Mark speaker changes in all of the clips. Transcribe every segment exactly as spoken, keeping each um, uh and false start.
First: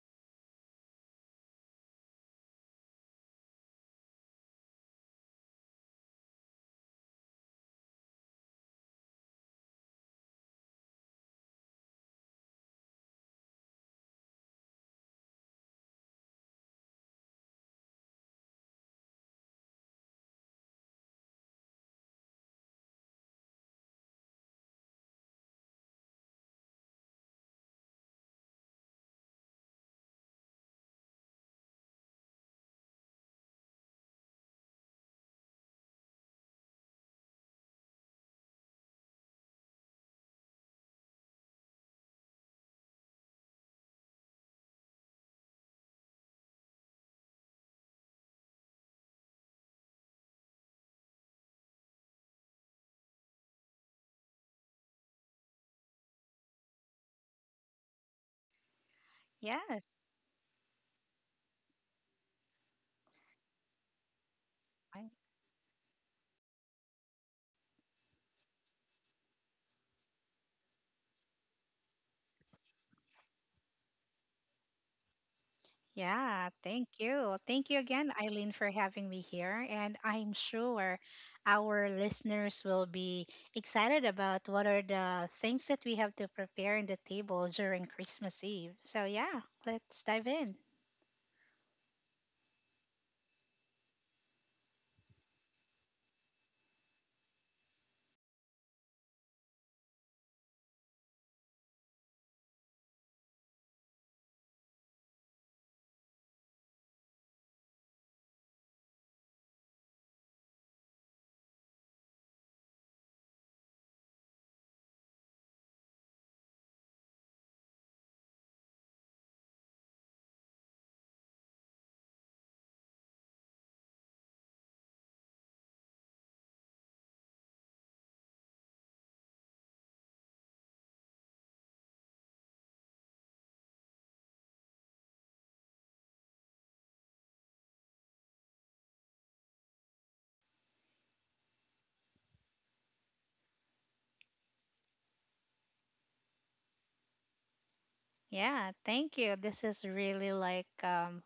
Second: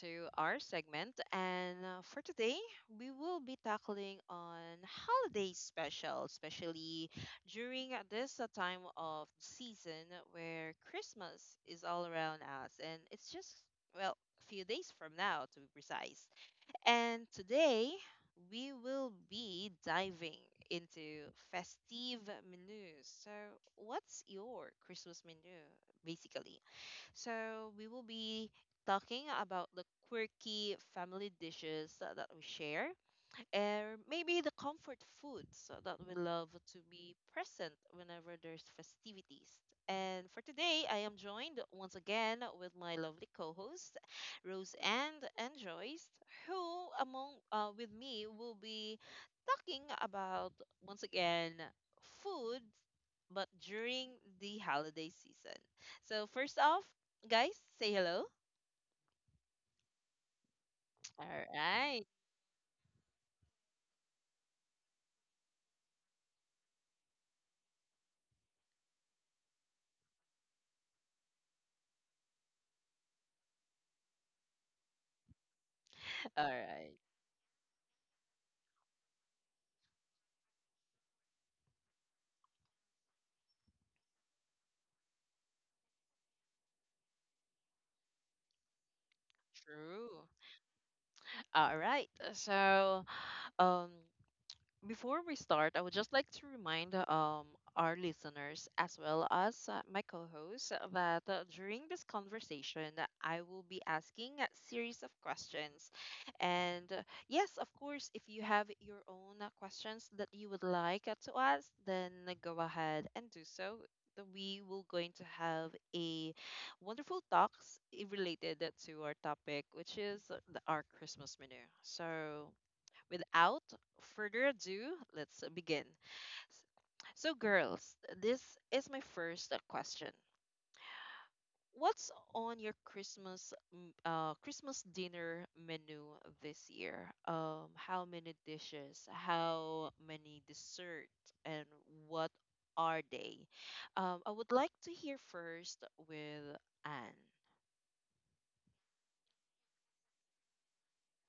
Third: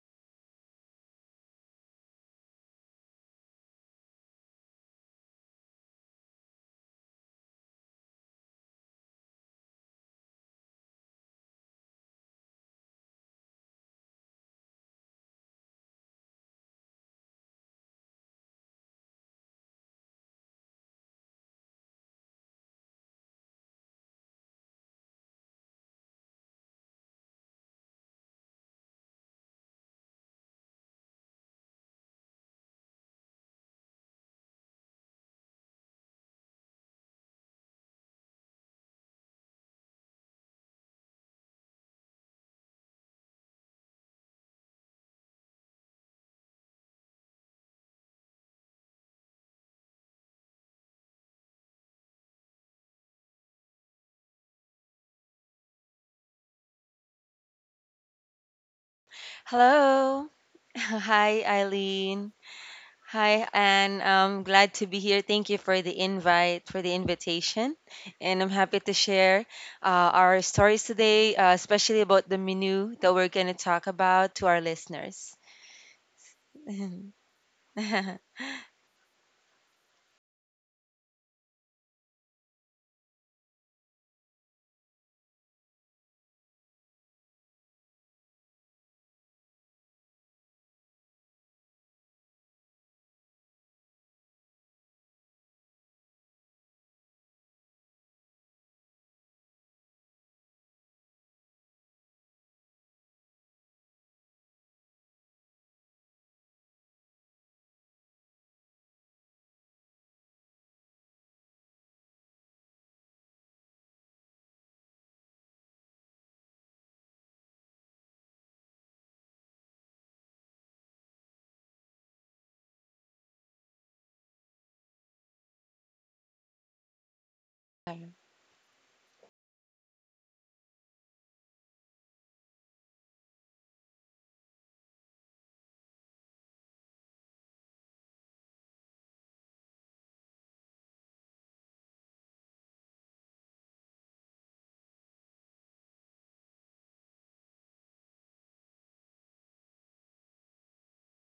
Speaker 1: to our segment. And uh, For today, we will be tackling on holiday special, especially during this uh, time of season where Christmas is all around us. And it's just, well, a few days from now to be precise. And today, we will be diving into festive menus. So, what's your Christmas menu, basically? So we will be talking about the quirky family dishes that that we share, or maybe the comfort foods that we love to be present whenever there's festivities. And for today, I am joined once again with my lovely co hosts Rose and and Joyce, who among uh, with me will be talking about once again food, but during the holiday season. So first off, guys, say hello.
Speaker 2: Yes.
Speaker 3: Hello.
Speaker 1: All
Speaker 3: Hi,
Speaker 1: right,
Speaker 3: Eileen. Hi, Anne. I'm glad to be
Speaker 2: I-
Speaker 3: here. Thank you for the invite, for the invitation. And I'm happy to share uh, our stories today, uh, especially about the menu that we're going to talk about to our listeners.
Speaker 1: all
Speaker 2: Yeah, thank
Speaker 1: right,
Speaker 2: you. Thank you again, Eileen, for having me here. And I'm sure our listeners will be excited about what are the things that we have to prepare in the table during Christmas Eve. So, yeah, let's
Speaker 1: true.
Speaker 2: dive in.
Speaker 1: All right. So, um, before we start, I would just like to remind um, our listeners as well as uh, my co host that uh, during this conversation, I will be asking a series of questions. And uh, yes, of course, if you have your own uh, questions that you would like uh, to ask, then go ahead and do so. Th- We will going to have a wonderful talks i- related uh, to our topic, which is uh, the- our Christmas menu. So without further ado, let's begin. S- So, girls, this is my first uh, question. What's on your Christmas m- uh, Christmas dinner menu this year? Um, how many dishes? How many dessert? And what are they? Um, I would like to hear first with Anne.
Speaker 2: Yeah, thank you. This is really like um,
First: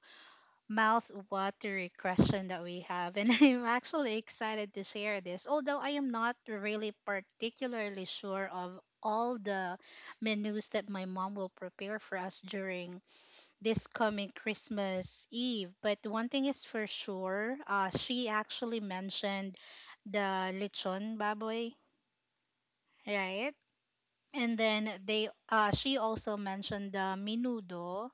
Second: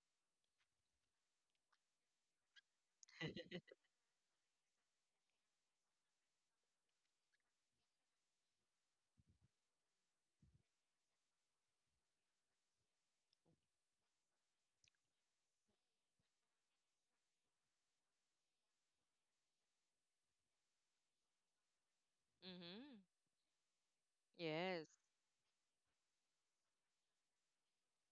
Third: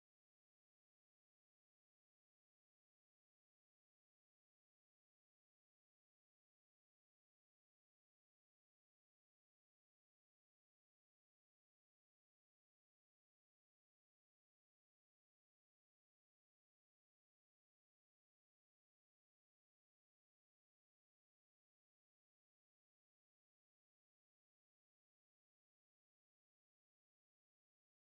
Speaker 2: mouth-watering question that we have, and I'm actually excited to share this. Although I am not really particularly sure of all the menus that my mom will prepare for us during this coming Christmas Eve, but one thing is for sure, uh, she actually mentioned the lechon baboy,
Speaker 1: Mm-hmm.
Speaker 2: right? And
Speaker 1: Yes.
Speaker 2: then they, uh, she also mentioned the menudo,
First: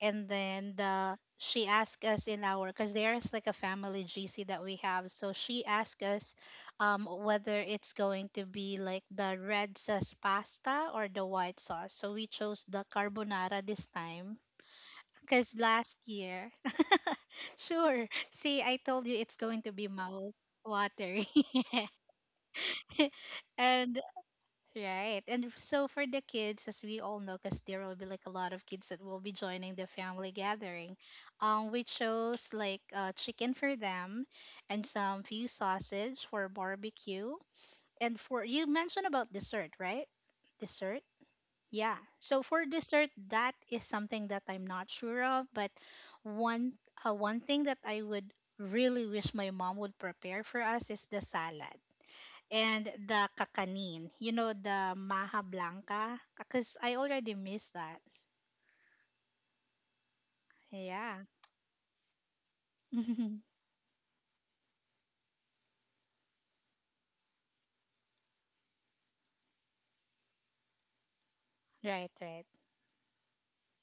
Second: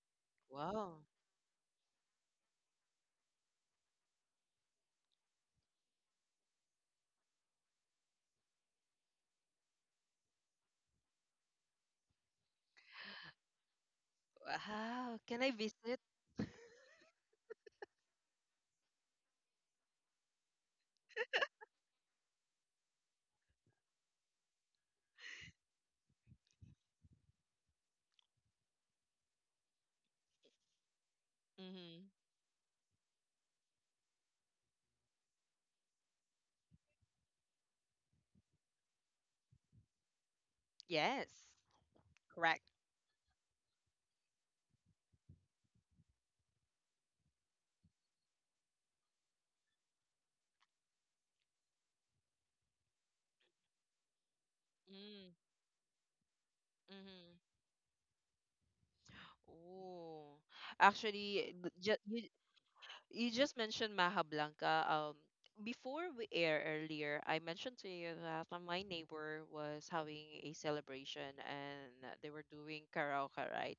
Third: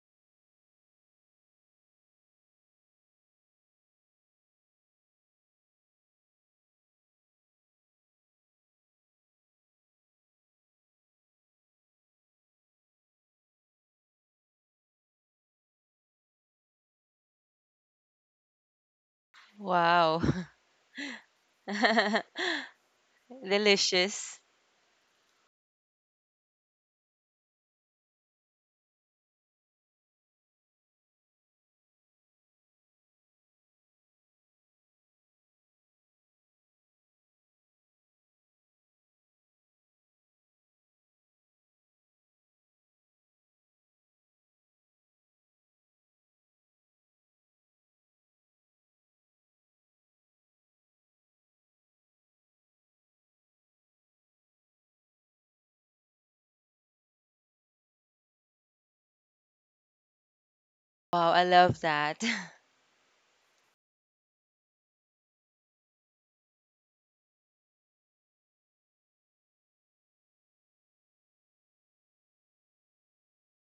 Speaker 2: and then
Speaker 1: Wow.
Speaker 2: the she asked us in our because there's like a family G C that we have. So she asked us um, whether it's going to be like the red sauce pasta or the white sauce. So we chose the carbonara this time
Speaker 1: Wow. Can I
Speaker 2: because last
Speaker 1: visit?
Speaker 2: year, sure. See, I told you it's going to be
Speaker 3: Wow.
Speaker 2: mouth watering. And
Speaker 3: Delicious.
Speaker 2: right. And so for the kids, as we all know, because there will be like a lot of kids that will be joining the family gathering, um, we
Speaker 1: Mm-hmm.
Speaker 2: chose like uh, chicken for them and some few sausage for barbecue. And for you mentioned about dessert, right? Dessert?
Speaker 1: Yes.
Speaker 2: Yeah. So for
Speaker 1: Correct.
Speaker 2: dessert, that is something that I'm not sure of, but one uh, one thing that I would really wish my mom would prepare for us is the salad and the kakanin. You know, the
Speaker 1: Mm,
Speaker 2: maha blanca? Because I already
Speaker 1: mhm.
Speaker 2: missed that.
Speaker 1: Oh,
Speaker 2: Yeah.
Speaker 3: Wow, I
Speaker 1: actually,
Speaker 3: love
Speaker 1: just,
Speaker 3: that.
Speaker 1: you, you just mentioned Maha Blanca. Um, before we air earlier, I mentioned to you that uh, my neighbor was having a celebration
Speaker 2: Right,
Speaker 1: and they
Speaker 2: right.
Speaker 1: were doing karaoke, right?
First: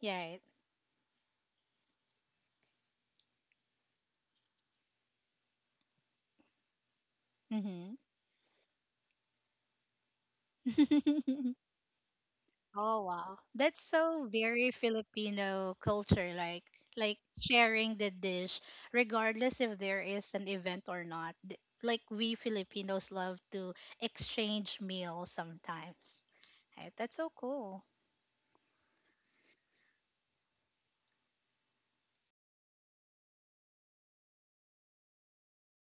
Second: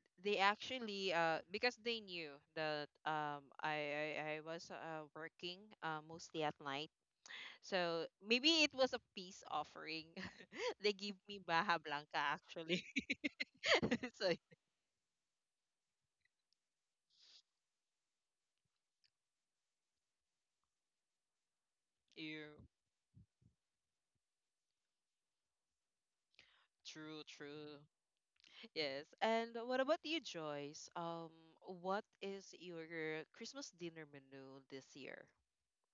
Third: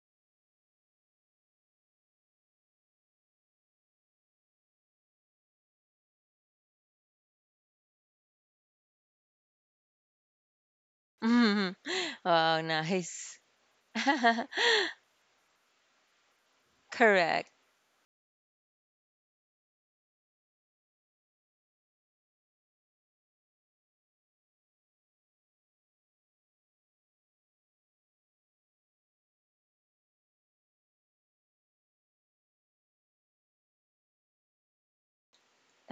Speaker 2: Yeah,
Speaker 1: They
Speaker 2: right.
Speaker 1: actually, uh, because they knew that um, I, I, I was uh, working uh, mostly at night,
Speaker 2: Hmm.
Speaker 1: so maybe it was a peace offering. They give me
Speaker 3: Mhm.
Speaker 1: Maha Blanca
Speaker 3: Wow,
Speaker 1: actually.
Speaker 2: Oh, wow.
Speaker 3: nice.
Speaker 2: That's
Speaker 1: So
Speaker 2: so
Speaker 1: thank
Speaker 2: very Filipino culture, like like
Speaker 3: Correct.
Speaker 2: sharing the dish, regardless if there is an event or not. Th- Like we
Speaker 1: you.
Speaker 2: Filipinos love to exchange meals sometimes. Right? That's
Speaker 1: True,
Speaker 2: so
Speaker 1: true.
Speaker 2: cool.
Speaker 1: Yes. And what about you, Joyce? Um, what is your Christmas dinner menu this year?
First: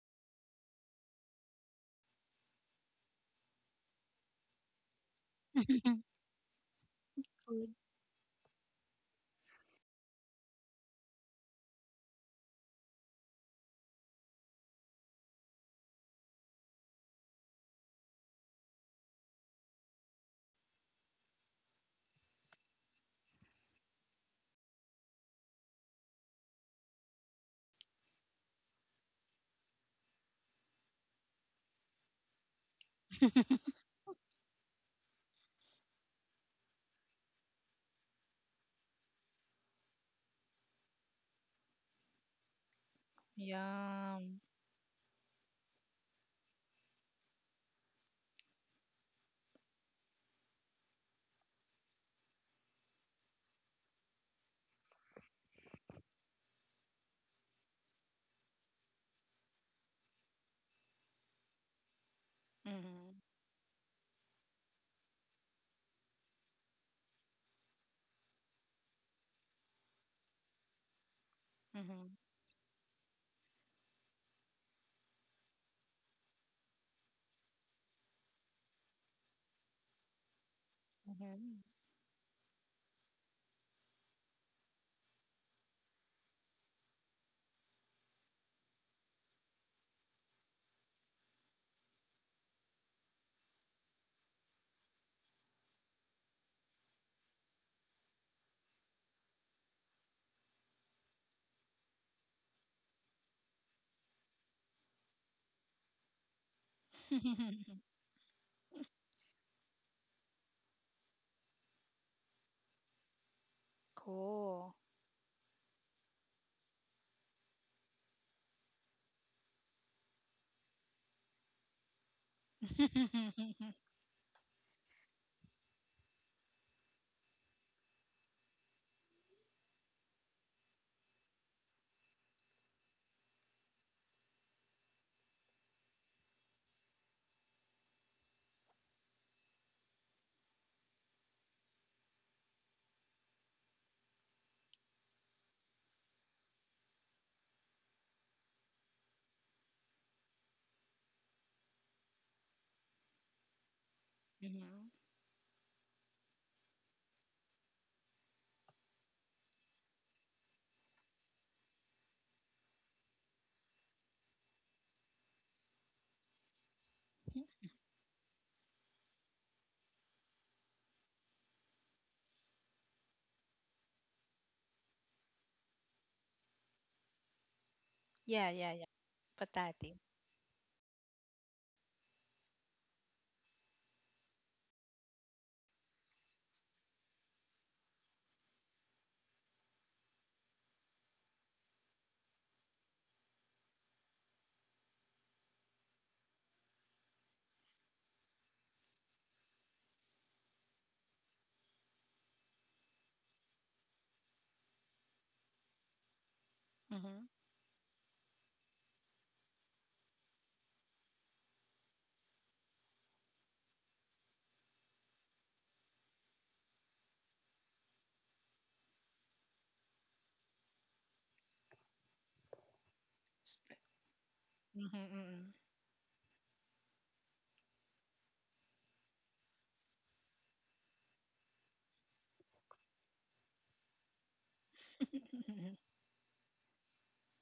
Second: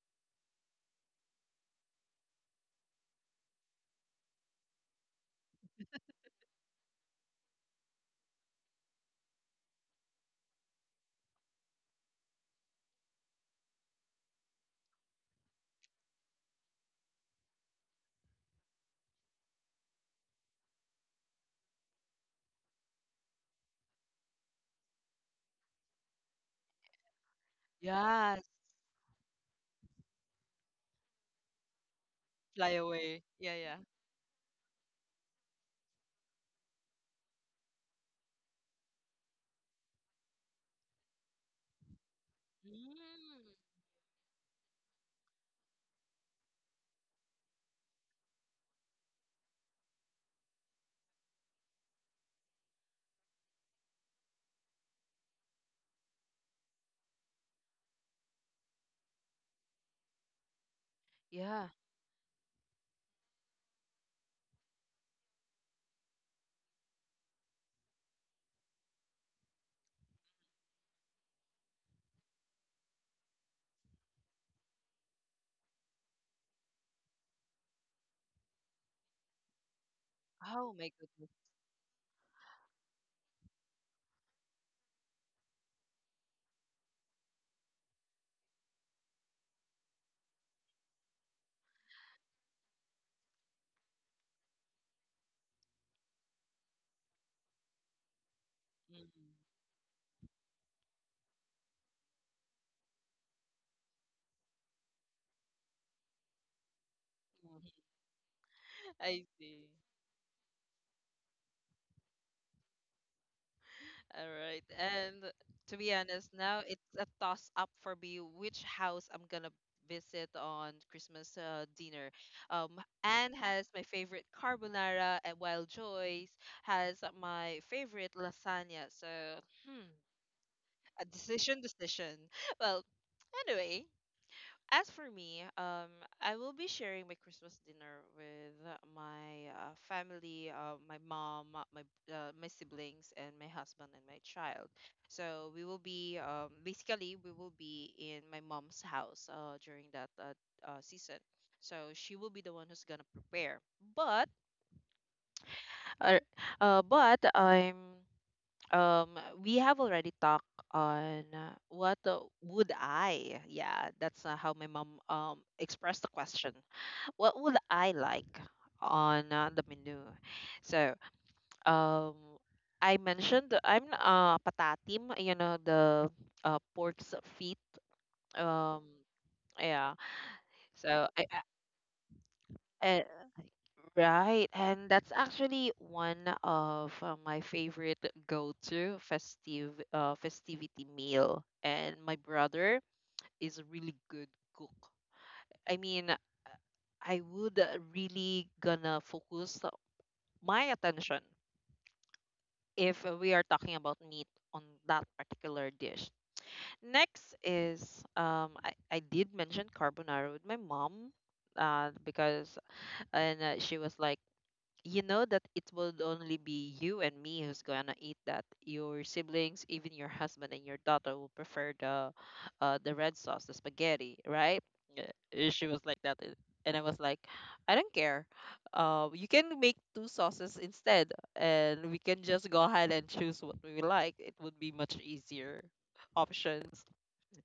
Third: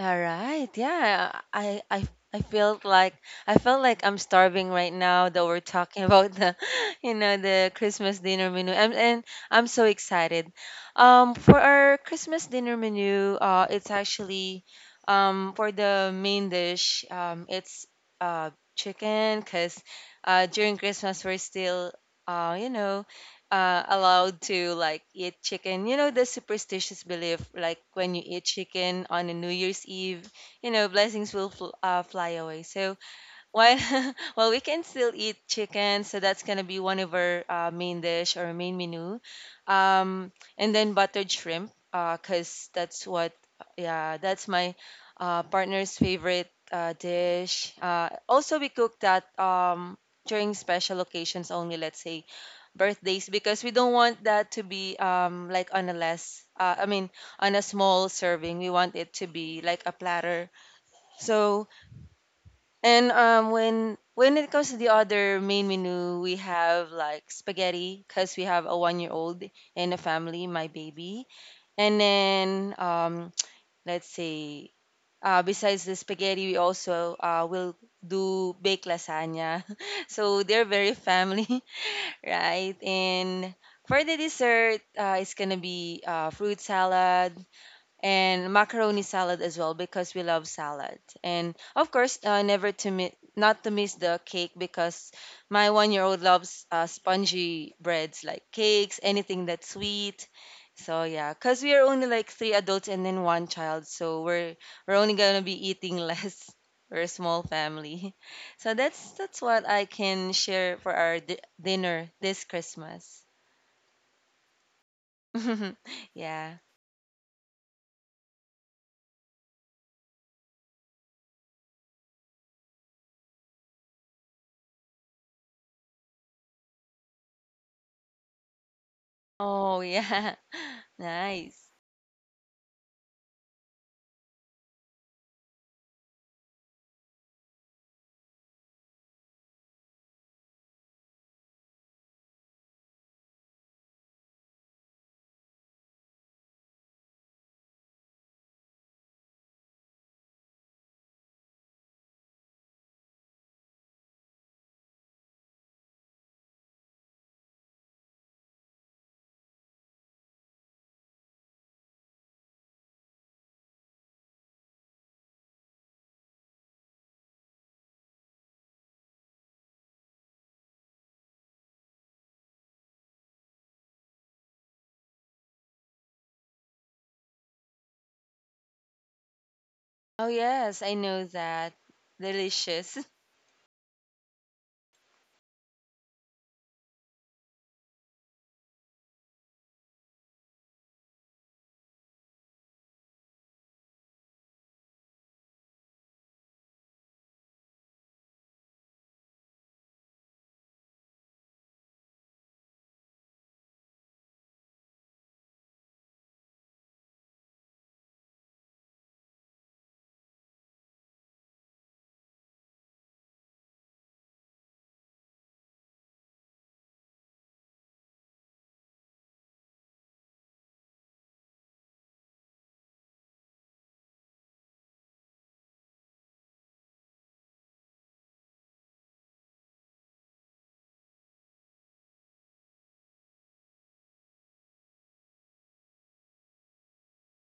Speaker 3: Alright, yeah. I I I felt like I felt like I'm starving right now that we're talking about the you know
Speaker 2: Food.
Speaker 3: the Christmas dinner menu. And and I'm so excited. Um for our Christmas dinner menu, uh it's actually, um for the main dish, um it's uh chicken cuz uh during Christmas we're still uh you know uh, allowed to like eat chicken. You know the superstitious belief, like when you eat
Speaker 1: Yes.
Speaker 3: chicken on a New Year's Eve, you know blessings will fl- uh, fly away.
Speaker 1: Fly
Speaker 3: So
Speaker 1: away. Yeah, yeah.
Speaker 3: well, well, we can still eat chicken, so that's gonna be one of our uh, main dish or main menu, um, and then buttered shrimp, uh, cause that's what,
Speaker 1: Mm,
Speaker 3: yeah,
Speaker 2: Yum.
Speaker 3: that's my uh, partner's favorite uh, dish. Uh, also, we cook that um, during special occasions only, let's say birthdays, because we don't want that to be um, like on a less, uh, I mean, on a small serving. We want it to be like a platter. So
Speaker 1: yeah.
Speaker 3: and
Speaker 2: Mm-hmm.
Speaker 3: um, when when it comes to the other main menu, we have like spaghetti because we have a one year old in the family, my baby. And
Speaker 2: Mm-hmm.
Speaker 3: then um, let's say uh, besides the spaghetti, we also uh, will do baked lasagna. So they're
Speaker 1: Oh my
Speaker 3: very
Speaker 1: goodness.
Speaker 3: family,
Speaker 2: Mm-hmm.
Speaker 3: right? And for the dessert, uh, it's gonna be uh, fruit salad, and macaroni salad as well because we love salad. And of course, uh, never to miss not to miss the cake because my one year old loves uh, spongy breads like cakes,
Speaker 1: Mm,
Speaker 3: anything that's sweet. So yeah, because we are only like three adults and then one child, so we're we're only gonna be eating less. We're a small
Speaker 1: mm.
Speaker 3: family, so that's
Speaker 1: I
Speaker 3: that's what
Speaker 1: see.
Speaker 3: I can share for our di- dinner this Christmas.
Speaker 1: All right.
Speaker 2: Cool.
Speaker 1: And to be honest,
Speaker 3: Yeah.
Speaker 1: now it's a toss up for me which house I'm gonna visit on Christmas uh, dinner. Um, Anne has my favorite carbonara, and while Joyce has my favorite lasagna. So,
Speaker 3: Oh
Speaker 1: hmm,
Speaker 3: yeah.
Speaker 1: a decision,
Speaker 3: Nice.
Speaker 1: decision. Well, anyway, as for me, um, I will be sharing my Christmas dinner with my uh, family, uh, my mom, uh, my uh, my siblings, and my husband and my child. So we will be um, basically we will be in my mom's house uh, during that uh, uh, season. So she will be the one who's gonna prepare. But
Speaker 2: Mhm.
Speaker 1: uh, uh, but I'm um we have already talked on uh, what uh, would I yeah, that's uh, how my mom um expressed the question, what would I like on uh, the menu. So um I mentioned that I'm uh patatim, you know, the uh pork's feet.
Speaker 2: Yeah, yeah,
Speaker 1: Um
Speaker 2: yeah.
Speaker 1: yeah
Speaker 2: Patati.
Speaker 3: Oh, yes, I
Speaker 1: so I
Speaker 3: know that. Delicious.
Speaker 1: And right, and that's actually one of uh, my favorite go-to festive uh, festivity meal. And my brother is a really good cook. I mean, uh, I would uh, really gonna focus my attention if we are talking about meat on that particular dish.
Speaker 2: Mm-hmm.
Speaker 1: Next is um I, I did mention carbonara with my mom uh because and uh, she was like, you know that it would only be you and me who's gonna eat that. Your siblings, even your husband and your daughter, will prefer the, uh, the red sauce, the spaghetti, right? Yeah, eh,
Speaker 2: Mm-hmm,
Speaker 1: she was like that, eh, and I was like, I don't care. Uh, you can make two sauces instead, and we can just go ahead and choose what we like. It would be much easier
Speaker 2: mm-hmm.
Speaker 1: options.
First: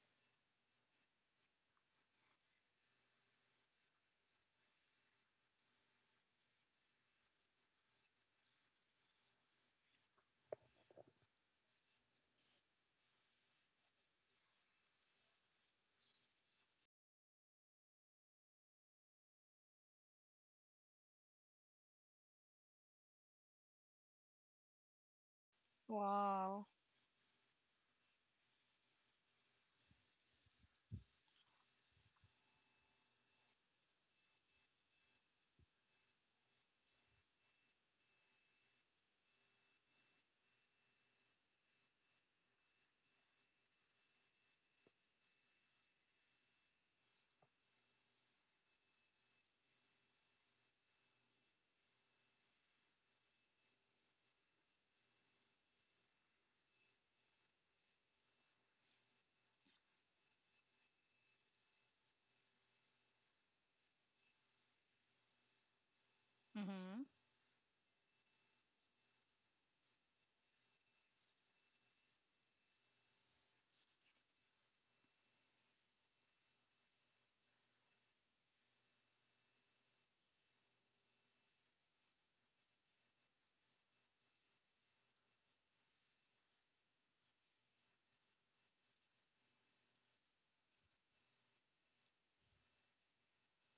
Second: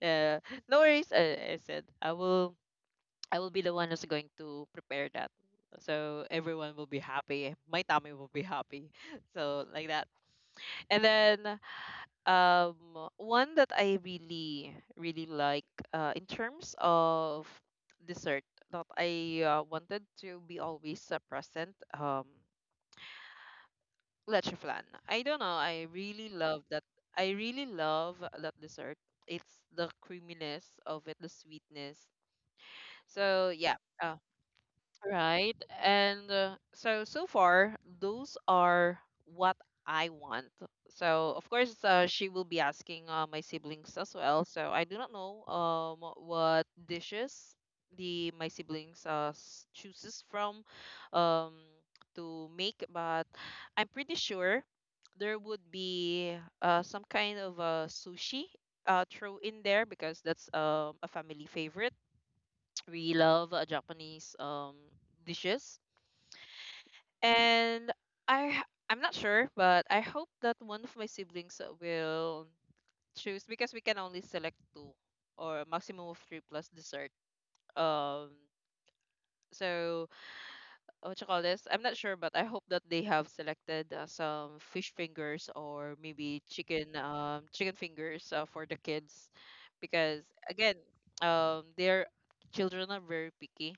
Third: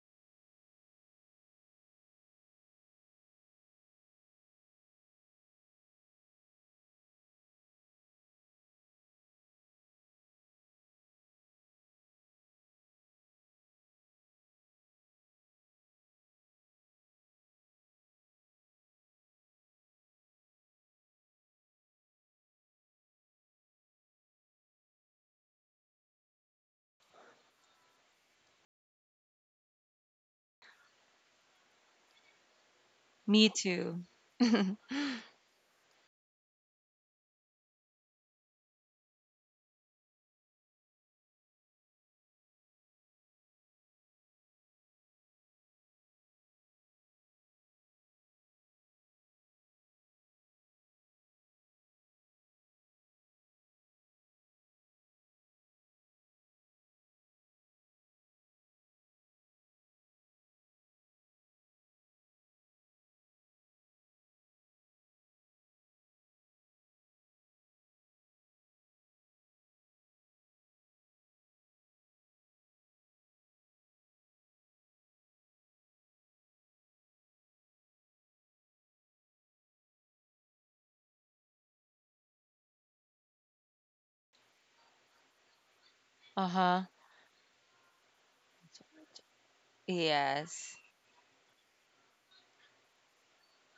Speaker 1: Uh, no worries. I, I said I will I will be the one who's going to prepare that. So everyone will be happy. My tummy will be happy. So like that. And then um one that I really really like uh in terms of dessert that I uh, wanted to be always uh, present um leche flan. I don't know. I really love
Speaker 2: Wow.
Speaker 1: that. I really love that dessert. It's the creaminess of it, the sweetness.
Speaker 3: Me
Speaker 1: So yeah.
Speaker 3: too.
Speaker 1: uh, Right. And uh, so so far those are what I want. So of course uh, she will be asking uh, my siblings as well. So I do not know um what dishes the my siblings uh s- chooses from um to make. But I'm pretty sure there would be uh some kind of uh, sushi uh throw in there because that's um a family favorite. We love uh, Japanese um dishes.
Speaker 2: Mm-hmm.
Speaker 1: And I h- I'm not sure, but I hope that one of my siblings uh, will choose, because we can only select two or a maximum of three plus dessert. Um, so uh, what you call this? I'm not sure, but I hope that they have selected uh, some fish fingers, or maybe
Speaker 3: Uh huh.
Speaker 1: chicken um chicken fingers uh, for the kids, because again,
Speaker 3: Yes.
Speaker 1: um, their children are very picky.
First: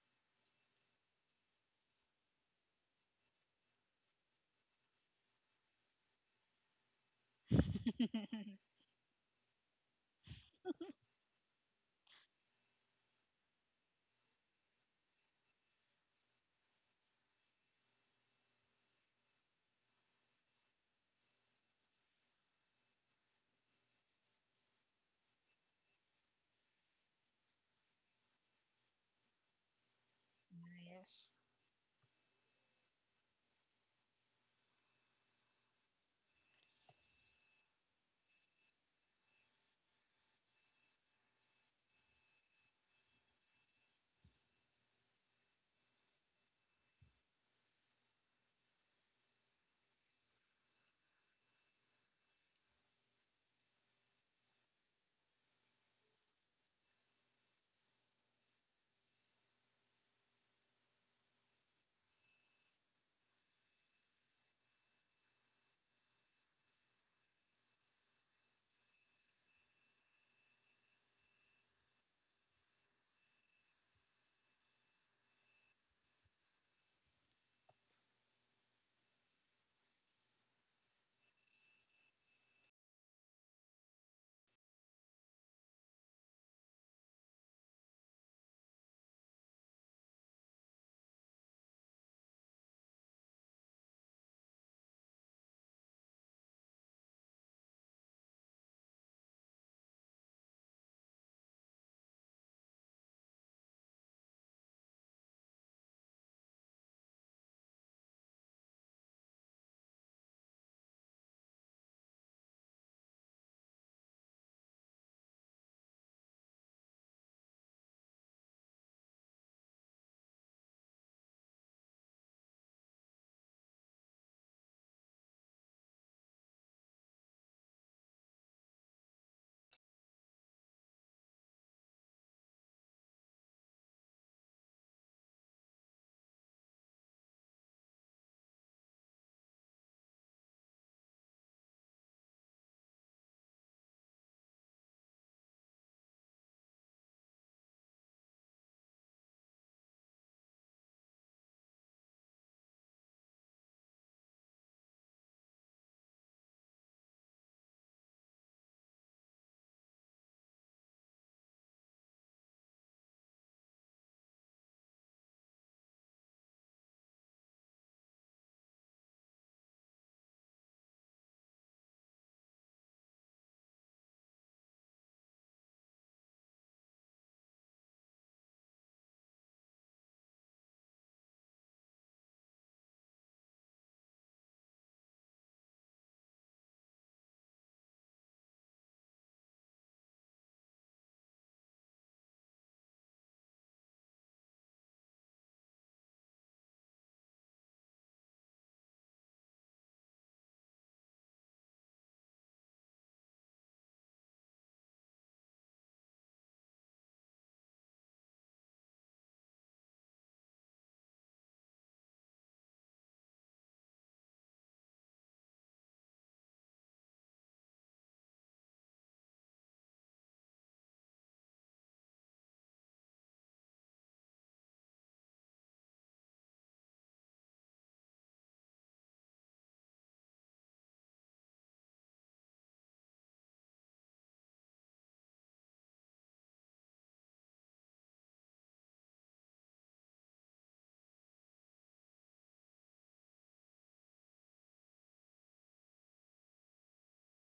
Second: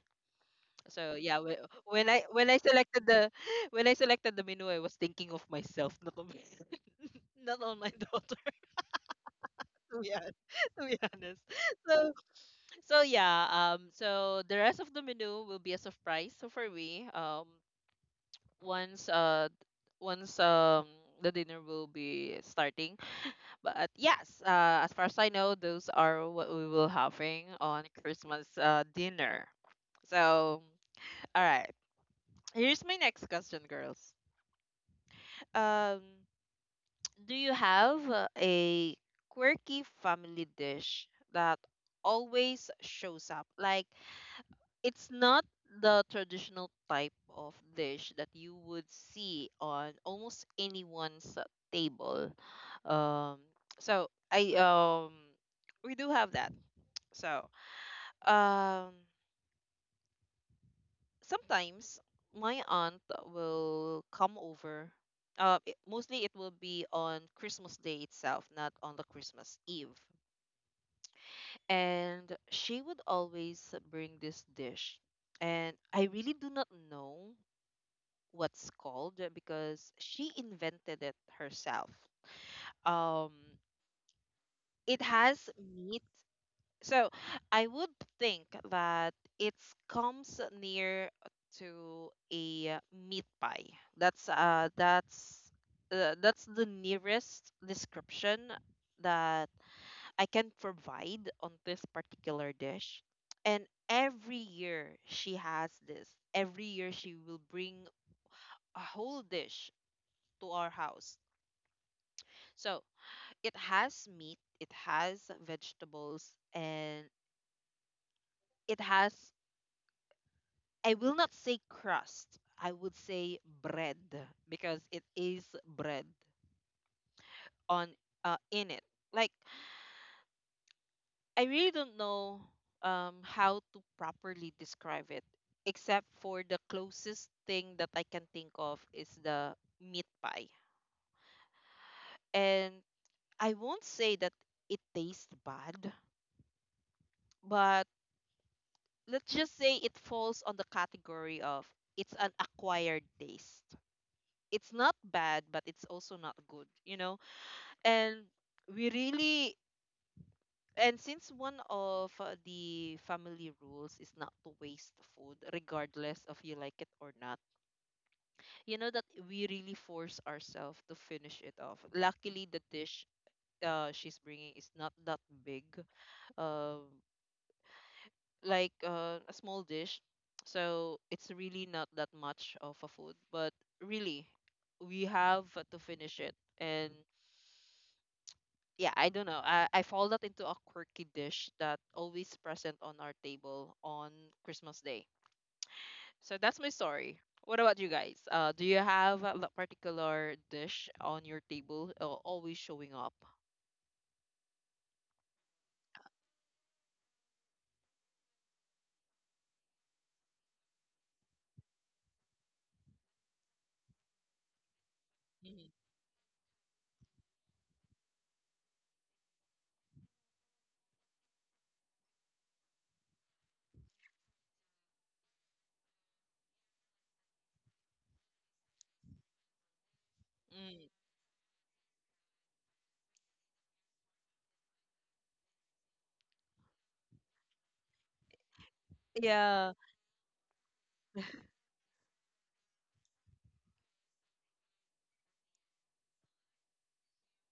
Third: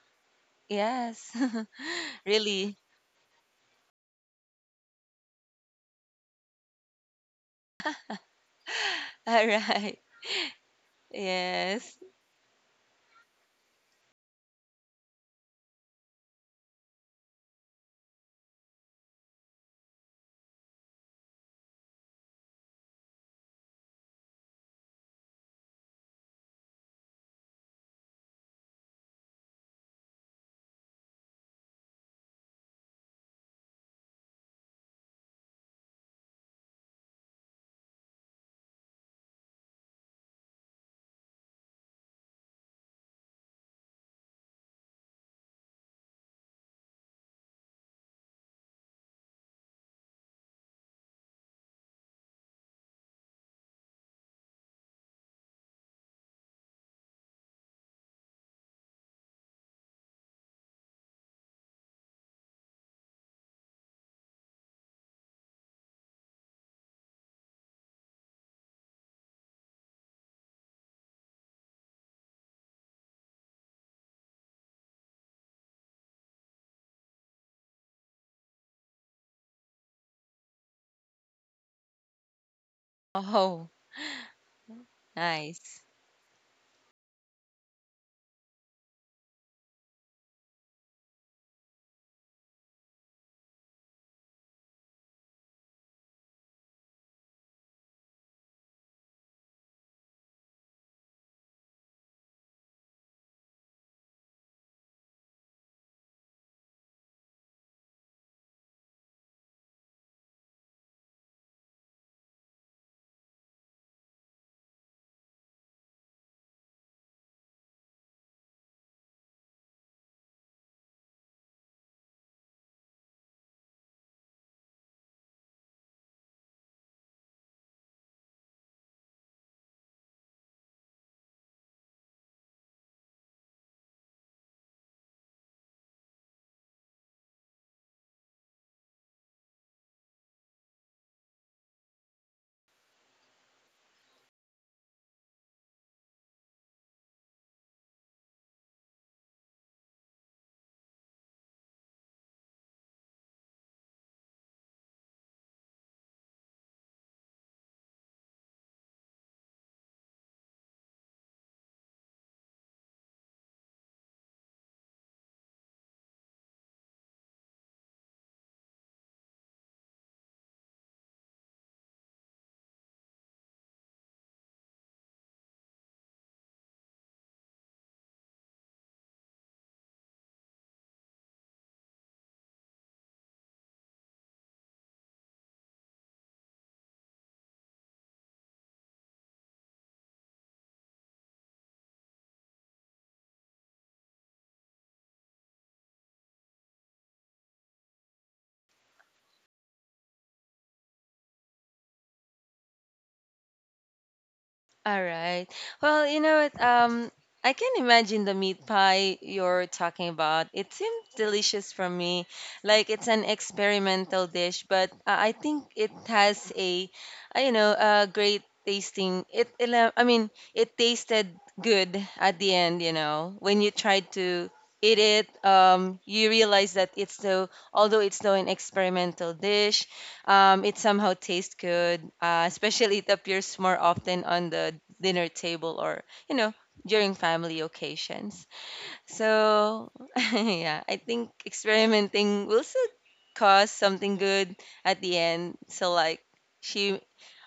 Speaker 1: So
Speaker 3: Yes.
Speaker 1: yeah, whe- when I when I
Speaker 3: Really.
Speaker 1: selected the when I selected the menu, I was thinking of myself, not of not on my daughter.
Speaker 3: All right.
Speaker 1: To be honest, to be honest.
Speaker 3: Yes.
Speaker 1: So so yeah. Um. So the rest of the menu will be a surprise. So for me. Um. Once uh once um the dinner will be starting. But yes, uh, as far as I know, those are what we will having on Christmas uh dinner. So
Speaker 2: Nice.
Speaker 1: all right. Here's my next question, girls. Um. Do you have uh, a quirky family dish that always shows up? Like, it's not the traditional type of dish that you would see on almost anyone's uh, table. Um, so I um we do have that. So, um, sometimes my aunt will come over. Uh, it- mostly it will be on Christmas Day itself, not on the Christmas Eve, and she would always bring this dish. And I really do not know what's called uh, because she invented it herself. um
Speaker 3: Oh,
Speaker 1: it has
Speaker 3: nice.
Speaker 1: meat, so I would think that it comes near to a uh, meat pie. That's uh that's uh, that's the nearest description that I can provide on this particular dish. And every year she has this. Every year she will bring a whole dish to our house. So it has meat, it has vegetables, and it has, I will not say crust, I would say bread, because it is bread on uh, in it. Like, I really don't know um, how to properly describe it, except for the closest thing that I can think of is the meat pie. And I won't say that it tastes bad, but let's just say it falls on the category of, it's an acquired taste. It's not bad, but it's also not good, you know? And we really And since one of uh, the family rules is not to waste food, regardless of you like it or not, you know that we really force ourselves to finish it off. Luckily, the dish uh, she's bringing is not that big, uh, like uh, a small dish. So it's really not that much of a food, but really, we have to finish it. And yeah, I don't know. I, I fall that into a quirky dish that always present on our table on Christmas Day. So that's my story. What about you guys? Uh, do you have a lo- particular dish on your table uh, always showing up?
Speaker 3: All right. Well, you know what? Um, I can imagine the meat pie you're talking about. It seemed delicious for me. Like it's an experimental dish, but uh, I think
Speaker 1: Mhm.
Speaker 3: it has a, uh, you know, a great tasting. It, it, uh, I mean, it tasted good at the end. You know, when you tried to eat it, um, you realize that it's so. Although it's still an experimental dish, um, it
Speaker 1: Mm.
Speaker 3: somehow tastes good, uh, especially it appears more often on the dinner table or, you know, during family occasions.
Speaker 1: Yeah.
Speaker 3: So, yeah, I think experimenting will still cause something good at the end. So, like, she,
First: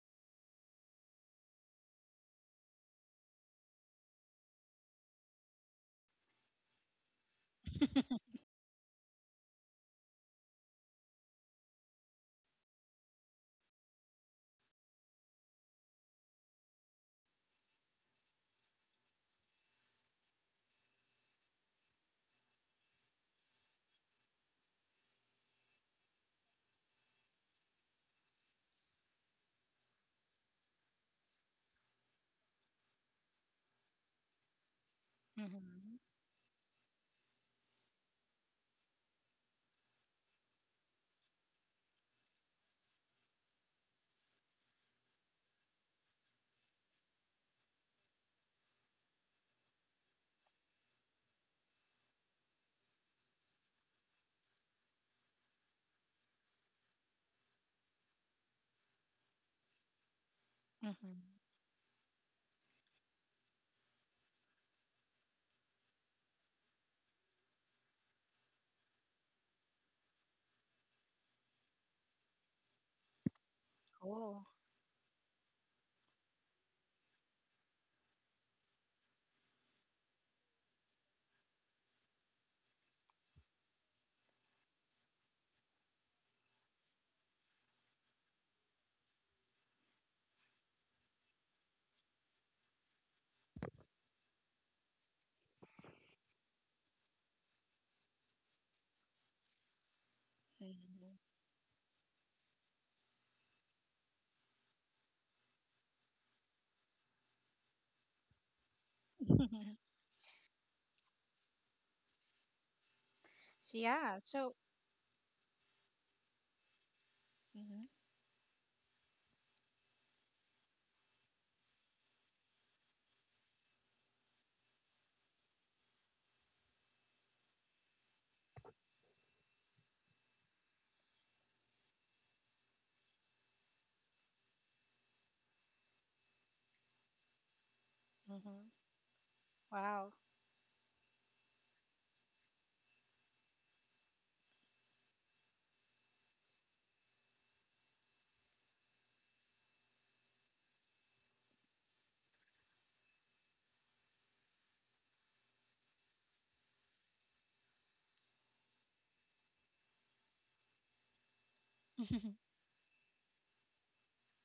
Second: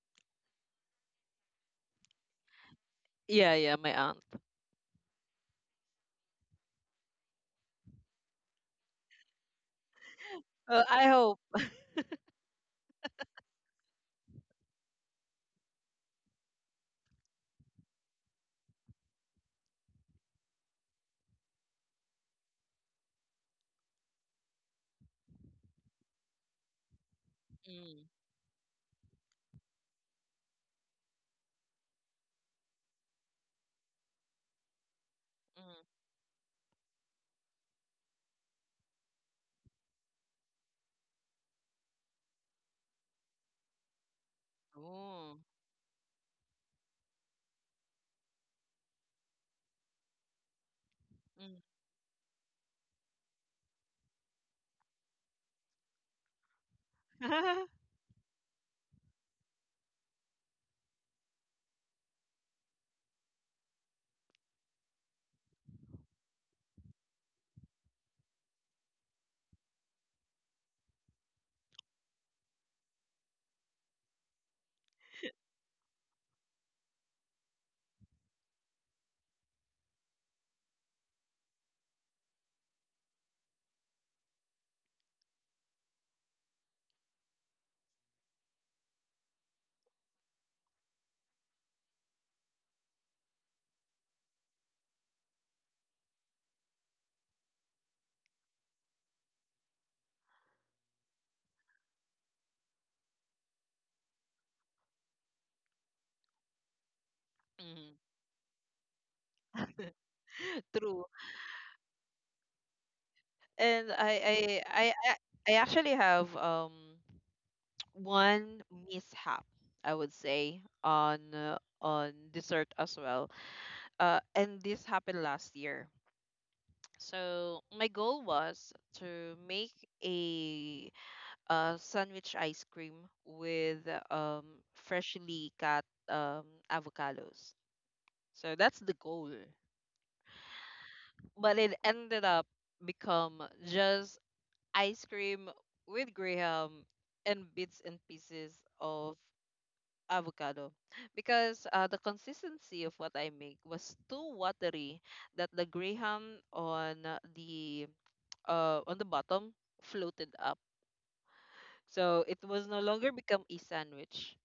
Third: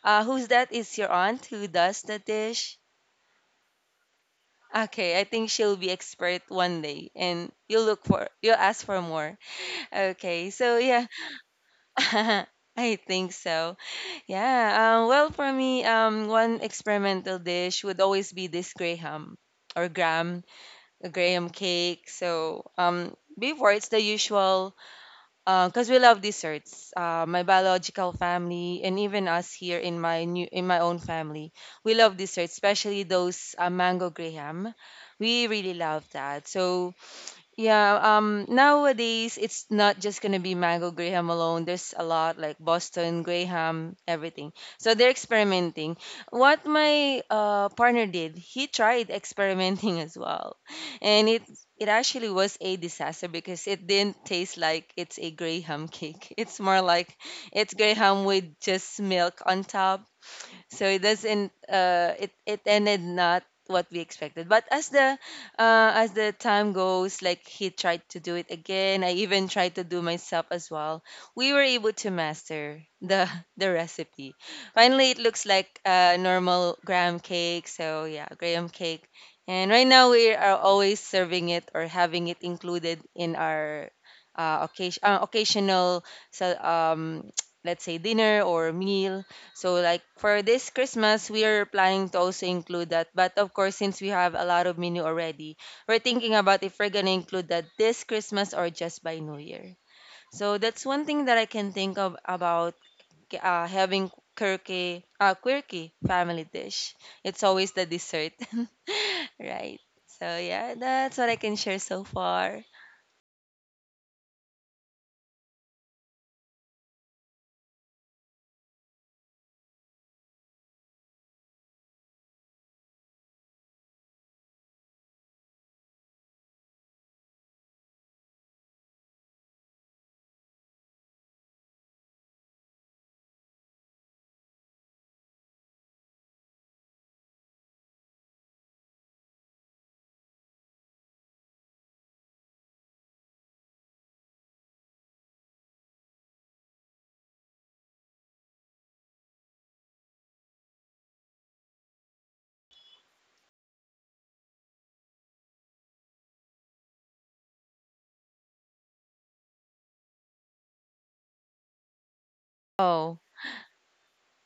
Speaker 3: uh, who's that? Is your aunt who does the dish?
Speaker 1: Yeah, yeah, my aunt.
Speaker 3: Okay, I think she'll be expert one day, and you'll look for, you'll ask for more. Okay, so
Speaker 1: Uh, I
Speaker 3: yeah,
Speaker 1: hope.
Speaker 3: I think so. Yeah, um, well, for me, um, one experimental dish would always be this graham or graham, a graham cake. So, um, before it's the usual, because we love desserts. Uh, my
Speaker 1: Mm,
Speaker 3: biological family and even us here in my new in my own family, we love desserts, especially those uh, mango graham. We really
Speaker 1: mm,
Speaker 2: Mm-hmm.
Speaker 3: love that. So yeah, um, nowadays it's not just gonna be Mango Graham alone. There's a lot like Boston Graham, everything. So they're
Speaker 1: oh,
Speaker 3: experimenting. What my uh, partner did, he tried experimenting as well, and it
Speaker 1: mm.
Speaker 3: it actually was a disaster because it didn't taste like it's a Graham cake. It's more like it's Graham with just milk on top, so it
Speaker 2: Mm-hmm.
Speaker 3: doesn't uh, it it ended not what we expected but as the uh, as the time goes, like he tried to do it again. I even tried to do myself as well. We were able to master the the recipe
Speaker 2: Cool.
Speaker 3: finally. It looks like uh, normal graham cake. So yeah, graham cake, and right now we are always serving it or having it included in our uh, occasion, uh, occasional, so um let's say dinner or meal. So like for this Christmas, we are planning to also include that. But of course, since we have a lot of menu already, we're thinking about if we're gonna include that this Christmas or just by New Year. So that's one
Speaker 2: Mm-hmm.
Speaker 3: thing that I can think of about uh, having quirky, uh, quirky family dish. It's always the
Speaker 1: Mm.
Speaker 3: dessert, right? So yeah,
Speaker 1: True.
Speaker 3: that's what I can share so far.
Speaker 2: So,
Speaker 1: And
Speaker 2: yeah. So,
Speaker 1: I, I, I, I I actually have um.
Speaker 2: mm-hmm.
Speaker 1: One mishap, I would say, on uh, on dessert as well. Uh, and this happened last year. So my goal was to make a, uh sandwich ice cream with um freshly cut um avocados. So
Speaker 2: Mm-hmm.
Speaker 1: that's the goal.
Speaker 2: Wow.
Speaker 1: But it ended up become just ice cream with graham and bits and pieces of avocado, because uh, the consistency of what I make was too watery that the graham on uh, the uh, on the bottom floated up. So it was no longer
Speaker 3: Oh,
Speaker 1: become a sandwich.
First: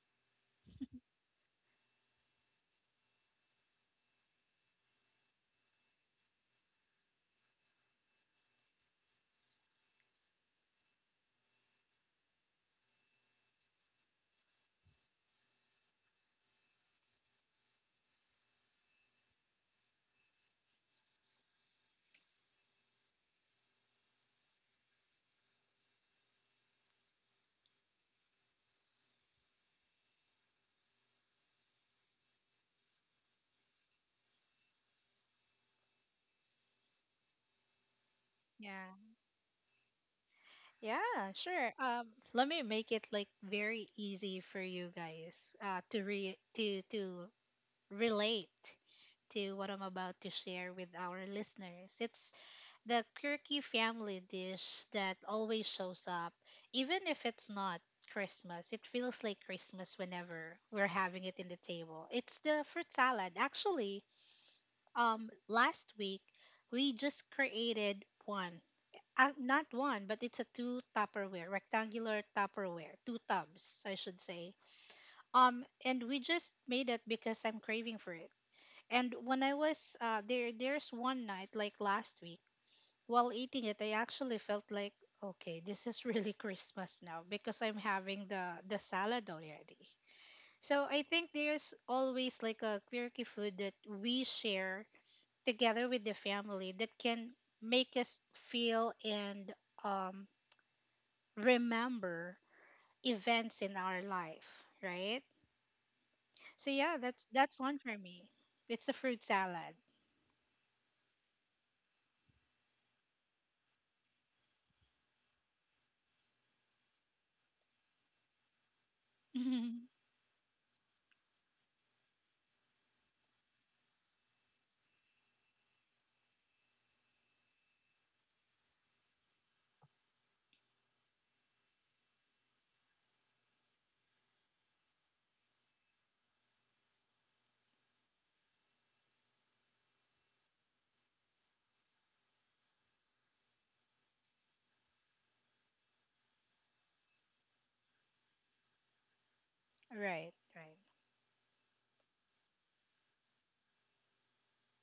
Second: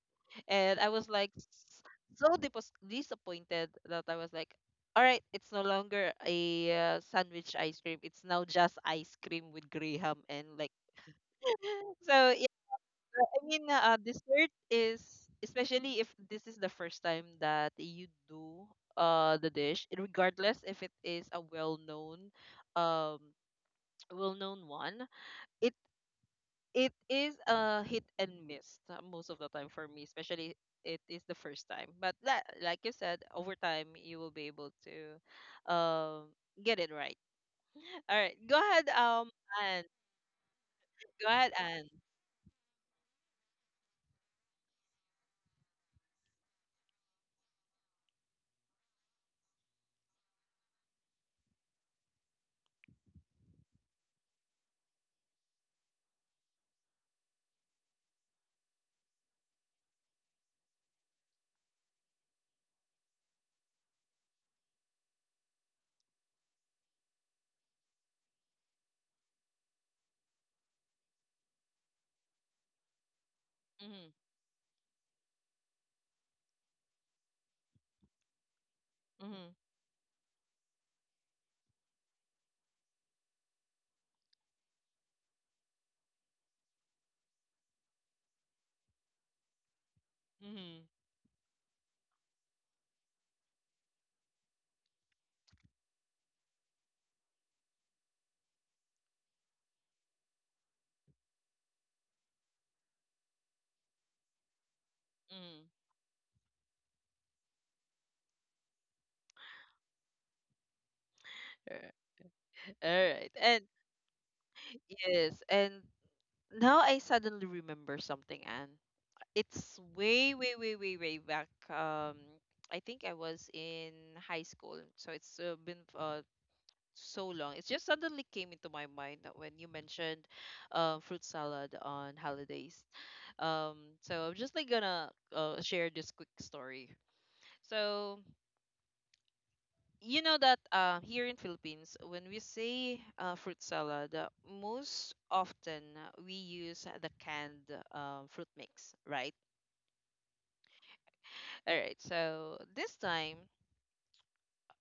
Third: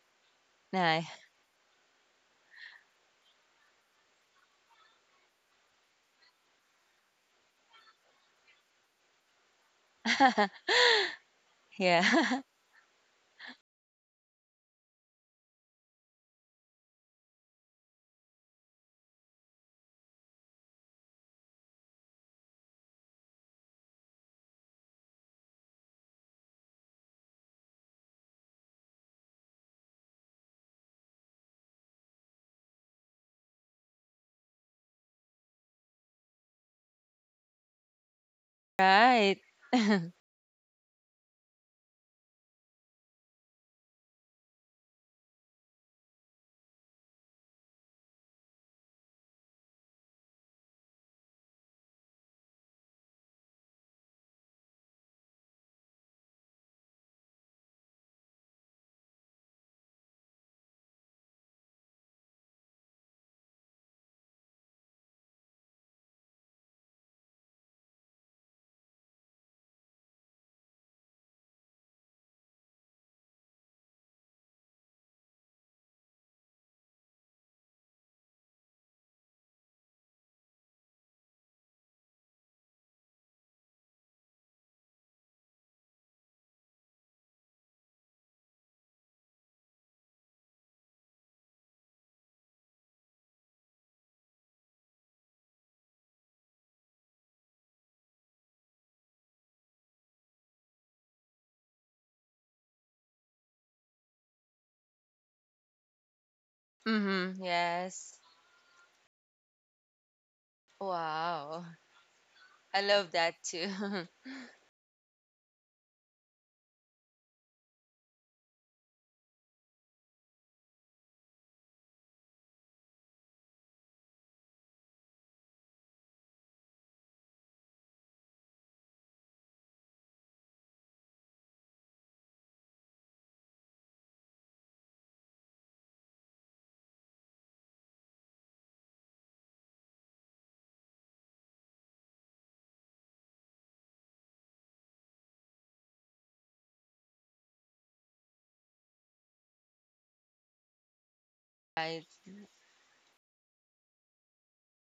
Speaker 1: And I was
Speaker 3: nice.
Speaker 1: like s- so dipos- disappointed that I was like, all right, it's no longer a uh, sandwich ice cream. It's now just ice cream with graham and like. So
Speaker 3: Yeah,
Speaker 1: I mean, uh, dessert is, especially if this is the first time that you do uh the dish, regardless if it is a well-known um well-known one. It it is a hit and miss uh, most of the time for me, especially it is the first time. But that, like you said, over time you will be able to um get it right. All right, go ahead,
Speaker 2: Yeah.
Speaker 1: um,
Speaker 3: right.
Speaker 1: and go
Speaker 2: Yeah,
Speaker 1: ahead,
Speaker 2: sure.
Speaker 1: and.
Speaker 2: Um, let me make it like very easy for you guys uh, to re to to relate to what I'm about to share with our listeners. It's the quirky family dish that always shows up, even if it's not Christmas. It feels like Christmas whenever we're having it in the table. It's the fruit salad. Actually, um, last week we just created one. Uh, not one, but it's a two Tupperware, rectangular Tupperware, two tubs, I
Speaker 1: Mm-hmm,
Speaker 2: should say. Um, and we just made it because I'm craving for it and when
Speaker 1: mm-hmm,
Speaker 2: I was uh, there, there's one night like last week while eating it, I actually felt like, okay, this is really Christmas now because I'm having the the salad already.
Speaker 1: mm-hmm,
Speaker 2: So I think there's always like a quirky food that we share together with the family that can make us feel and um, remember events in our life, right?
Speaker 1: mm-hmm.
Speaker 2: So yeah, that's
Speaker 3: Mm-hmm.
Speaker 2: that's one for
Speaker 3: Yes.
Speaker 2: me. It's the fruit salad.
Speaker 3: Wow. I
Speaker 1: All
Speaker 3: love that
Speaker 1: right.
Speaker 3: too.
Speaker 1: Yes, and now I suddenly remember something, and it's way, way, way, way, way back. Um, I think I was in high school, so it's uh, been uh, so long. It just suddenly came into my mind that when you mentioned uh, fruit salad on holidays. Um, so I'm just like gonna uh, share this quick story. So you know that uh, here in Philippines, when we say uh, fruit salad, uh, most often uh, we use the canned uh, fruit mix, right?
Speaker 2: Right, right.
Speaker 1: All right.
Speaker 3: Right.
Speaker 1: So this time,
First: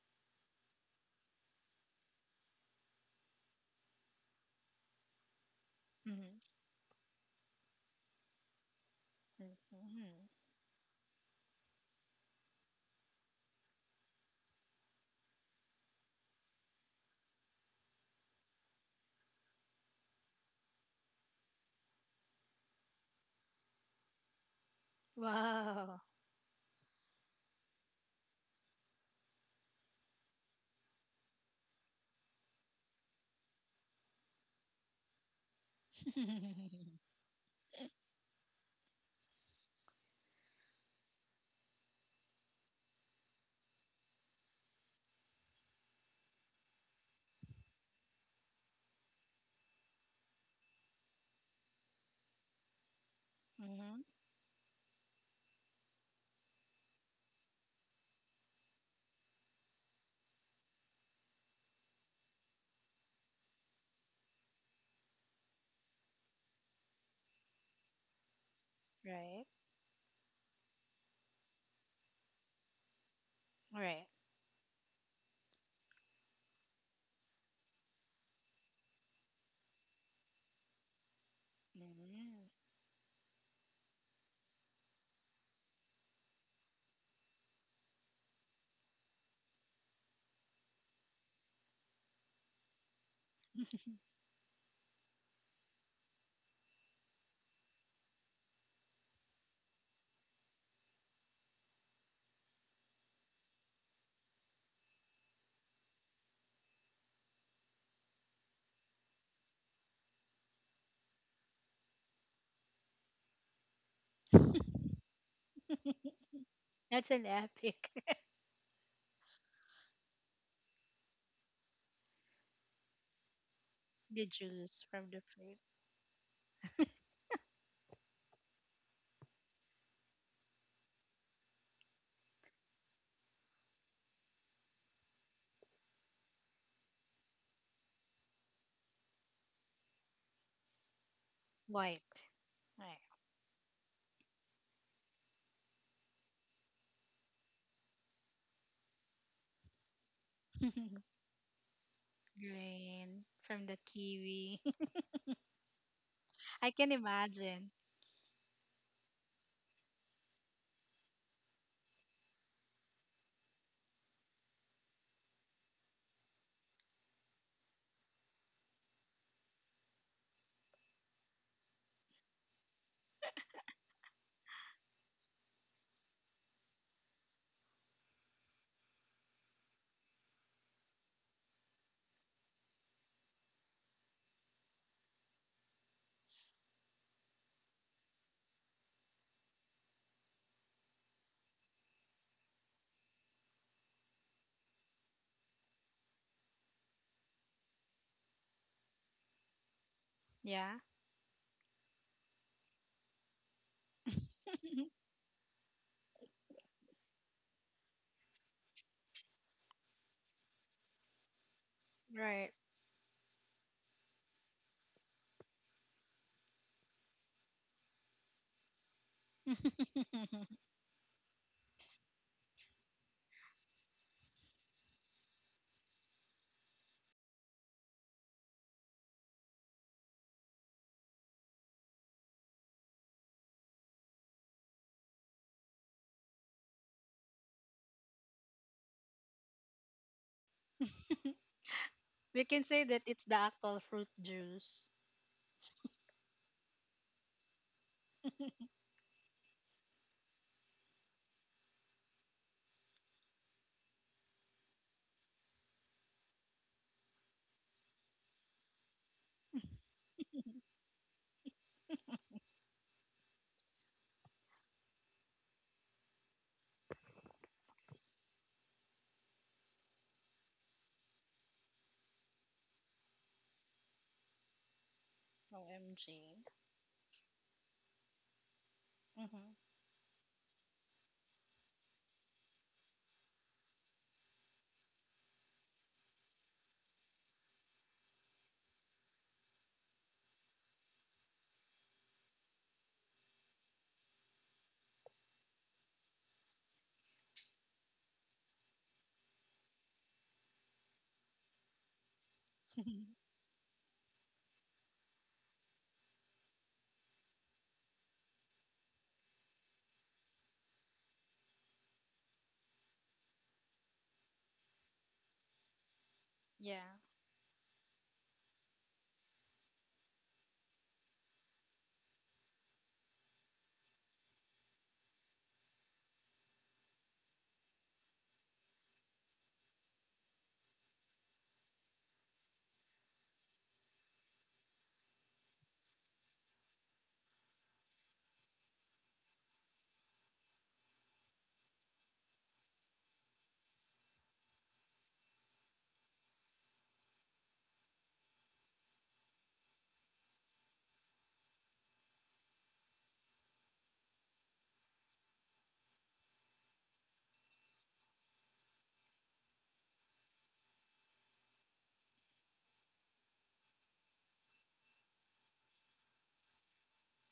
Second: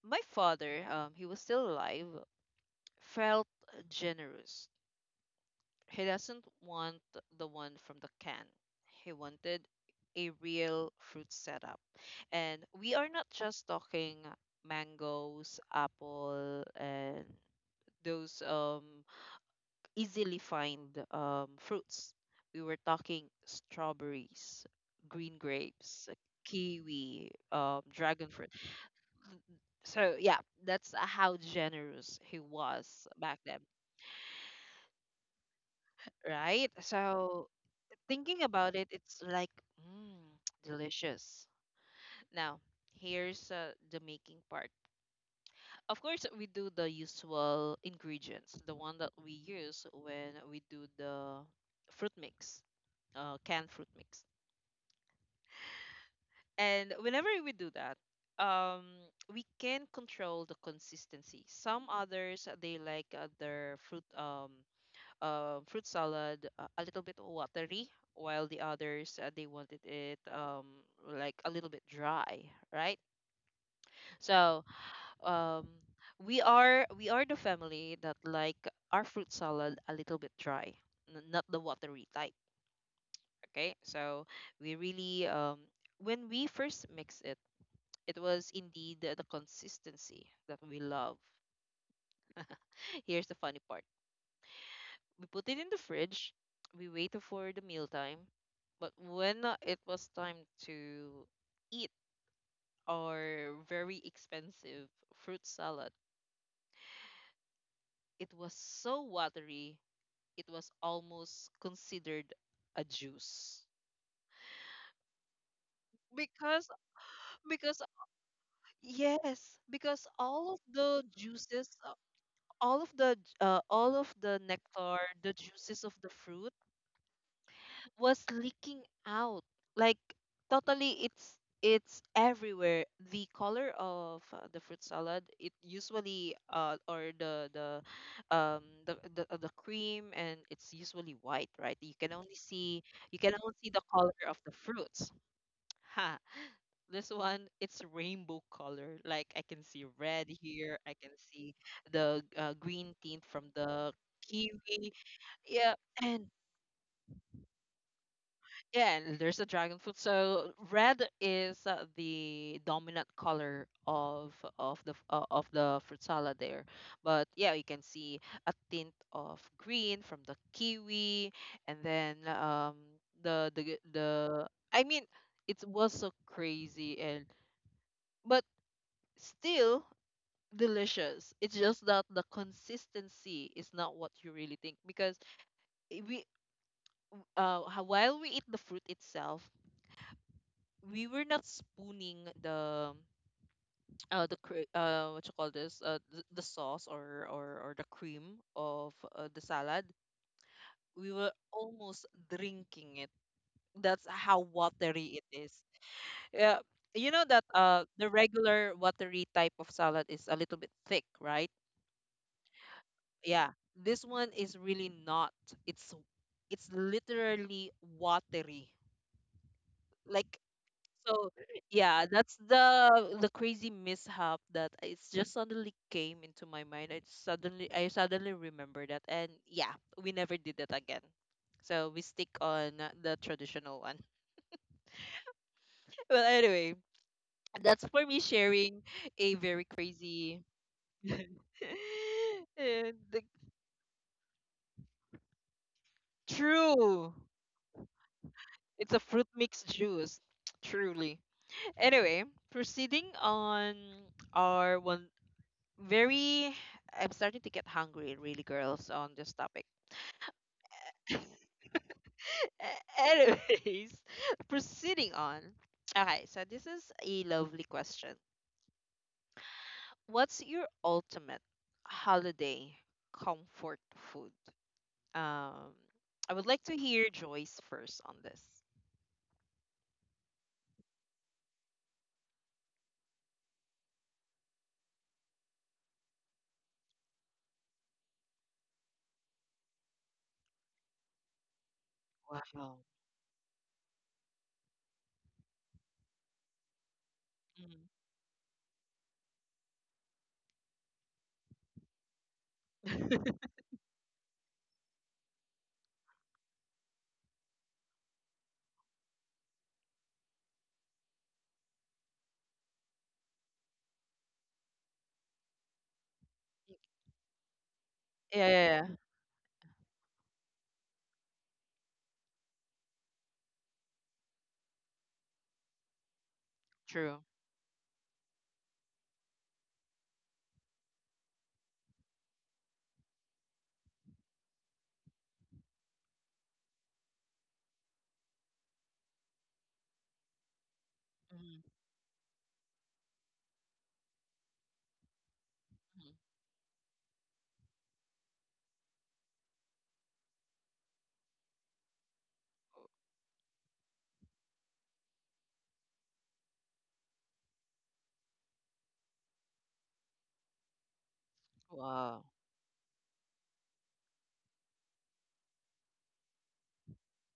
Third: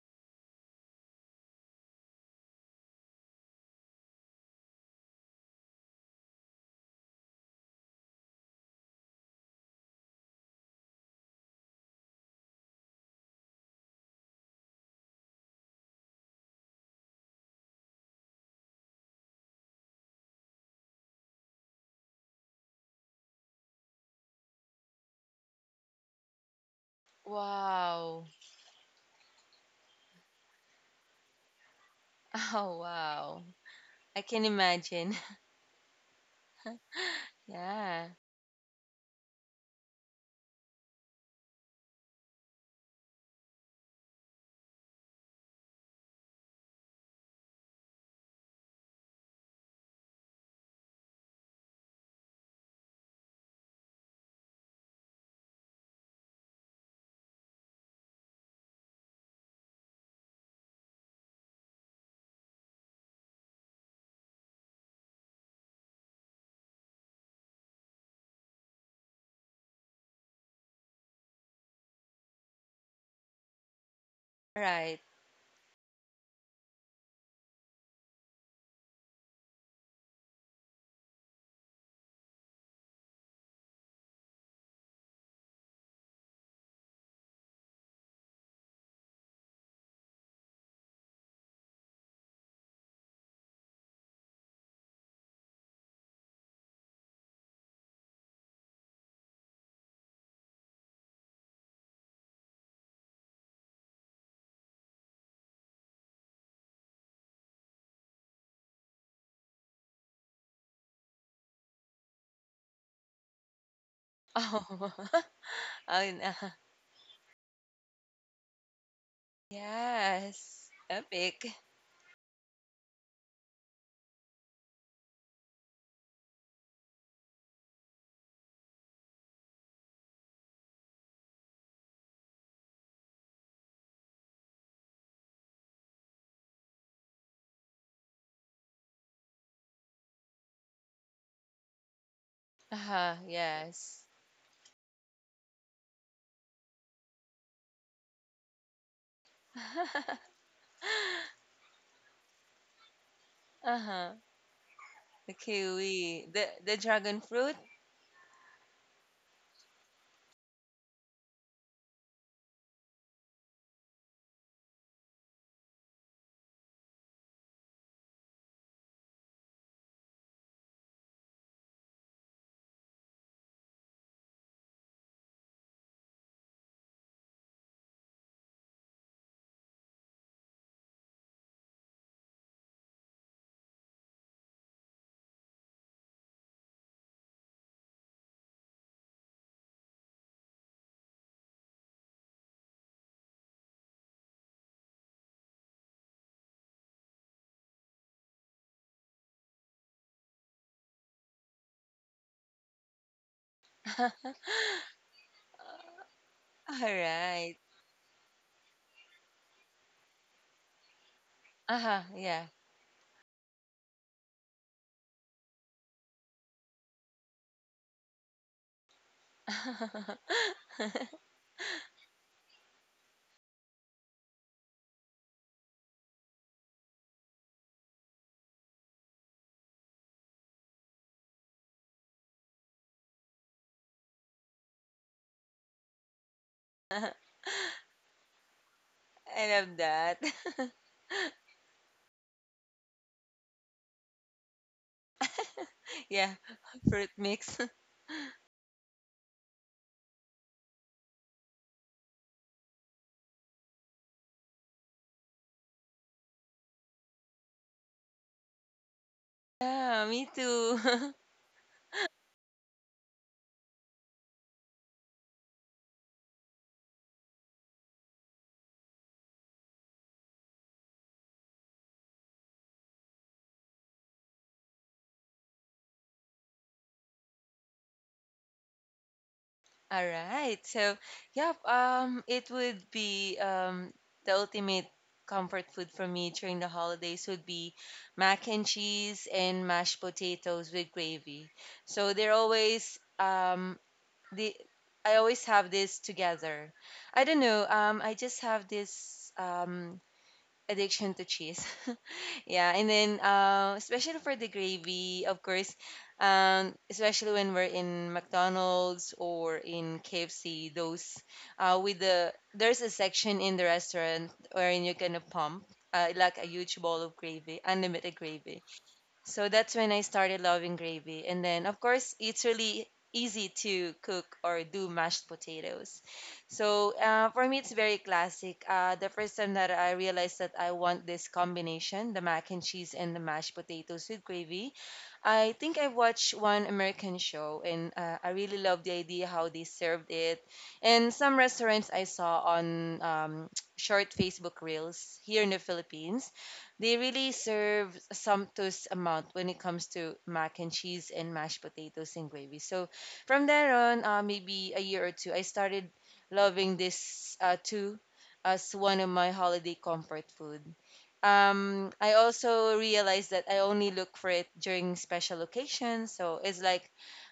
Speaker 1: my father, um, he was still alive, felt generous. He
Speaker 2: Mhm.
Speaker 1: doesn't want the one from the can. He wanted
Speaker 2: Mhm.
Speaker 1: a real fruit setup, and we are not just talking mangoes, apple, and those um easily find um, fruits. We were talking strawberries, green
Speaker 2: Wow.
Speaker 1: grapes, kiwi, um,
Speaker 3: Wow.
Speaker 1: dragon fruit. So yeah, that's how generous he
Speaker 3: Oh,
Speaker 1: was back
Speaker 3: wow.
Speaker 1: then,
Speaker 3: I can imagine.
Speaker 1: right? So
Speaker 3: Yeah.
Speaker 1: thinking about it, it's like mm, delicious. Now here's uh, the making part. Of course, we do the usual ingredients, the one that we use when we do the fruit mix, uh, canned fruit
Speaker 2: Mhm.
Speaker 1: mix. And whenever we do that, um, we can control the consistency. Some others uh, they like uh, their fruit um uh, fruit salad uh, a little bit watery, while the others uh,
Speaker 2: Right.
Speaker 1: they wanted it um like a little bit dry, right?
Speaker 2: Right.
Speaker 1: So
Speaker 3: Right.
Speaker 1: um we are we are the family that like our fruit salad a little bit dry, n- not the watery type.
Speaker 2: Mm.
Speaker 1: Okay, so we really um when we first mix it, it was indeed the, the, consistency that we love. Here's the funny part. We put it in the fridge. We waited for the mealtime. But when uh, it was time to eat our very expensive fruit salad, it was so watery, it was almost considered a juice.
Speaker 3: Oh. Oh no.
Speaker 1: Because,
Speaker 2: That's an
Speaker 1: because,
Speaker 2: epic.
Speaker 1: yes, because all of
Speaker 3: Yes.
Speaker 1: the
Speaker 3: Epic.
Speaker 1: juices, uh, all of the, j- uh, all of
Speaker 2: The
Speaker 1: the
Speaker 2: juice
Speaker 1: nectar,
Speaker 2: from the
Speaker 1: the
Speaker 2: fruit.
Speaker 1: juices of the fruit, was leaking out, like, totally, it's it's everywhere. The color of uh, the fruit salad, it usually uh or the the um the, the uh, the cream, and it's usually white, right? you can
Speaker 2: White.
Speaker 1: only see
Speaker 2: Right.
Speaker 1: you
Speaker 3: Uh-huh.
Speaker 1: can only see the
Speaker 3: Yes.
Speaker 1: color of the fruits. Ha This one, it's rainbow color. Like, I can see red here, I can see the uh, green tint
Speaker 2: Green
Speaker 1: from
Speaker 2: from the
Speaker 1: the
Speaker 3: Uh-huh.
Speaker 2: kiwi.
Speaker 1: kiwi,
Speaker 3: The
Speaker 1: yeah, and
Speaker 3: kiwi. The
Speaker 2: I
Speaker 3: the
Speaker 2: can
Speaker 3: dragon fruit.
Speaker 2: imagine.
Speaker 1: yeah, and there's a dragon fruit. So red is uh, the dominant color of of the f- uh, of the fruit salad there. But yeah, you can see a tint of green from the kiwi, and then um the the the I mean, it was so crazy, and but still delicious. It's just that the consistency is not what you really think, because i- we uh ho- while we eat the fruit itself, we were not spooning the uh the cre- uh what you call this uh the, the sauce or or or the cream of uh, the salad.
Speaker 2: Yeah.
Speaker 1: We were almost drinking it. That's
Speaker 3: All
Speaker 1: how watery it is. Yeah. You know that
Speaker 3: right.
Speaker 1: uh the regular watery type of salad is a little bit thick, right?
Speaker 3: Uh-huh. Yeah.
Speaker 2: Right.
Speaker 1: Yeah. This one is really not, it's it's literally watery, like. So yeah, that's the the crazy mishap that it just suddenly came into my mind. I suddenly I suddenly remember that, and yeah, we never did that again. So we stick on the traditional one. Well, anyway, that's for me sharing a
Speaker 3: I
Speaker 1: very
Speaker 3: love that.
Speaker 1: crazy.
Speaker 2: We can say
Speaker 1: Eh,
Speaker 2: that
Speaker 1: the,
Speaker 2: it's the actual fruit juice.
Speaker 3: Yeah. Fruit
Speaker 1: true,
Speaker 3: mix.
Speaker 1: it's a fruit mixed juice. Truly. Anyway, proceeding on our one very, I'm starting to get hungry, really, girls, on this topic.
Speaker 3: Yeah, me too.
Speaker 1: Anyways, proceeding on. Okay, so this is a lovely question. What's your ultimate holiday comfort food? Um, I
Speaker 2: O M G.
Speaker 1: would like to hear Joyce first on this.
Speaker 2: Mm-hmm.
Speaker 3: All right. So, yep, um, it would be, um, the ultimate comfort food for me during the holidays would be mac and cheese and mashed potatoes with gravy. So they're
Speaker 1: Wow.
Speaker 3: always um the I always have this together. I don't know.
Speaker 1: Mhm.
Speaker 3: Um, I just have this um addiction to cheese. Yeah, and then uh, especially for the gravy, of course, um, especially when we're in McDonald's or in K F C, those uh, with the there's a section in the restaurant wherein you can pump uh, like a huge
Speaker 2: Yeah.
Speaker 3: bowl of gravy, unlimited
Speaker 1: Yeah,
Speaker 3: gravy.
Speaker 1: yeah, yeah.
Speaker 3: So that's when I started loving gravy. And then, of course, it's really easy to cook or do mashed potatoes. So
Speaker 1: True.
Speaker 3: uh, for me, it's very classic. Uh, the first time that I realized that I want this combination, the mac and cheese and the mashed potatoes with gravy, I think I watched one American show and uh, I really love the idea how they served it. And some
Speaker 1: Hmm.
Speaker 3: restaurants I saw on um, short Facebook reels here in the Philippines, they really serve a sumptuous amount when it comes to mac and cheese and mashed potatoes and gravy. So from there on, uh, maybe a year or two, I started loving this uh, too as one of my holiday comfort food. um I
Speaker 1: Wow.
Speaker 3: also realized that I only look for it during special occasions. So it's like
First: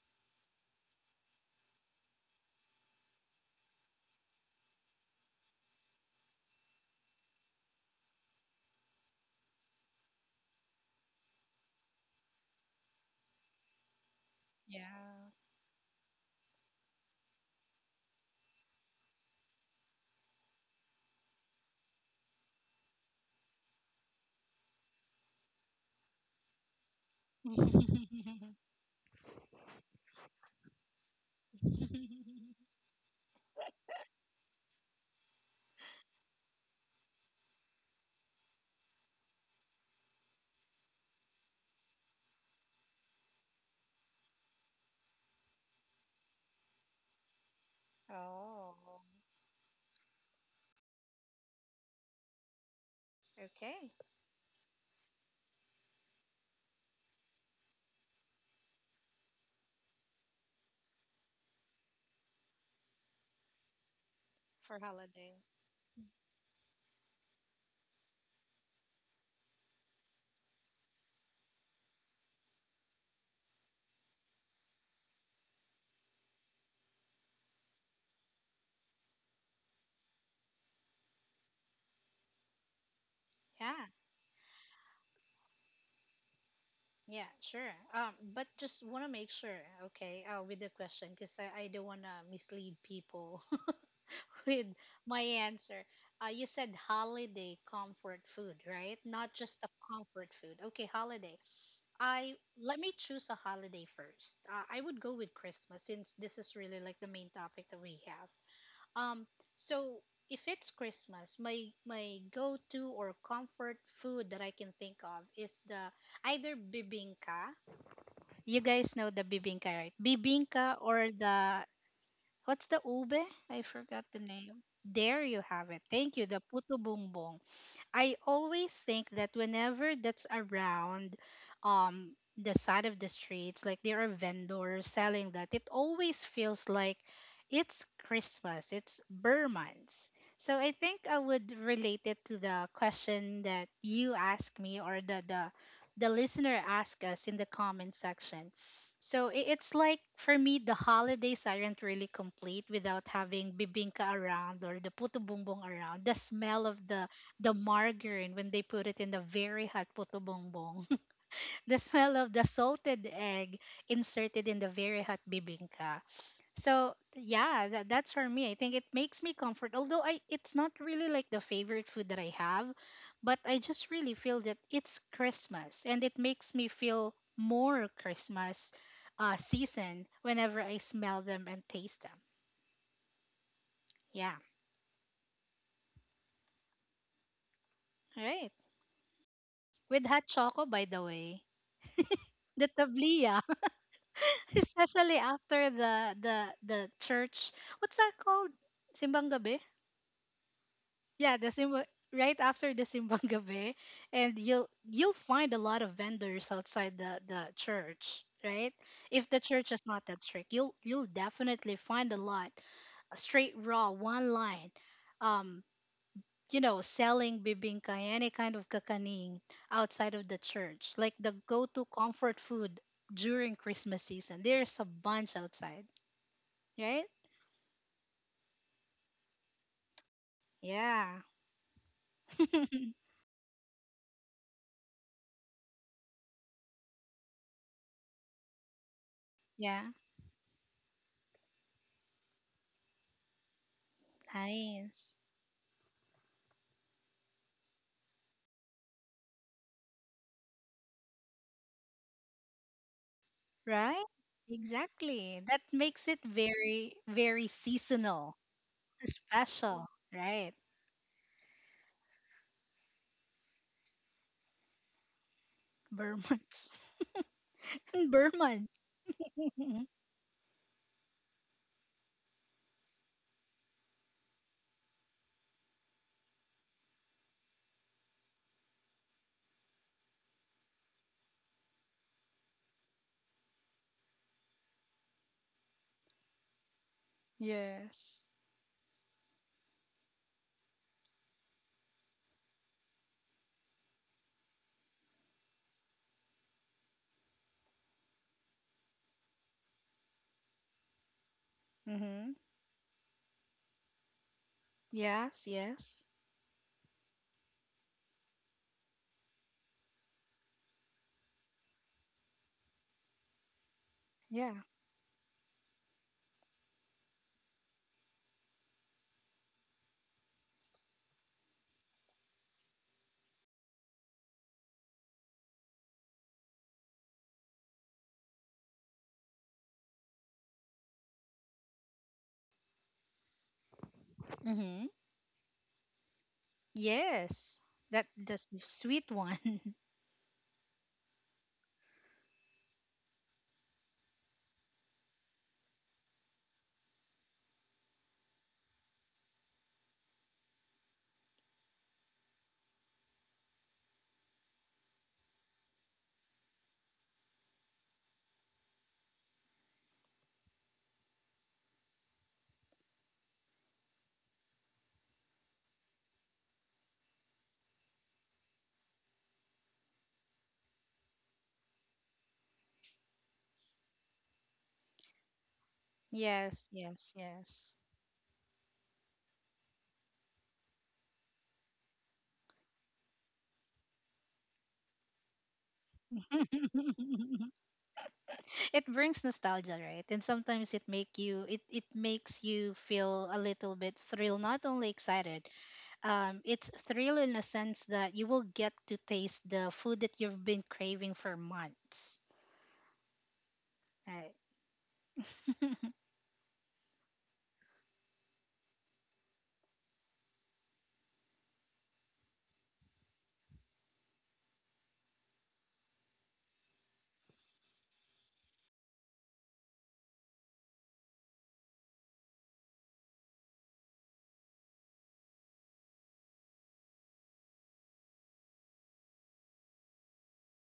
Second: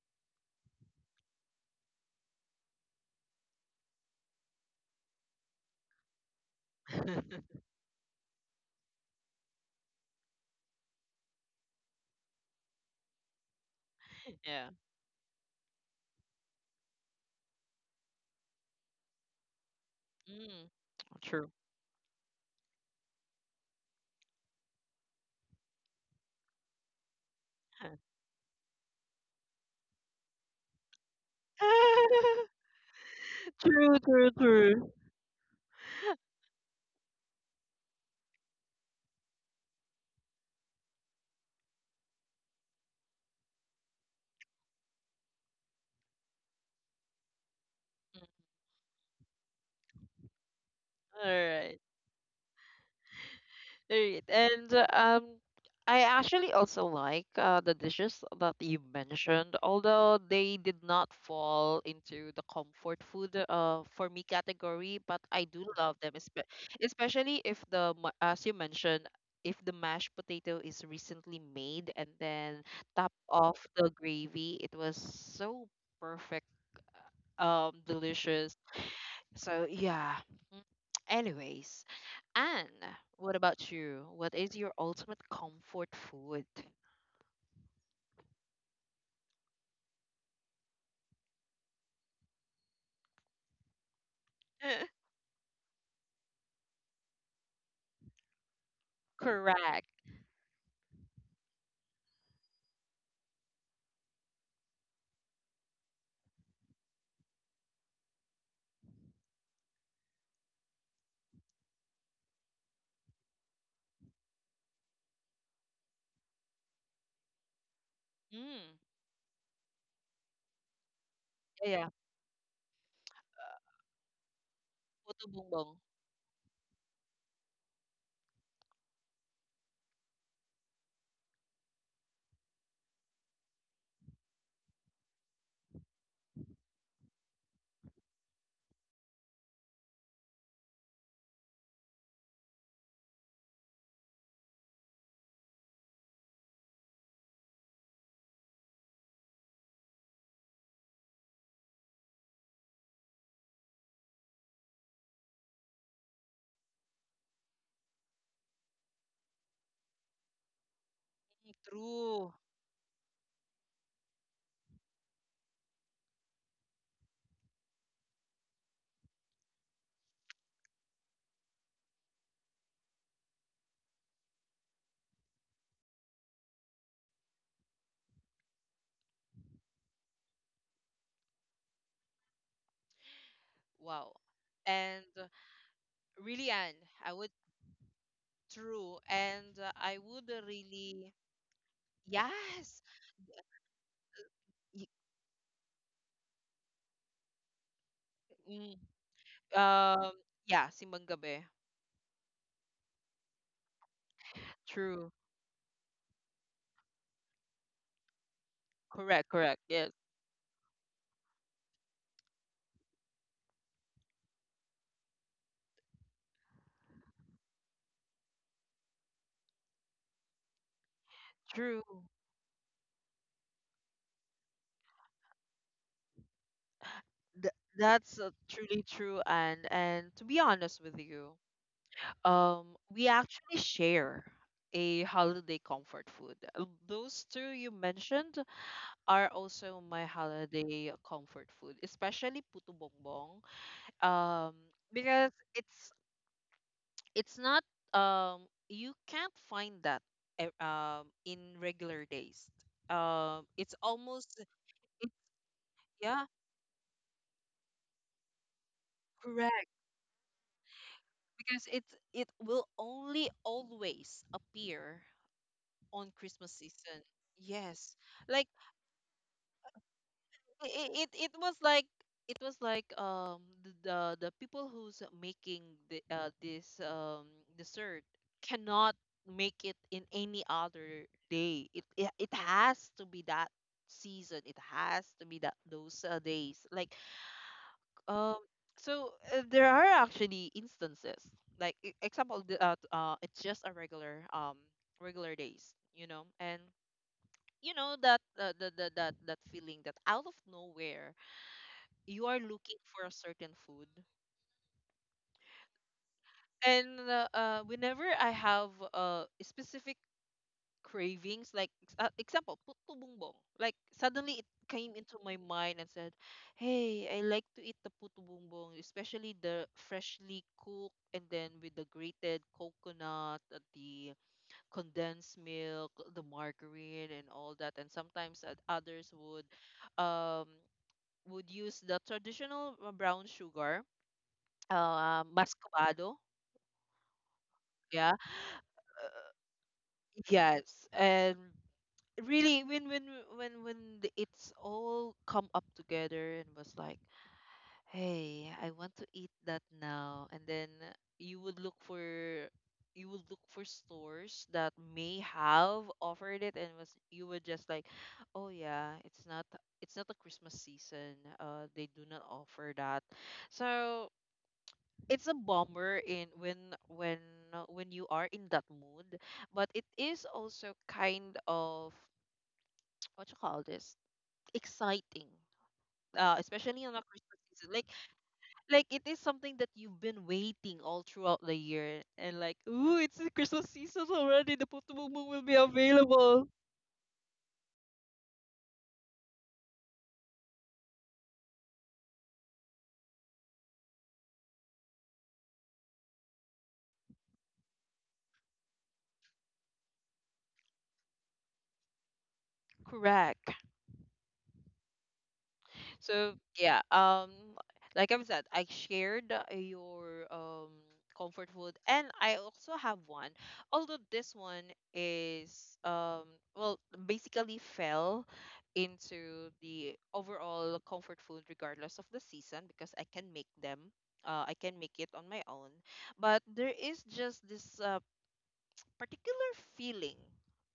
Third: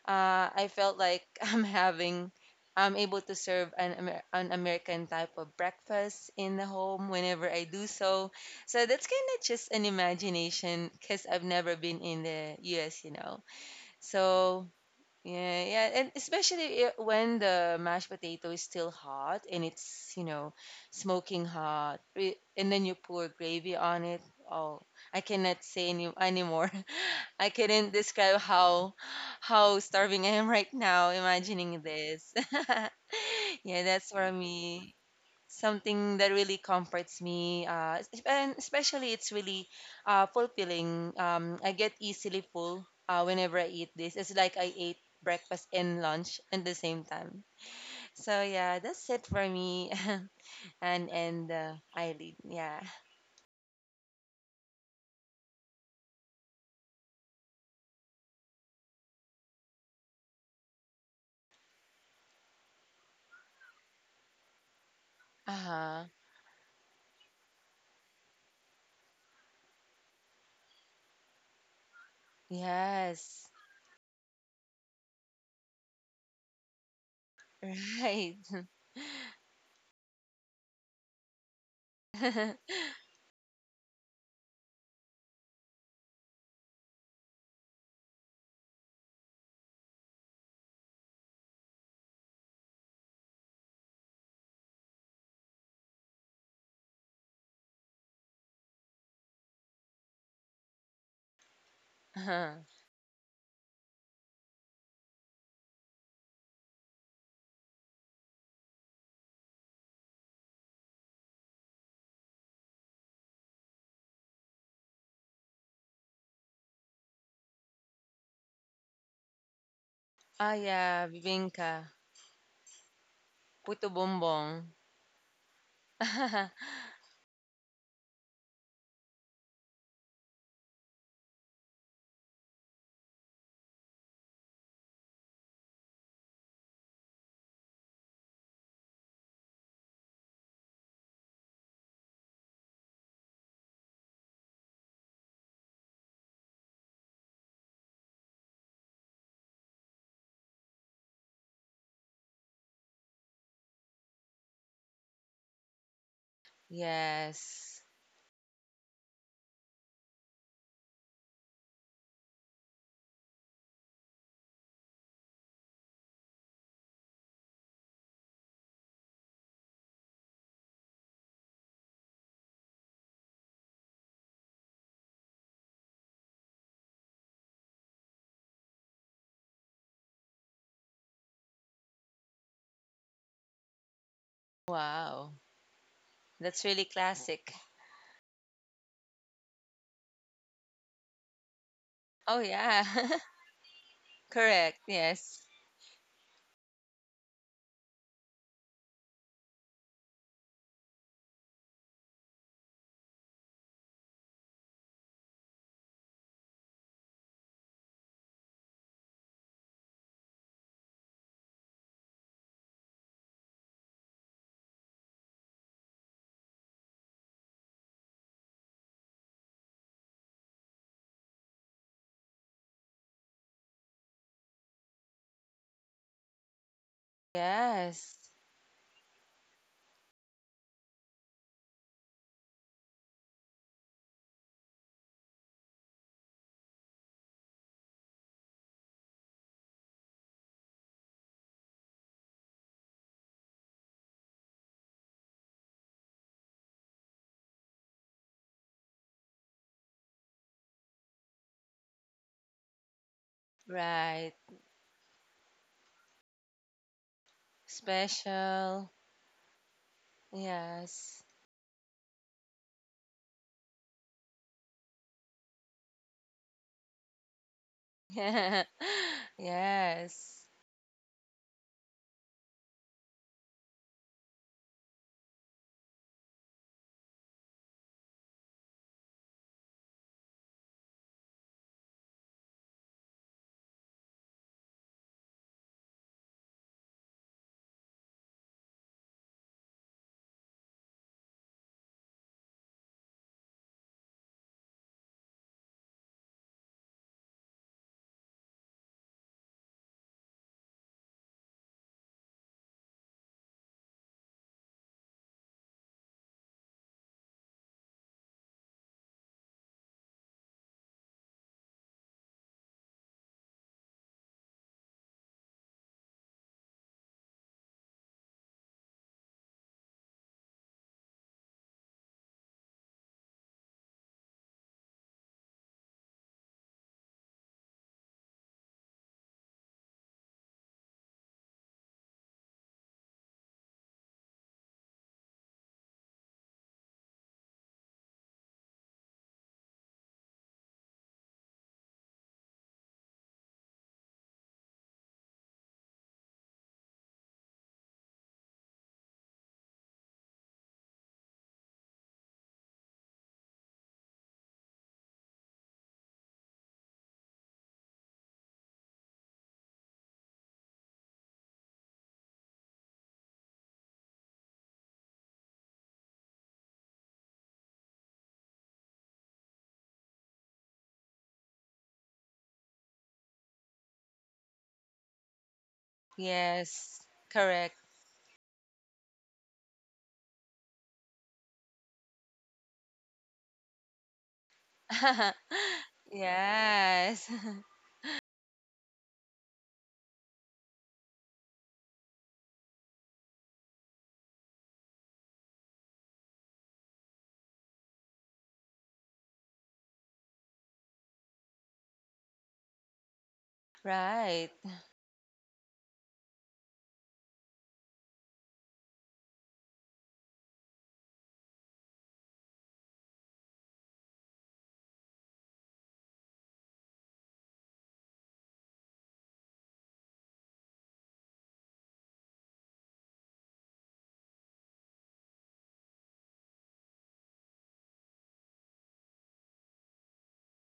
Speaker 3: uh, I felt like I'm having I'm able to serve an Amer- an American type of breakfast in the home whenever I do so. So that's kind of just an imagination because I've never been in the U S, you know.
Speaker 1: Yeah.
Speaker 3: So
Speaker 2: Yeah.
Speaker 3: yeah, yeah, and especially i- when the mashed potato is still hot and it's, you know,
Speaker 1: Mm.
Speaker 3: smoking
Speaker 1: True.
Speaker 3: hot, re- and then you pour gravy on it. Oh, I cannot say any anymore. I couldn't describe how how starving I am right now imagining this. Yeah,
Speaker 1: True,
Speaker 3: that's for
Speaker 1: true, true.
Speaker 3: me something that really comforts me, uh, es- and especially it's really uh, fulfilling. um, I get easily full uh, whenever I eat this. It's like I ate breakfast and lunch at the same time.
Speaker 1: All
Speaker 3: So yeah,
Speaker 2: Oh,
Speaker 3: that's it for me. And and uh,
Speaker 1: right.
Speaker 3: eyelid, yeah.
Speaker 2: okay.
Speaker 1: All right. And uh, um I actually also like uh, the dishes that you mentioned, although they did not fall into the comfort food uh, for me
Speaker 2: For
Speaker 1: category, but
Speaker 2: holiday.
Speaker 1: I do love
Speaker 3: Uh-huh.
Speaker 1: them, espe- especially if the, ma- as you mentioned, if the mashed potato is recently made and then top
Speaker 3: Yes.
Speaker 1: off the gravy, it was so perfect, um,
Speaker 3: Right.
Speaker 1: delicious. So yeah. Mm. Anyways, Anne, what about
Speaker 2: Yeah,
Speaker 1: you? What is your ultimate comfort food?
Speaker 2: yeah, sure. Um, but just want to make sure, okay, uh, with the question, because I, I don't want to mislead people with my answer. Uh, you said holiday comfort food, right? Not just a
Speaker 1: Correct.
Speaker 2: comfort food. Okay, holiday. I
Speaker 3: Uh-huh.
Speaker 2: Let me choose a holiday first. Uh, I would go with Christmas since this is really like the main topic that we have. Um, so if it's Christmas, my my go-to or comfort food that I can think of is the either bibingka. You
Speaker 1: Mm.
Speaker 2: guys know the bibingka, right?
Speaker 3: Ah
Speaker 2: Bibingka
Speaker 3: yeah,
Speaker 2: or the
Speaker 3: bibingka.
Speaker 1: Yeah, yeah.
Speaker 2: what's the ube? I
Speaker 3: Puto
Speaker 2: forgot the
Speaker 3: bombong.
Speaker 2: name. There
Speaker 1: Puto
Speaker 2: you have
Speaker 1: bumbong.
Speaker 2: it. Thank you, the puto bumbong. I always think that whenever that's around um the side of the streets, like there are vendors selling that, it always feels like it's Christmas, it's Burmans. So I think I would relate it to the question that you asked me or the the, the listener asked us in the comment section. So i- it's like for me the holidays aren't really complete without having bibingka around or the puto bumbong around. The smell of the the
Speaker 3: Yes.
Speaker 2: margarine when they put it in the very hot puto bongbong,
Speaker 1: Mm,
Speaker 2: the smell of
Speaker 1: true.
Speaker 2: the salted egg inserted in the very hot bibingka. So yeah, that, that's for me. I think it makes me comfort. Although I, it's not really like the favorite food that I have, but I just really feel that it's Christmas and it makes me feel more Christmas uh, season whenever I smell them and taste them.
Speaker 1: Wow.
Speaker 2: Yeah.
Speaker 1: And uh,
Speaker 3: Wow,
Speaker 1: really,
Speaker 3: that's
Speaker 1: Anne,
Speaker 3: really
Speaker 1: I would
Speaker 3: classic.
Speaker 2: All right.
Speaker 1: true, and uh, I
Speaker 2: With hot
Speaker 1: would
Speaker 2: choco,
Speaker 1: really
Speaker 2: by the way.
Speaker 3: Oh
Speaker 2: The
Speaker 1: yes.
Speaker 3: yeah.
Speaker 2: tablilla.
Speaker 3: Correct.
Speaker 1: Y-
Speaker 2: Especially
Speaker 3: Yes.
Speaker 2: after the the the church. What's that called?
Speaker 1: mm,
Speaker 2: Simbang gabi?
Speaker 1: Um, yeah, simbang
Speaker 2: Yeah,
Speaker 1: gabi.
Speaker 2: the simba right after the simbang gabi, and you'll you'll
Speaker 1: True.
Speaker 2: find a lot of vendors outside the the church, right? If
Speaker 1: Correct.
Speaker 2: the
Speaker 1: Correct.
Speaker 2: church is
Speaker 1: Yes.
Speaker 2: not that strict, you'll you'll definitely find a lot a straight raw one line. Um, you know, selling bibingka, any kind of kakaning outside of the church, like the go-to
Speaker 1: True.
Speaker 2: comfort food during Christmas season. There's a bunch outside, right?
Speaker 1: Th- that's
Speaker 3: Yes.
Speaker 1: uh, truly true, and and to be honest with
Speaker 2: Yeah.
Speaker 1: you, um we actually share a holiday comfort food. Uh, those two you mentioned are also
Speaker 2: Yeah.
Speaker 1: my holiday comfort food, especially puto bongbong, um
Speaker 2: Nice.
Speaker 1: because it's it's not um you can't find that e- um in regular days. Um it's
Speaker 2: Right?
Speaker 3: Right.
Speaker 1: almost, it,
Speaker 2: Exactly. That makes it
Speaker 1: yeah,
Speaker 2: very, very seasonal,
Speaker 3: Special.
Speaker 1: correct,
Speaker 2: special. Right.
Speaker 3: Yes.
Speaker 1: because it it will only always appear on Christmas
Speaker 2: Burmans.
Speaker 1: season. Yes,
Speaker 2: And
Speaker 1: like,
Speaker 2: Burmans.
Speaker 3: Yes.
Speaker 1: it it, it was like it was like um the the, the people who's making the uh, this um dessert cannot make it in any other day. It it, it has to be that season. It has to be that those uh, days. Like,
Speaker 2: Yes.
Speaker 1: Um, so uh, there are actually instances like, e- example, the, uh, t- uh it's just a regular, um regular days, you know, and you know that uh, the, the that that feeling that out of nowhere you
Speaker 2: Mm-hmm.
Speaker 1: are looking for a certain food,
Speaker 2: Yes. Yes.
Speaker 1: and uh, uh, whenever I have a specific cravings, like, ex- uh, example, puto bumbong, like, suddenly it
Speaker 2: Yeah.
Speaker 1: came into my mind and said, hey, I like to eat the puto bumbong, especially the freshly cooked, and then with the grated coconut, uh, the condensed milk, the margarine, and all that. And sometimes uh, others would um would use the traditional uh, brown sugar,
Speaker 2: Mm-hmm.
Speaker 1: uh mascovado.
Speaker 2: Yes. That
Speaker 1: Yeah.
Speaker 2: that's the sweet one.
Speaker 1: Yes, and really, when when when when the- it's all come up together, and was like, hey, I want to eat that now, and then you would look for you would look for stores that may have offered it, and was you were just like, oh yeah, it's not it's not the Christmas season, uh they do not offer that. So it's a bummer, in when when uh, when you are in that mood. But it is also kind of, what you call this, exciting, uh
Speaker 2: Yes.
Speaker 1: especially on a
Speaker 3: Yes.
Speaker 2: Yes.
Speaker 1: Christmas season,
Speaker 2: Yes.
Speaker 3: Correct.
Speaker 1: like like it is something that you've been waiting all throughout the year, and, like, ooh, it's the Christmas season already, the Pokemon will be available.
Speaker 3: Yes.
Speaker 2: It brings nostalgia right and sometimes it make you it, it makes you feel a little bit thrilled not only excited, um, it's thrill in a sense that you will get to taste the food that you've been craving for months
Speaker 1: Correct.
Speaker 2: right.
Speaker 3: Right.
Speaker 1: So yeah, um, like I've said, I shared uh, your um comfort food, and I also have one. Although this one is um well, basically fell into the overall comfort food regardless of the season, because I can make them. Uh, I can make it on my own, but there is just this uh, particular feeling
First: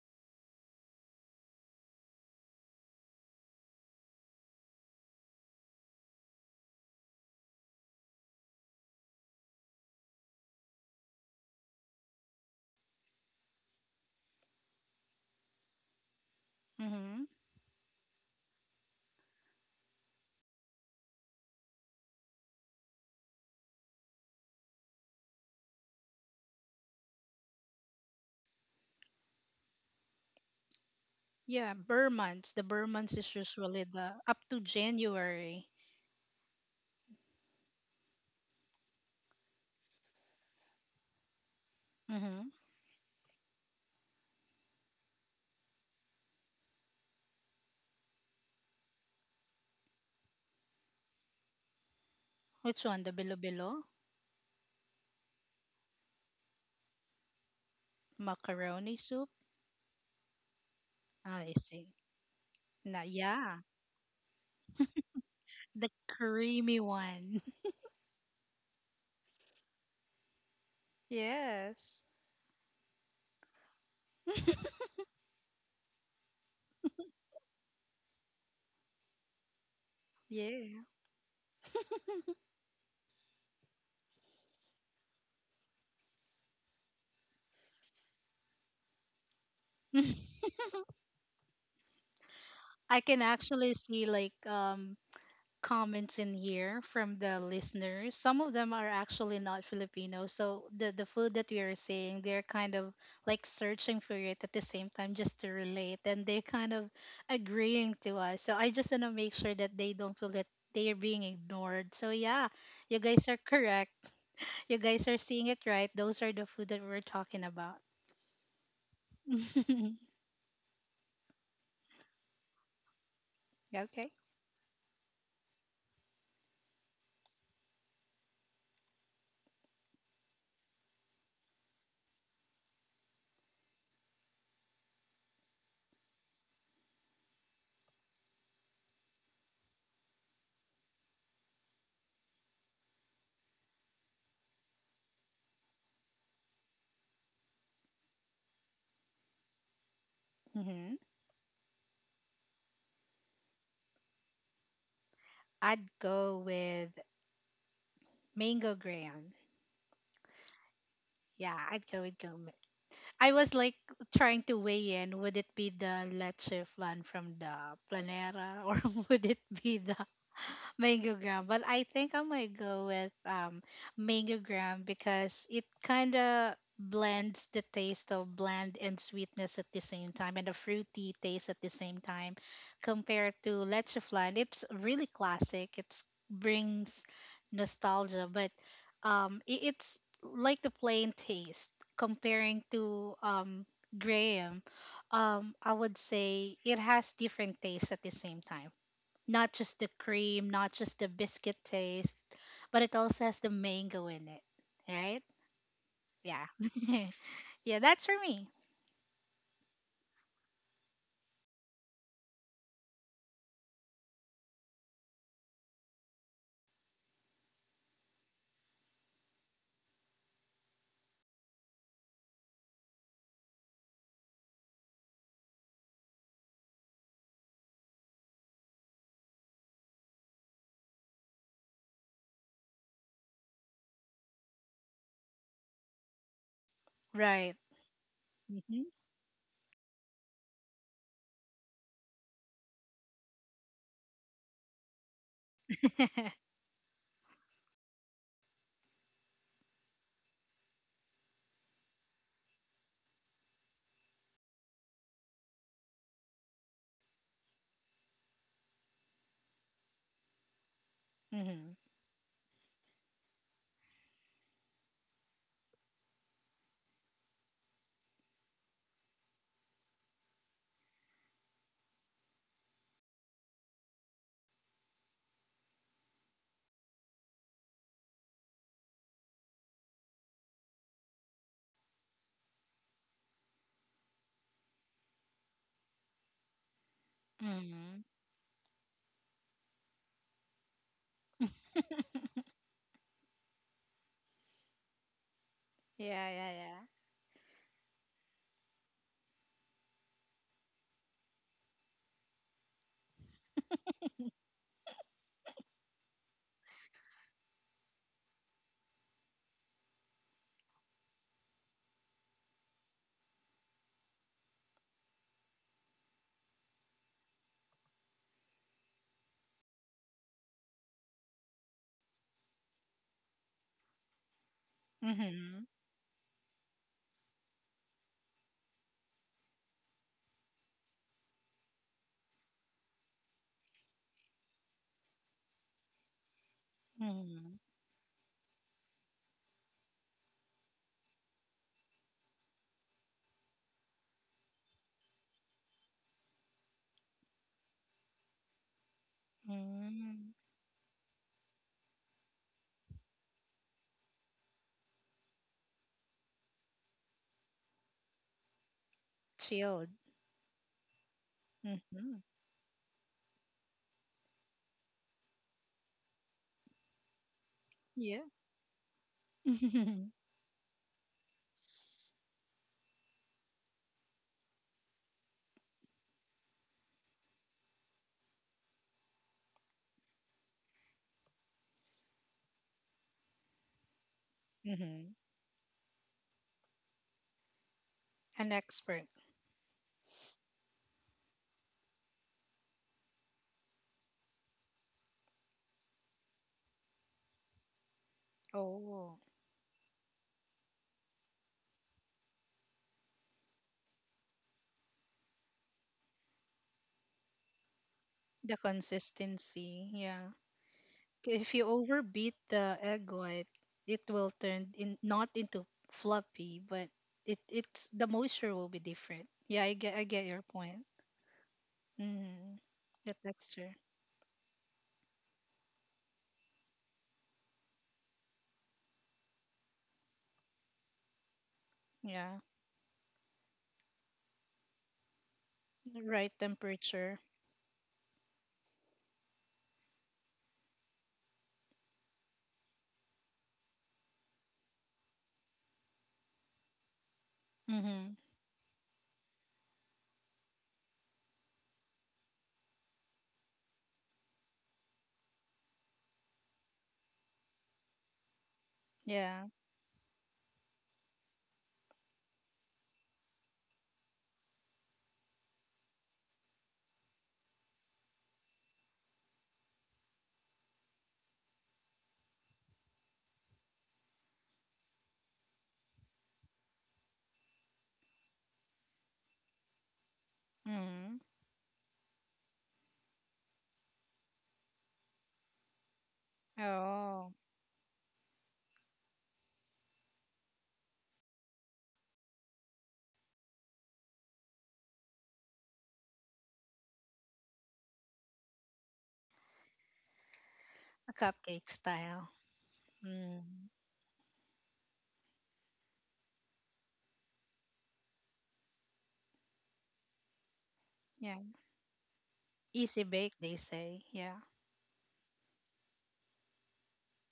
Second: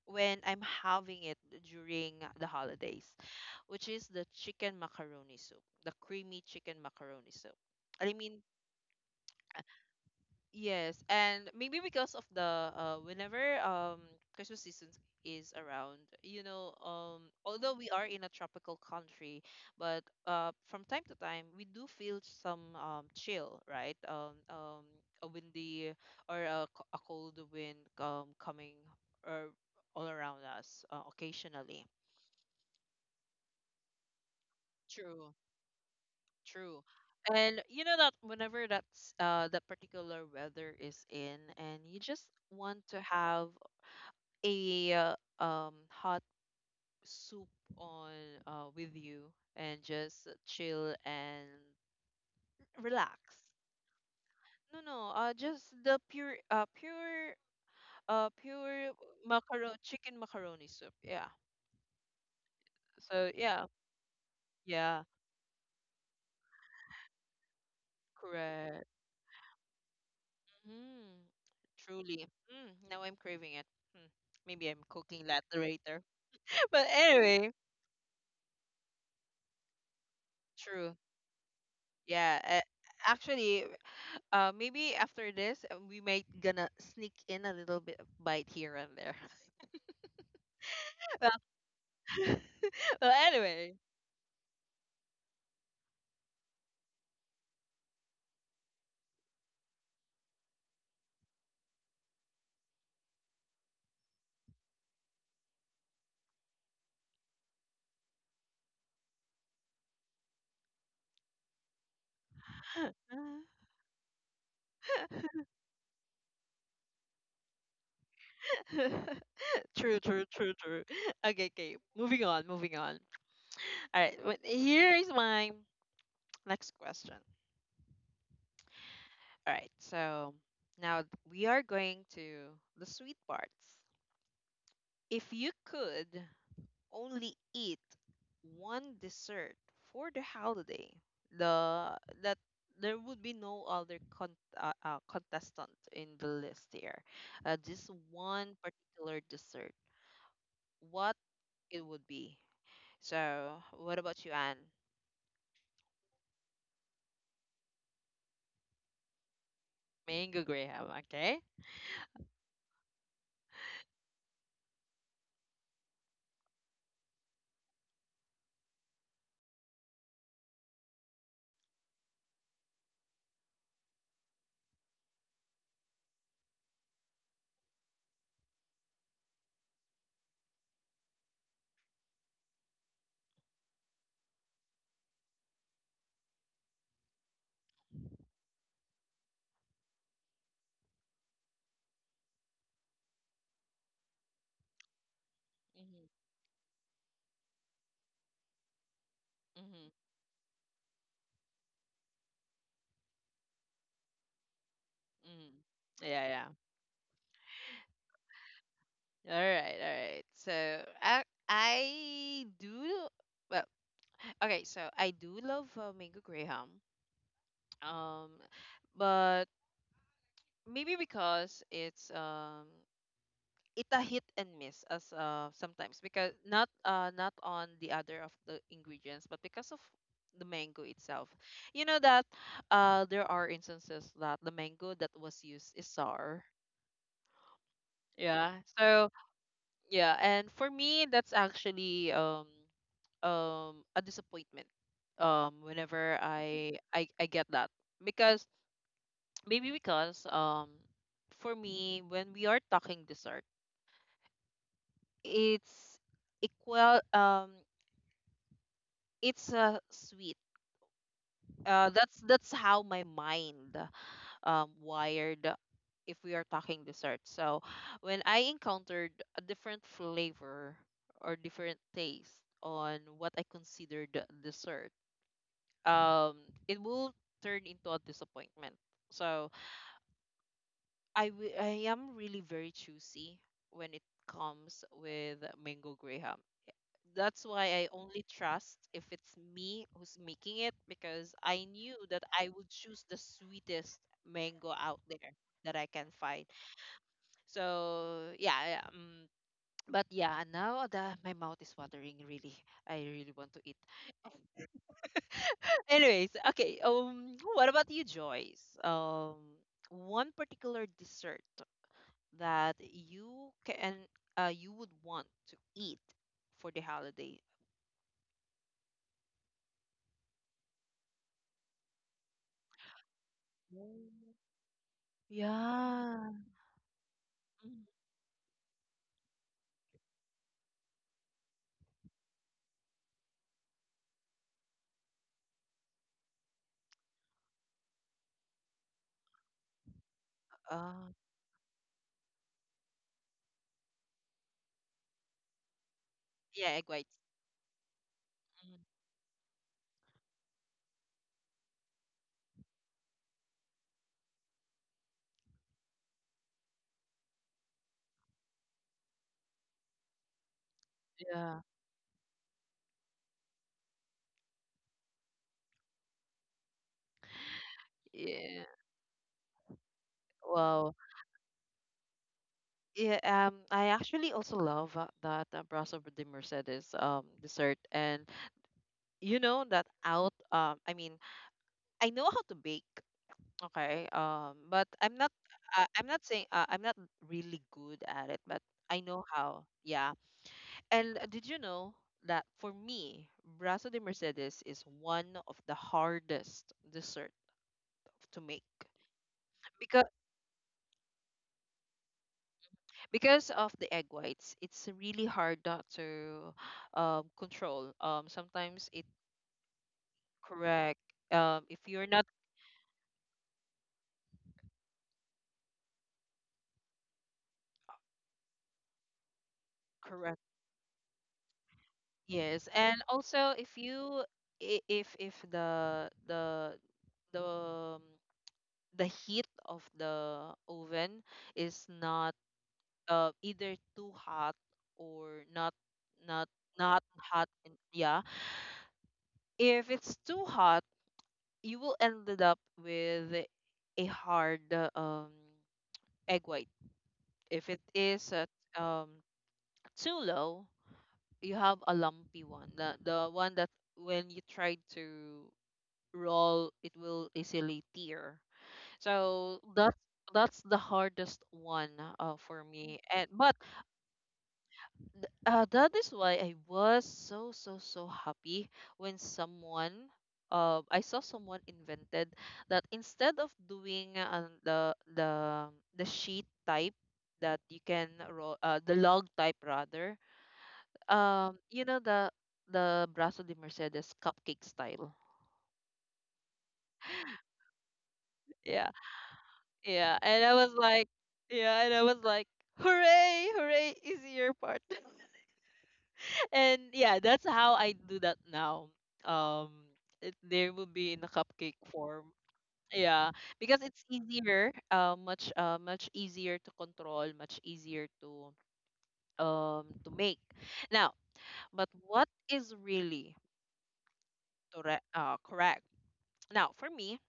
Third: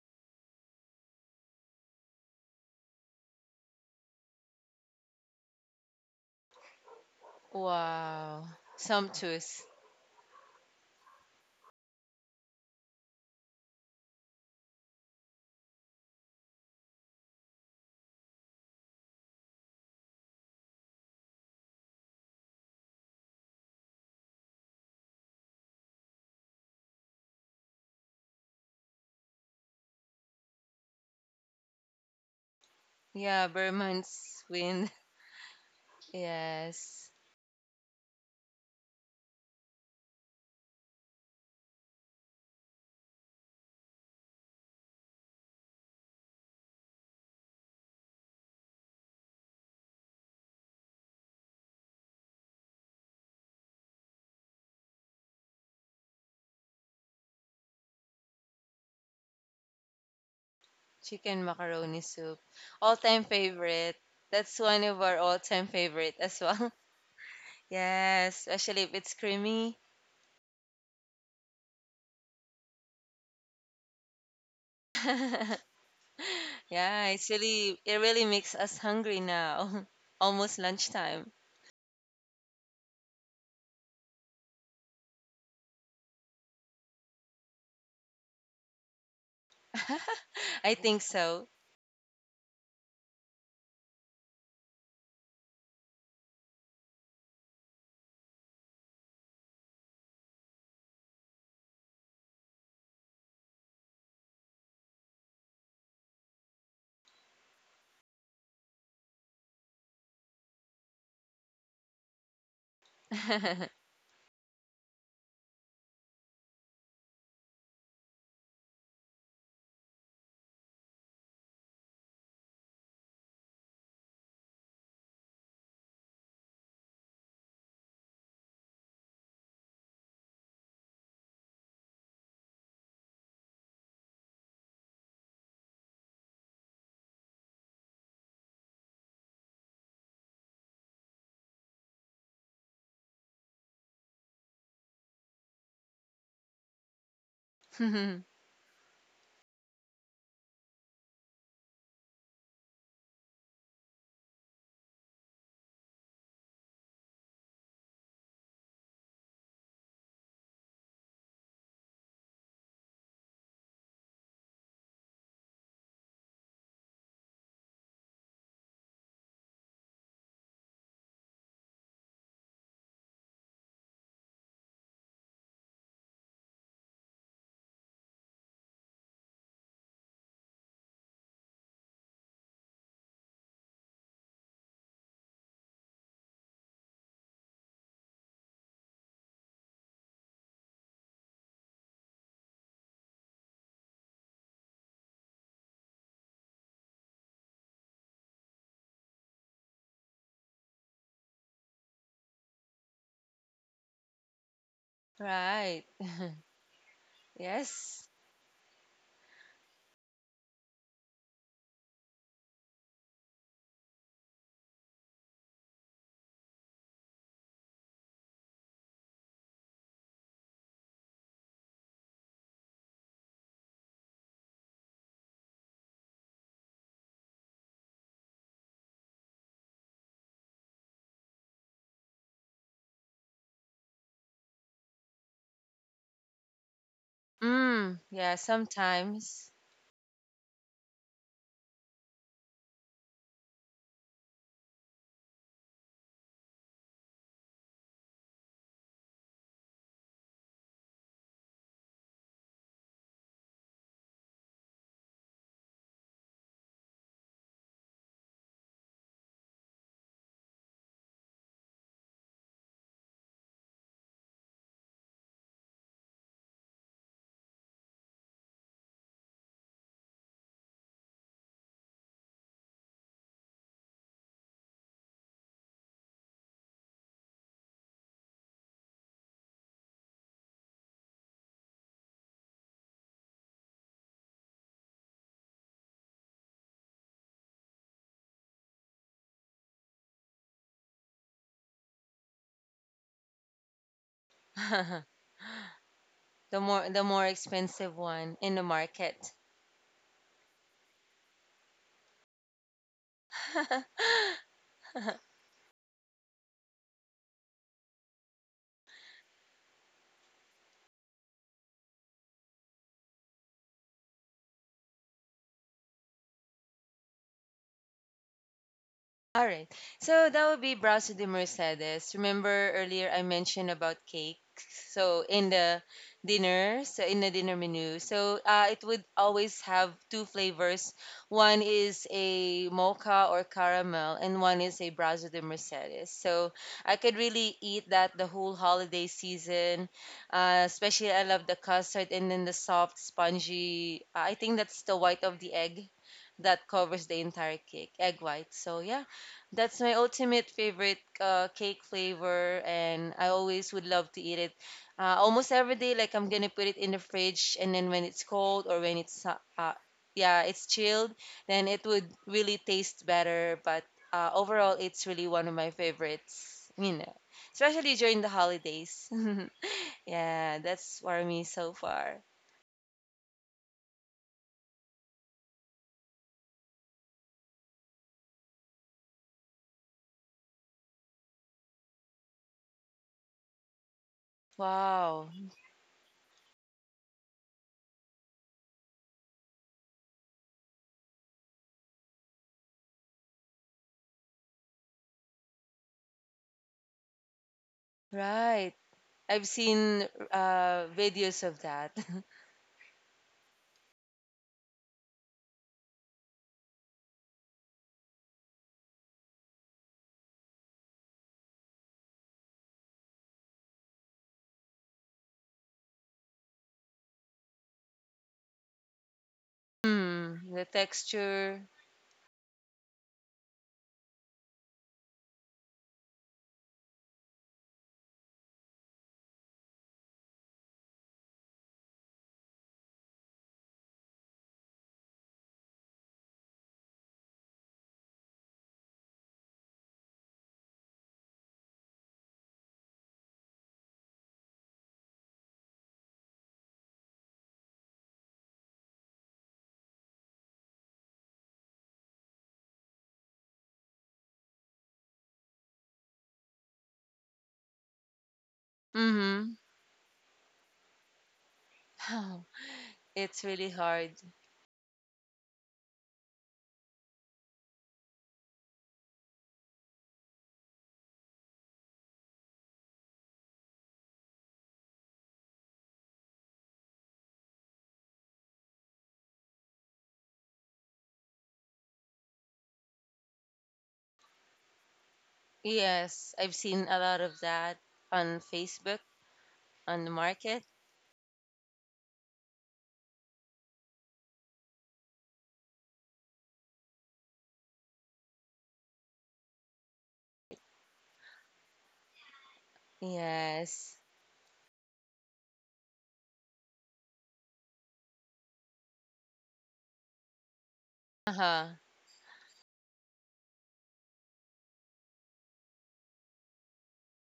Speaker 1: when I'm having it during the holidays, which is the chicken macaroni soup, the creamy chicken macaroni soup. I mean,
Speaker 3: Wow. Sumptuous.
Speaker 1: yes, and maybe because of the uh, whenever um Christmas season is around, you know, um,
Speaker 2: Mm-hmm.
Speaker 1: although we are in a tropical country, but uh, from time to time we do feel some um chill, right? Um, um, a windy or a, c- a cold wind um coming or all around us, uh,
Speaker 2: Yeah,
Speaker 1: occasionally.
Speaker 2: burr months, the burr months is
Speaker 3: Yeah,
Speaker 2: usually the up
Speaker 3: Burman's
Speaker 2: to
Speaker 3: wind.
Speaker 1: True.
Speaker 2: January.
Speaker 1: True.
Speaker 3: Yes.
Speaker 1: And you know that whenever that's uh that particular weather is in, and you just
Speaker 2: Mm-hmm.
Speaker 1: want to have a uh, um hot soup on uh with you and just chill and
Speaker 2: Which one, the
Speaker 1: relax.
Speaker 2: bilo-bilo?
Speaker 1: No, no, uh just the pure uh pure uh pure
Speaker 2: Macaroni soup.
Speaker 1: macaroni, chicken macaroni soup. Yeah.
Speaker 2: Oh,
Speaker 3: Chicken
Speaker 2: I see.
Speaker 3: macaroni soup.
Speaker 2: Now
Speaker 3: All-time
Speaker 1: So
Speaker 2: yeah,
Speaker 1: yeah.
Speaker 3: favorite. That's one of
Speaker 1: Yeah,
Speaker 3: our all-time
Speaker 2: the
Speaker 3: favorite as well.
Speaker 2: creamy one.
Speaker 3: Yes, especially
Speaker 1: correct.
Speaker 3: if it's creamy.
Speaker 1: Mm,
Speaker 2: Yes.
Speaker 1: truly. Mm, now I'm craving it. Hmm. Maybe I'm cooking that later. But
Speaker 3: Yeah, it's
Speaker 1: anyway,
Speaker 3: really, it really makes us hungry now. Almost
Speaker 2: Yeah.
Speaker 1: true.
Speaker 3: lunchtime.
Speaker 1: Yeah. Uh. Actually, uh, maybe after this, uh, we might gonna sneak in a little bit of bite here and there.
Speaker 3: I think so.
Speaker 1: Well,
Speaker 2: I
Speaker 1: well,
Speaker 2: can actually
Speaker 1: anyway.
Speaker 2: see like um comments in here from the listeners. Some of them are actually not Filipino. So the the food that we are saying, they're kind of like searching for it at the same time just to relate and they kind of agreeing to us. So I just wanna make sure that they don't feel that they are being ignored. So yeah, you guys are correct. You guys are seeing it right. Those are the food that we're talking about.
Speaker 1: True, true, true, true. Okay, okay. Moving on, moving on. All
Speaker 2: Okay.
Speaker 1: right. wh- Here is my next question. All right. So now we are going to the sweet parts. If you could only eat one dessert for the holiday, the that there would be no other con- uh, uh, contestant in the list here. Uh, this one particular dessert,
Speaker 2: Hmm.
Speaker 1: what it would be. So, what about you, Anne?
Speaker 2: I'd go with mango graham.
Speaker 1: Mango Graham, okay?
Speaker 2: Yeah, I'd go with gourmet. I was like trying to weigh in. Would it be the leche flan from the planera or would it be the mango gram. But I think I might go with um mango gram because it kind of blends the taste of bland and sweetness at the same time and the fruity taste at the same time compared to leche flan. It's really classic. It brings nostalgia, but um i- it's like the plain taste comparing to um Graham, um, I would
Speaker 1: Mm-hmm.
Speaker 2: say it has different tastes at the same time. Not just the
Speaker 1: Mm-hmm.
Speaker 2: cream, not just the biscuit taste, but it also has the mango in it, right?
Speaker 1: Mm-hmm.
Speaker 3: Right.
Speaker 1: Yeah,
Speaker 2: Yeah.
Speaker 1: yeah.
Speaker 2: Yeah,
Speaker 3: Yes.
Speaker 2: that's for me.
Speaker 1: All right, all right. So I I do, well. Okay, so I do love uh, mango graham. Um, but maybe because it's um it a hit and miss as uh sometimes, because not uh not on the other of the ingredients, but because of the mango itself. You know that uh there are instances that the mango that was used is sour.
Speaker 2: Right.
Speaker 3: Mm, yeah,
Speaker 1: Yeah.
Speaker 2: Mhm.
Speaker 1: So
Speaker 3: sometimes.
Speaker 1: yeah, and for me that's actually um um a disappointment um whenever i i, I get that. Because maybe because um for me, when we are talking dessert, it's equal, um it's a sweet.
Speaker 2: Mhm.
Speaker 1: Uh that's that's how my mind um wired if we are talking dessert. So when I encountered a different flavor or different taste on what I considered dessert, um it will turn into a disappointment. So I wi- I am really very choosy when it comes with mango graham. That's why I
Speaker 2: Mhm.
Speaker 1: only trust if it's me who's making it, because I knew that I would choose the sweetest mango out there that I can
Speaker 2: Yeah,
Speaker 1: find.
Speaker 3: The
Speaker 2: yeah,
Speaker 3: more, the more expensive
Speaker 1: So
Speaker 3: one in the
Speaker 1: yeah, yeah, um,
Speaker 3: market.
Speaker 1: but yeah, now the my mouth is watering really. I really want to eat. Anyways, okay. Um, what about you, Joyce? Um, one particular dessert that you can uh, you would want to eat for the holiday?
Speaker 3: All right. So that would be Brazo de Mercedes. Remember earlier I mentioned about
Speaker 1: Mm.
Speaker 3: cake.
Speaker 2: yeah.
Speaker 3: So in
Speaker 2: Mhm.
Speaker 3: the
Speaker 1: Yeah.
Speaker 3: dinner, so in the dinner
Speaker 1: Mm.
Speaker 3: menu, so uh, it would always have two flavors. One is a mocha or caramel, and one is a Brazo de Mercedes. So I could
Speaker 2: Mhm.
Speaker 3: really eat that the whole holiday season. Uh,
Speaker 1: Uh,
Speaker 3: especially I love the custard and then the soft, spongy, uh, I think that's the white of the egg that
Speaker 1: yeah, egg
Speaker 3: covers
Speaker 1: whites.
Speaker 3: the entire cake, egg white. So
Speaker 1: Mhm.
Speaker 3: yeah, that's my
Speaker 2: Mhm.
Speaker 3: ultimate favorite uh, cake flavor, and I always would love to eat it uh, almost every day. Like I'm gonna put it in the fridge, and then when it's cold or when it's uh, uh,
Speaker 2: Chilled.
Speaker 3: yeah, it's chilled,
Speaker 1: Yeah.
Speaker 3: then it would
Speaker 2: Mhm.
Speaker 3: really taste better. But uh, overall, it's really one of my favorites. You know, especially
Speaker 2: Yeah.
Speaker 3: during the
Speaker 1: Yeah.
Speaker 3: holidays. Yeah,
Speaker 1: Wow.
Speaker 3: that's for me so far.
Speaker 1: Yeah, um, I actually also love uh, that uh, Brasso de Mercedes um dessert, and you know that out. Um, I mean, I know how to bake, okay. Um, but
Speaker 2: Mhm. An
Speaker 1: I'm
Speaker 3: Wow,
Speaker 1: not. Uh, I'm not saying. Uh, I'm not really good at it, but I
Speaker 2: expert.
Speaker 1: know how. Yeah. And uh, did you know that for me, brazo de Mercedes is one of the hardest dessert to make,
Speaker 3: right.
Speaker 2: Oh,
Speaker 3: I've
Speaker 1: because
Speaker 3: seen uh, videos of that.
Speaker 1: because of the egg whites. It's really hard not to um, control. Um,
Speaker 2: the
Speaker 1: sometimes it
Speaker 2: consistency. Yeah.
Speaker 1: correct.
Speaker 2: If
Speaker 1: Um,
Speaker 2: you
Speaker 1: if you're not
Speaker 2: overbeat the egg white, it will turn in not into fluffy, but it it's the moisture will be different. Yeah, I get I get
Speaker 1: correct,
Speaker 2: your
Speaker 3: Hmm, the
Speaker 2: point.
Speaker 3: texture.
Speaker 2: Mm-hmm.
Speaker 1: yes. And
Speaker 2: The
Speaker 1: also, if
Speaker 2: texture.
Speaker 1: you i- if if the the the um, the heat of the oven is not
Speaker 2: Yeah.
Speaker 1: uh, either too hot or not
Speaker 2: The right
Speaker 1: not not
Speaker 2: temperature.
Speaker 1: hot. And yeah, if it's too hot you will ended up with a hard uh, um egg white. If it
Speaker 2: Mm-hmm.
Speaker 1: is at, um too low, you have a lumpy one, the, the one that when you try to roll it will easily tear.
Speaker 2: Yeah.
Speaker 3: Mm-hmm.
Speaker 1: So that's that's the hardest one uh, for me. And
Speaker 3: It's
Speaker 1: but
Speaker 3: really hard.
Speaker 1: Th- uh, that is why I was so so so happy when someone uh, I saw someone invented that instead of doing uh, the the the sheet type that you can roll, uh, the log type rather.
Speaker 2: Mm-hmm.
Speaker 1: um you know, the the Brazo de Mercedes cupcake style.
Speaker 3: Yes, I've seen a lot
Speaker 2: Oh,
Speaker 3: of that on
Speaker 1: yeah
Speaker 3: Facebook, on the
Speaker 1: yeah and I
Speaker 3: market.
Speaker 1: was like yeah and I was like, hooray hooray, easier part. And yeah, that's how I do that now. Um, it, there will
Speaker 2: a
Speaker 1: be in a
Speaker 2: cupcake
Speaker 1: cupcake
Speaker 2: style.
Speaker 1: form. Yeah,
Speaker 2: Mm.
Speaker 1: because
Speaker 3: Yes.
Speaker 1: it's easier, uh, much uh, much easier to control, much easier to um to make. Now,
Speaker 2: Yeah.
Speaker 3: Uh-huh.
Speaker 1: but what is
Speaker 2: Easy bake,
Speaker 1: really
Speaker 2: they say. Yeah.
Speaker 1: correct? Uh, correct. Now, for me,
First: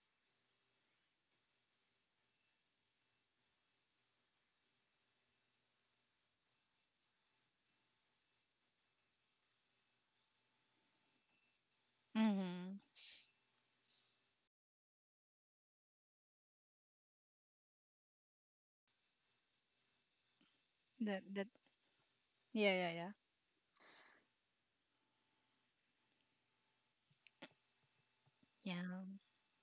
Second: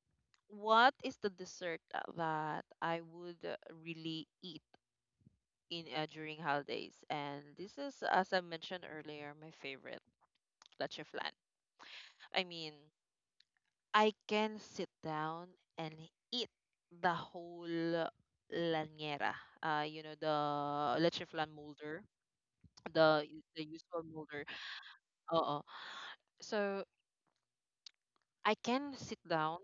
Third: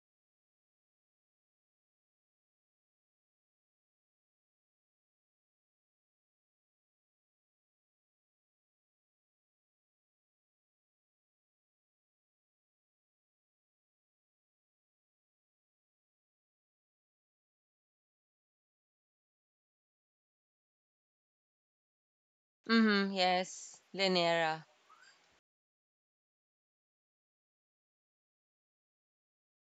Speaker 1: what is the dessert that I would uh, really eat in uh, during holidays? And this is, as I mentioned earlier, my favorite, leche flan. I mean,
Speaker 2: Mm-hmm.
Speaker 1: I can sit down and eat the whole lanyera. Uh, you know, the
Speaker 2: That
Speaker 1: leche
Speaker 2: that.
Speaker 1: flan molder,
Speaker 2: Yeah, yeah, yeah.
Speaker 3: Mm-hmm.
Speaker 1: the the
Speaker 3: Yes.
Speaker 1: usual molder.
Speaker 3: Linera.
Speaker 1: Uh, so I
Speaker 2: Yeah.
Speaker 1: can sit down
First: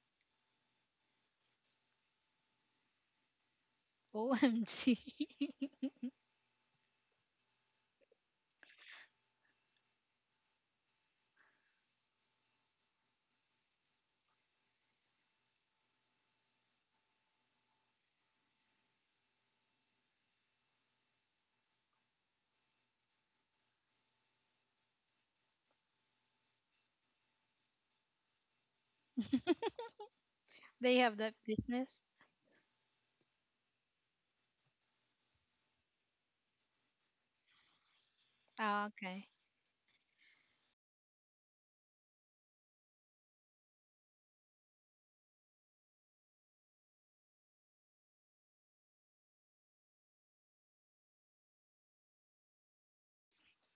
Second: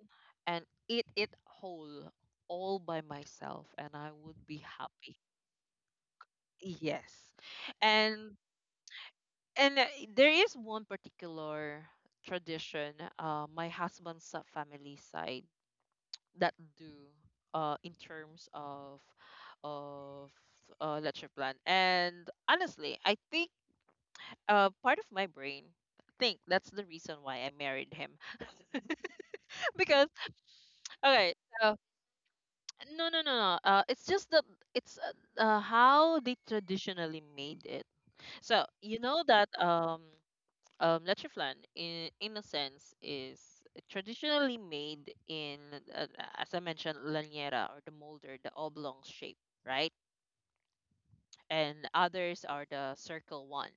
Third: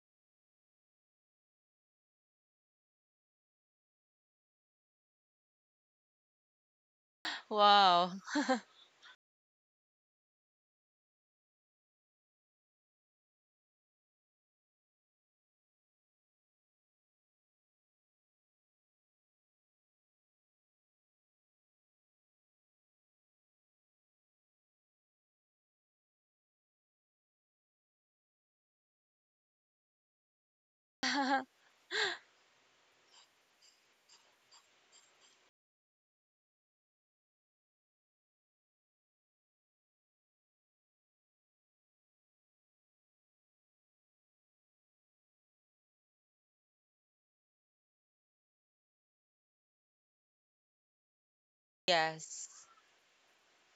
Speaker 1: and eat it whole all by myself, and I would be
Speaker 2: O M G.
Speaker 1: happy. Yes,
Speaker 3: Wow.
Speaker 1: and and uh, there is one particular tradition. Uh, my husband's uh, family side that do uh in terms of of uh lecture plan. And honestly, I think uh part of my brain think that's the reason why I married him because
Speaker 2: They have
Speaker 1: okay.
Speaker 2: that
Speaker 1: So
Speaker 2: business.
Speaker 1: no, no, no, no, uh it's just the it's uh, uh, how they traditionally made it. So
Speaker 2: Ah,
Speaker 1: you know
Speaker 2: okay.
Speaker 1: that um um lecture plan in in a sense is traditionally made in uh, as I mentioned, laniera or the molder, the oblong shape, right? And others
Speaker 3: Yes.
Speaker 1: are the circle one.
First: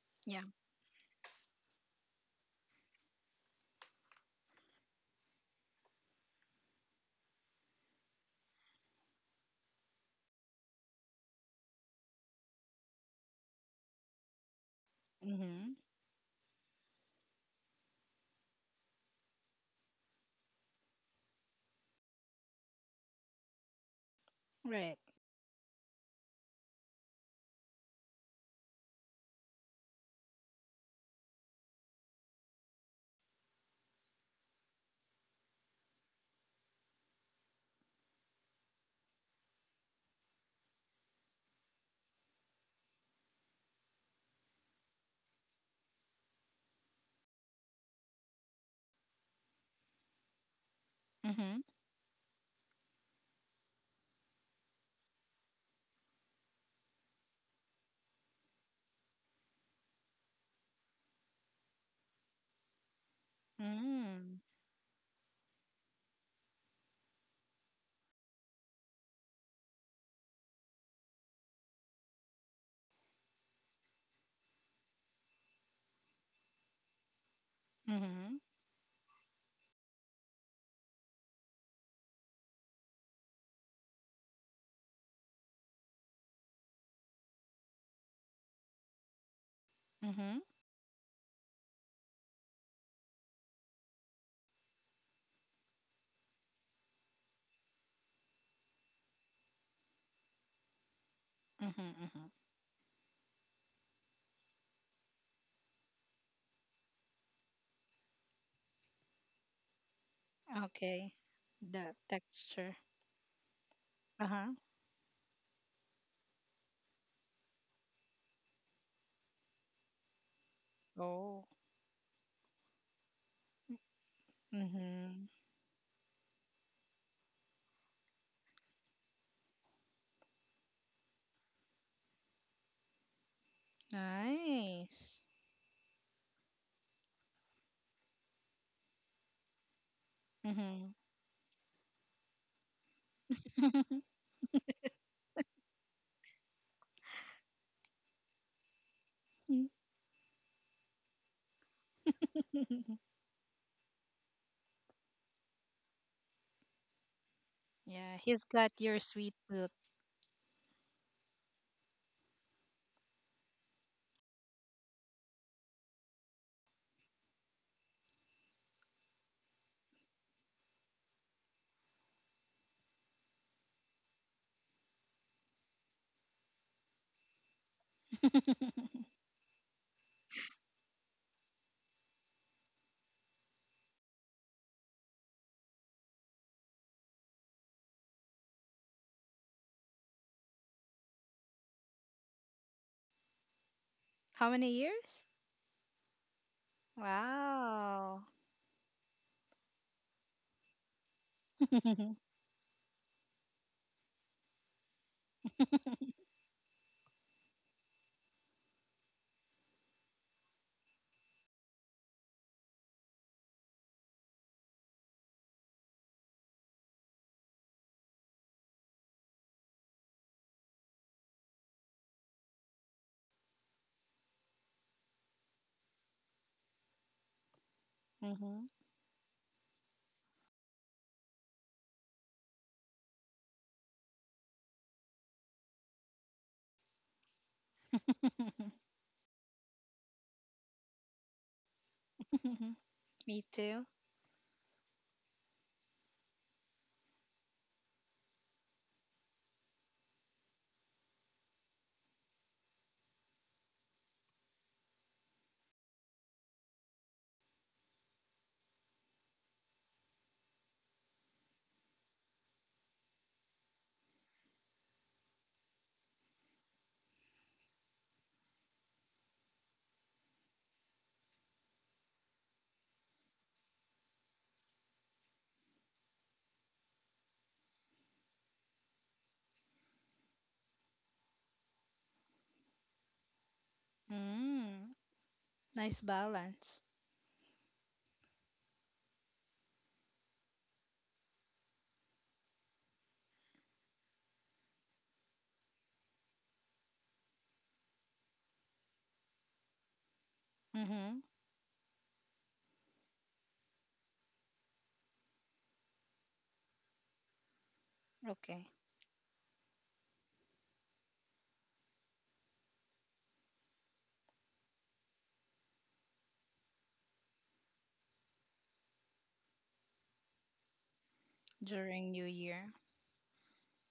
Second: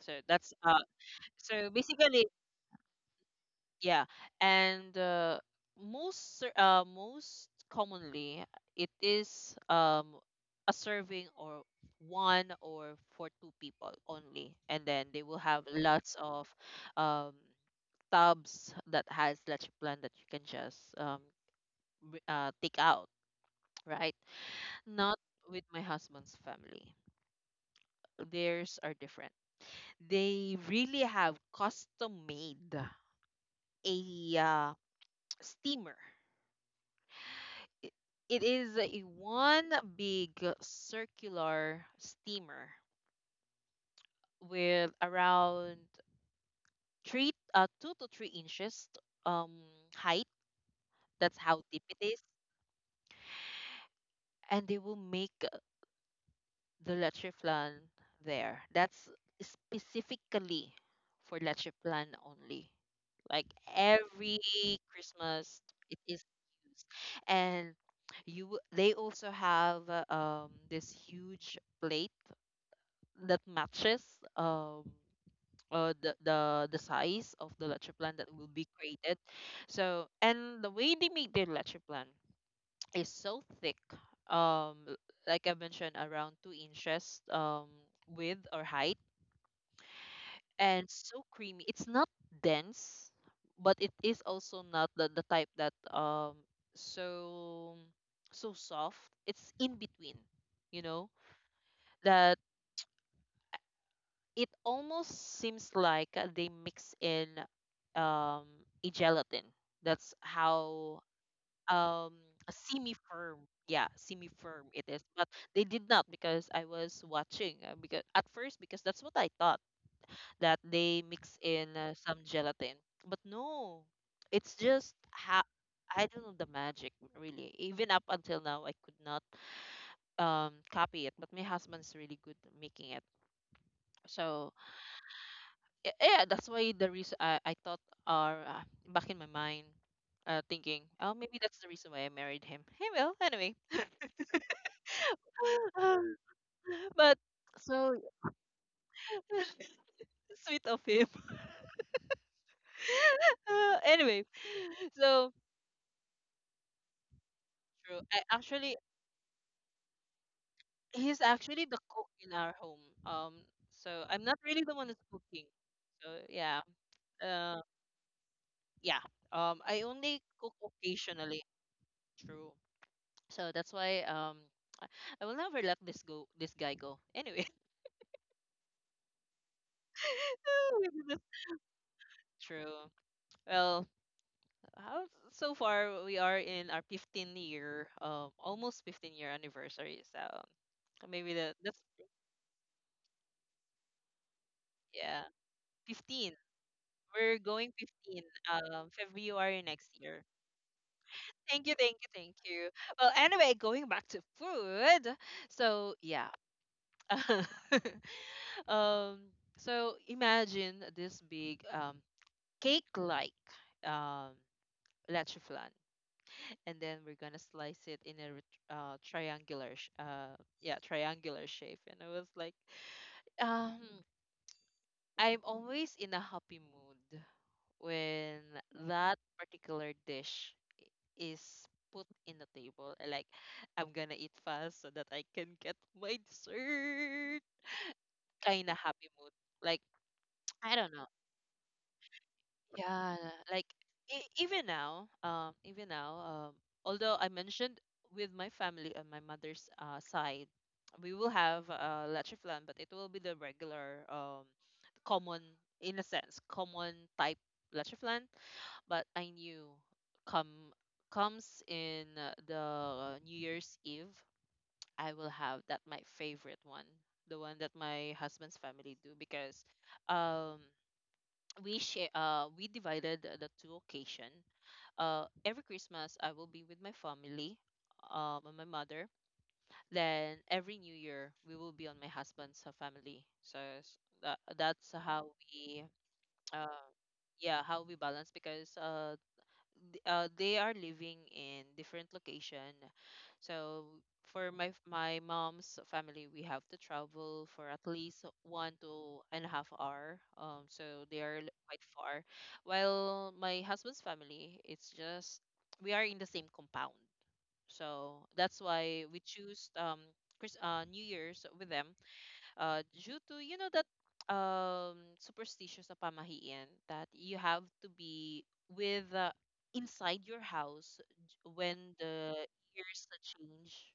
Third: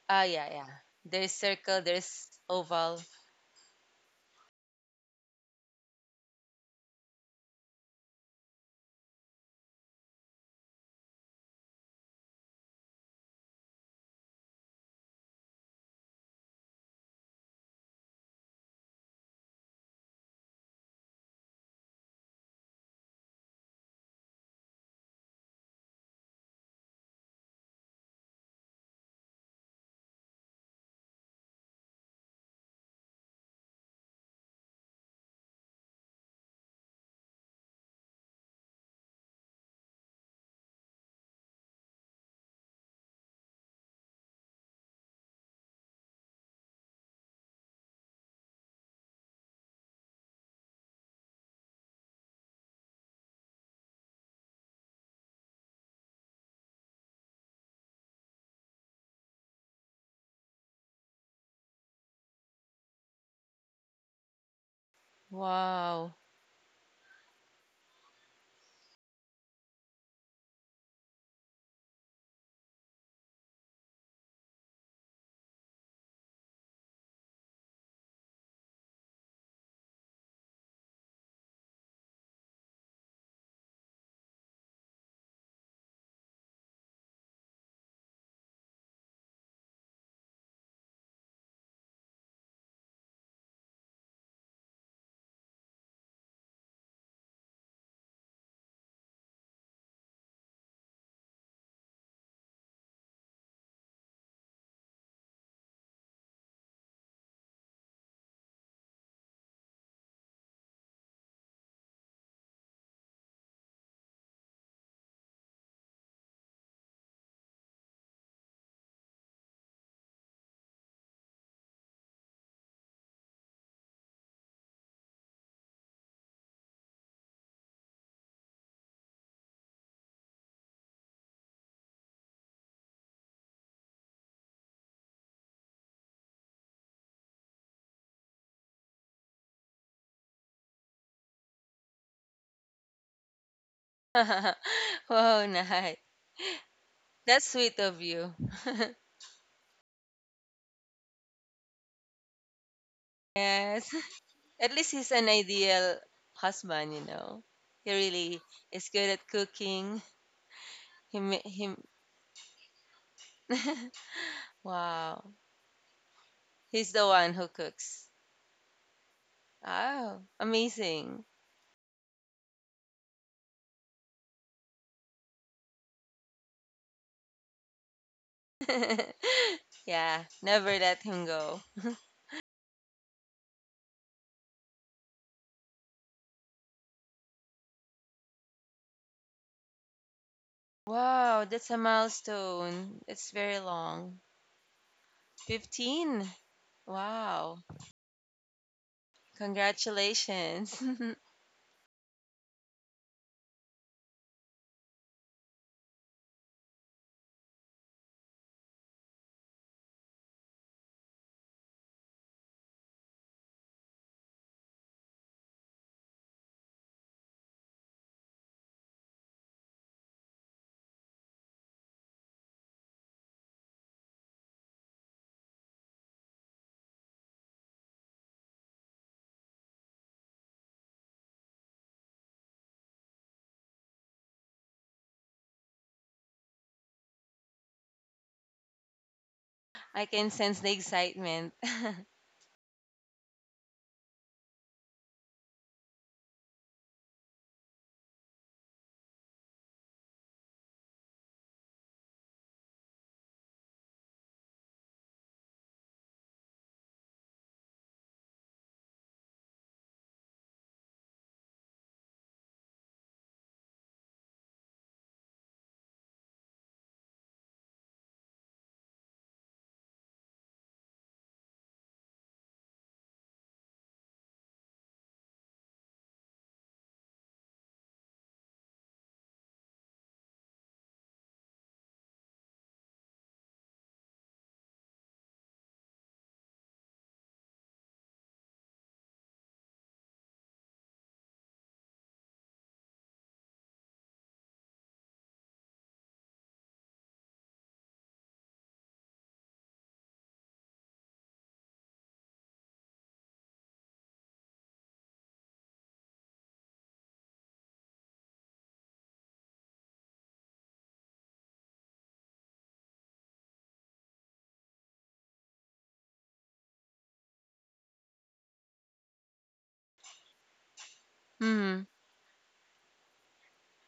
Speaker 1: So
Speaker 3: Ah,
Speaker 2: Yeah.
Speaker 3: yeah,
Speaker 1: that's
Speaker 3: yeah.
Speaker 1: uh,
Speaker 3: There's
Speaker 1: so
Speaker 3: circle,
Speaker 1: basically,
Speaker 3: there's oval.
Speaker 1: yeah. And uh, most cir- uh most commonly, it is um a serving or one or for two people only, and then they will have
Speaker 2: Mm-hmm.
Speaker 1: lots of um tubs that has leche plan that you can just um b- uh, take out, right?
Speaker 2: Right.
Speaker 1: Not with my husband's family. Theirs are different. They really have custom made a uh, steamer. It, it is a one big circular steamer with around three, uh, two to three inches um, height. That's
Speaker 2: Mm-hmm.
Speaker 1: how deep it is, and they will make the leche flan there. That's specifically for leche flan only. Like
Speaker 2: Mm.
Speaker 1: every Christmas, it
Speaker 3: Wow.
Speaker 1: is used, and you w- they also have uh, um this huge plate that matches um. Uh, the, the the size of the leche plan that
Speaker 2: Mm-hmm.
Speaker 1: will be created. So and the way they make their leche plan is so thick. Um, l- like I mentioned, around two inches um, width or height,
Speaker 2: Mm-hmm.
Speaker 1: and so creamy. It's not dense, but it is also not the, the type that um so so soft. It's in between, you know,
Speaker 2: Mm-hmm. Mm-hmm.
Speaker 1: that it almost seems like uh, they mix in um a gelatin. That's how
Speaker 2: Okay. The
Speaker 1: um a
Speaker 2: texture.
Speaker 1: semi firm, yeah semi
Speaker 2: Uh-huh.
Speaker 1: firm it is. But they did not, because I was watching uh, because at first, because that's what I thought, that they mix
Speaker 2: Oh.
Speaker 1: in uh, some gelatin, but no. It's just
Speaker 2: Mm-hmm.
Speaker 1: ha- I don't know the magic, really. Even up until now I could not um copy it, but my husband's really good at making it. So
Speaker 2: Nice.
Speaker 1: y- yeah, that's why the reason i, I thought, or uh, back in my mind, uh, thinking,
Speaker 2: Mm-hmm.
Speaker 1: oh, maybe that's the reason why I married him. Hey, well, anyway.
Speaker 3: Wow, nice.
Speaker 1: But
Speaker 3: That's sweet
Speaker 1: so.
Speaker 3: of you.
Speaker 1: Sweet of him. Uh,
Speaker 3: Yes.
Speaker 1: anyway,
Speaker 3: At least he's an
Speaker 1: so
Speaker 3: ideal husband, you know. He
Speaker 1: true.
Speaker 2: Yeah,
Speaker 1: I
Speaker 3: really
Speaker 2: he's got
Speaker 1: actually
Speaker 3: is
Speaker 2: your
Speaker 3: good at
Speaker 2: sweet tooth.
Speaker 3: cooking. He,
Speaker 1: he's
Speaker 3: ma-
Speaker 1: actually
Speaker 3: he
Speaker 1: the cook in our home. Um, so I'm not really the one who's
Speaker 3: Wow.
Speaker 1: cooking. So yeah,
Speaker 3: He's the one who
Speaker 1: uh,
Speaker 3: cooks.
Speaker 1: yeah. Um, I only
Speaker 3: Oh,
Speaker 1: cook
Speaker 3: amazing.
Speaker 1: occasionally. True. So that's why um, I I will never let this go. This guy go. Anyway,
Speaker 3: Yeah, never let him go.
Speaker 1: that's true. Well, how so far we are in our fifteen year um almost fifteen year anniversary. So maybe
Speaker 3: Wow,
Speaker 1: the
Speaker 3: that's a
Speaker 1: that's,
Speaker 3: milestone. It's very long.
Speaker 2: How many
Speaker 1: yeah,
Speaker 2: years?
Speaker 3: fifteen.
Speaker 1: fifteen. We're
Speaker 3: Wow.
Speaker 1: going
Speaker 2: Wow.
Speaker 1: fifteen um February next year.
Speaker 3: Congratulations.
Speaker 1: Thank you, thank you,
Speaker 2: Mm-hmm.
Speaker 1: thank you. Well, anyway, going back to food. So yeah. um so imagine this big um cake like um leche flan, and then we're gonna slice it in a ret- uh, triangular, sh- uh, yeah, triangular shape. And I was like, um, I'm always in a happy mood when
Speaker 2: Mm-hmm.
Speaker 1: that particular dish is put in the table. I like, I'm gonna eat fast so that I can get my dessert. Kinda happy mood. Like,
Speaker 3: I can sense the
Speaker 1: I don't know.
Speaker 3: excitement.
Speaker 1: Yeah,
Speaker 2: Me
Speaker 1: like
Speaker 2: too.
Speaker 1: e even now, um, even now, um, although I mentioned, with my family on my mother's uh, side, we will have uh, leche flan, but it will be the regular, um, common, in a sense, common type leche flan. But I knew come comes in uh, the New Year's Eve, I will have that my favorite one, the one that my husband's family do. Because, um we share uh we divided the two occasion. Uh, every Christmas I will be with my family, um and my mother, then every New Year we will be on my husband's uh, family. So s- that, that's
Speaker 2: Mm.
Speaker 1: how we
Speaker 2: Nice balance.
Speaker 1: uh, yeah, how we balance. Because uh th- uh, they are living in different location. So for my f- my mom's family, we have to travel for at least one to and a half hour. Um, so they
Speaker 2: Mm-hmm.
Speaker 1: are li- quite far. While my husband's family, it's just we are in the same compound. So that's
Speaker 2: Okay.
Speaker 1: why we choose um Chris, uh, New Year's with them, uh, due to, you know that, um, superstitious na pamahiin that you have to be with uh, inside your house j-
Speaker 3: Hmm.
Speaker 1: when
Speaker 2: During New
Speaker 1: the
Speaker 2: Year.
Speaker 1: years na change.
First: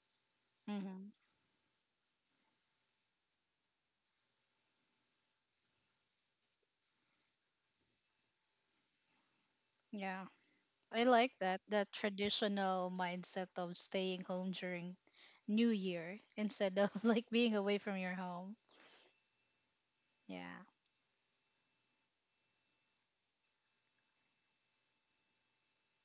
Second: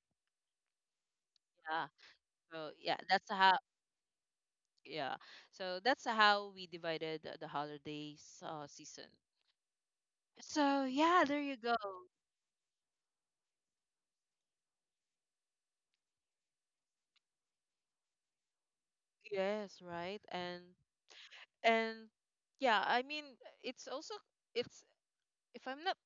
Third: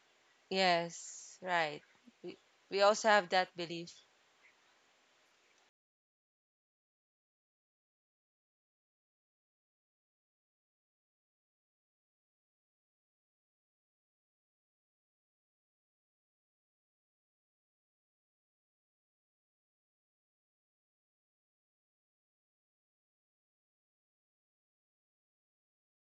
Speaker 2: Mm-hmm.
Speaker 3: Yes, right.
Speaker 1: Yeah.
Speaker 3: We,
Speaker 1: So
Speaker 3: we
Speaker 1: yeah,
Speaker 3: also have
Speaker 1: that's
Speaker 3: that
Speaker 1: how.
Speaker 3: belief.
Speaker 1: Yeah. So that's how we divided the holidays uh, season.
Speaker 2: Yeah.
Speaker 1: So
Speaker 2: I
Speaker 1: yeah,
Speaker 2: like
Speaker 1: there you
Speaker 2: that
Speaker 1: go.
Speaker 2: that traditional mindset of staying home during New Year instead of like being away from your home.
Speaker 1: Yes, right.
Speaker 2: Yeah.
Speaker 1: And and yeah, I mean, it's also it's, if I'm not,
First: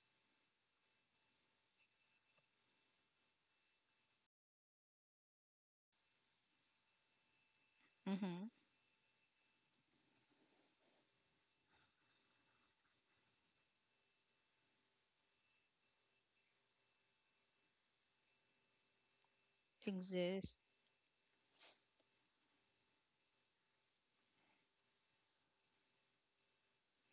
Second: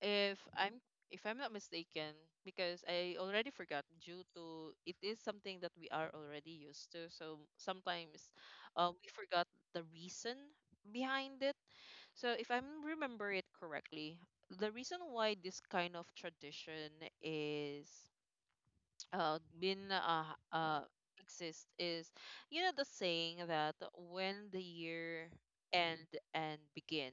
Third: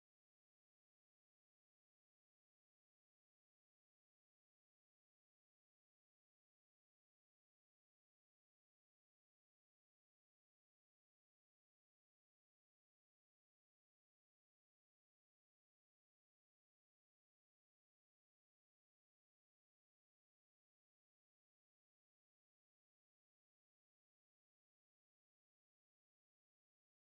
Speaker 1: if I'm, if I'm not mistaken, because I already forgot due to it is something that we are already used to. So sometimes
Speaker 2: Mm-hmm.
Speaker 1: uh, we forgot the reason behind it. So if I remember it correctly, the reason why this kind of tradition is uh, been uh,
Speaker 2: Exist
Speaker 1: uh, exist is, you know, the saying that when the year end and begin,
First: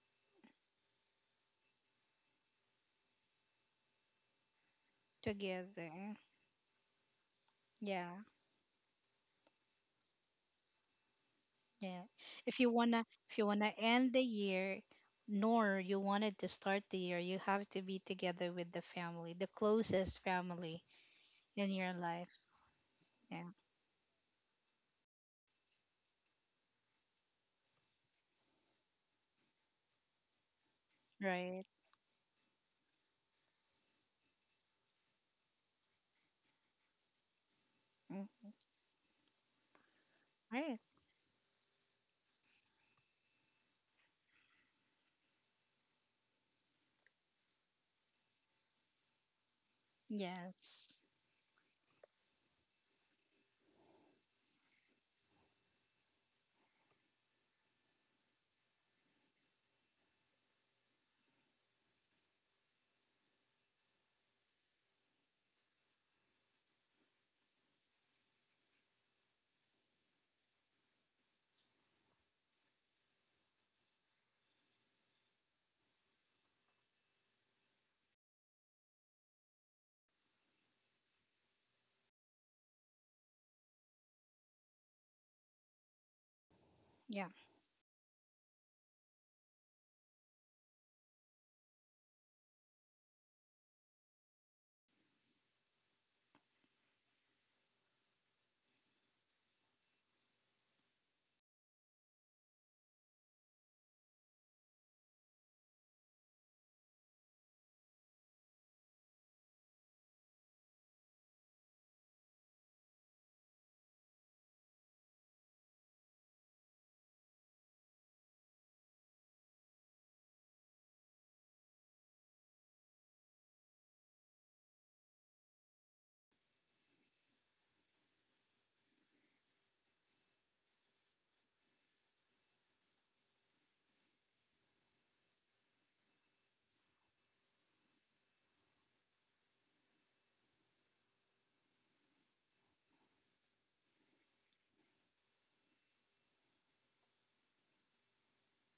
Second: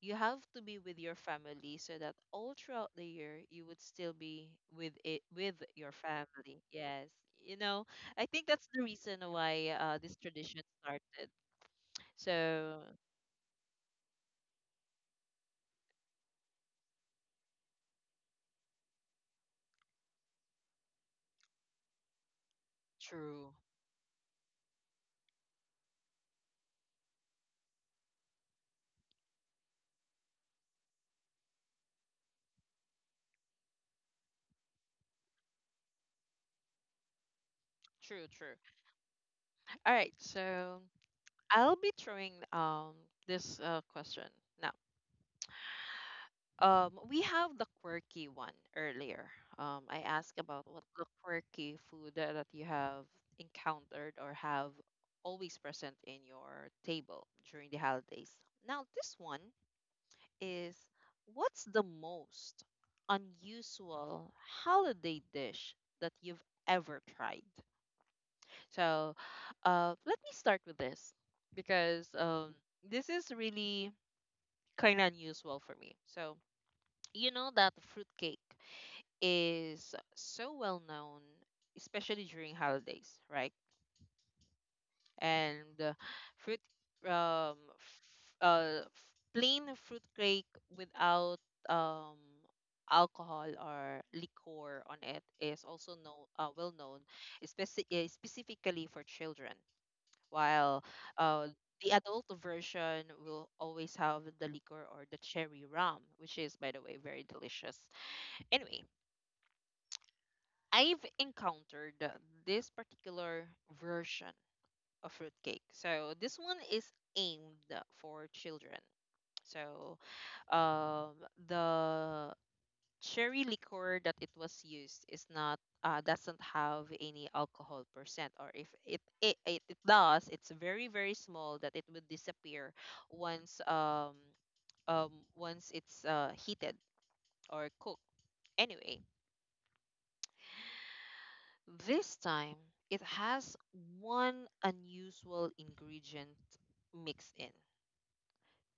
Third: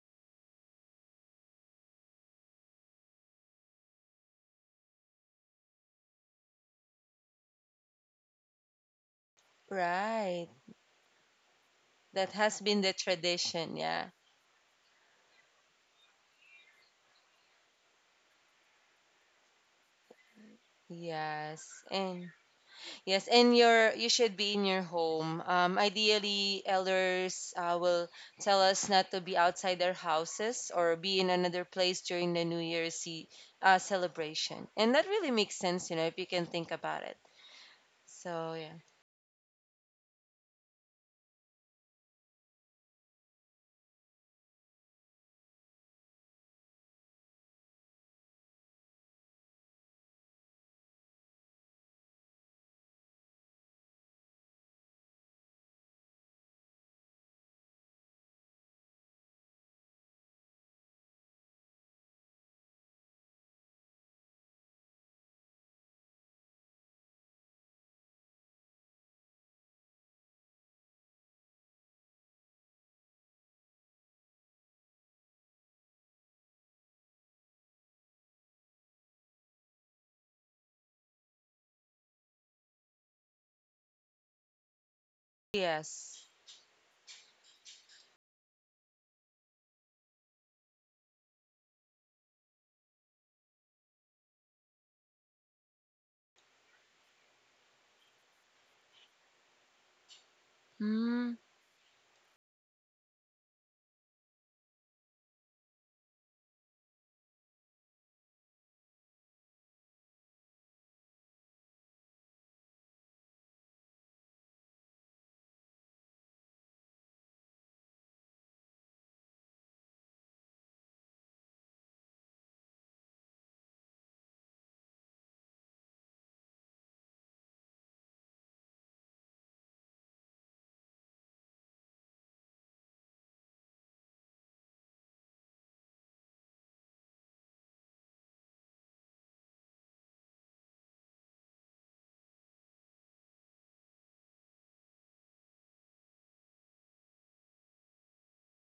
Speaker 1: you have to be with your family, so that all throughout the year you would still be with it, with
Speaker 2: together.
Speaker 1: your family. Yes, you know,
Speaker 2: Yeah.
Speaker 1: I think that's the reason why uh, this
Speaker 3: Right.
Speaker 1: tradition started.
Speaker 2: Yeah.
Speaker 3: That
Speaker 2: If
Speaker 3: has
Speaker 2: you
Speaker 1: So
Speaker 3: been the
Speaker 2: wanna if you wanna
Speaker 3: tradition, yeah.
Speaker 2: end the year nor you wanted to start the year, you have to be together with the family, the closest family
Speaker 3: Yes.
Speaker 2: in your life.
Speaker 3: And yes,
Speaker 2: Yeah.
Speaker 3: and
Speaker 1: true,
Speaker 3: your you should be in your home. Um, ideally, elders uh, will tell us not to be outside their houses or be in
Speaker 2: Right.
Speaker 3: another place during the New Year's E- uh, celebration. And that really makes sense, you know, if you can think about it.
Speaker 1: true,
Speaker 3: So
Speaker 2: Hmm.
Speaker 1: true.
Speaker 3: yeah,
Speaker 1: All right,
Speaker 2: Right.
Speaker 1: so I'll be throwing um this uh, question now. Um, we have the quirky one earlier. Um, I asked about what
Speaker 2: Yes.
Speaker 1: the quirky food that that you have encountered or have always present in your table during the holidays. Now, this one is, what's the most unusual holiday dish that you've ever tried? So, uh, let me start with this because um, this is really kind of unusual for me. So, you know that fruitcake is so well known, especially during holidays, right? And uh,
Speaker 3: yes.
Speaker 1: fruit,
Speaker 2: Yeah.
Speaker 1: um, f- uh, f- plain fruit cake without um alcohol or liquor on it is also know, uh, well known, especially uh, specifically for children. While
Speaker 3: Mm.
Speaker 1: uh, the adult version will always have the liquor or the cherry rum, which is, by the way, very delicious. Anyway, I've encountered this particular version of fruitcake. So this one is aimed for children. So um, the cherry liquor that it was used is not uh, doesn't have any alcohol percent, or if it, it it it does, it's very very small that it would disappear once um um once it's uh, heated or cooked anyway. This time, it has one unusual ingredient mixed in:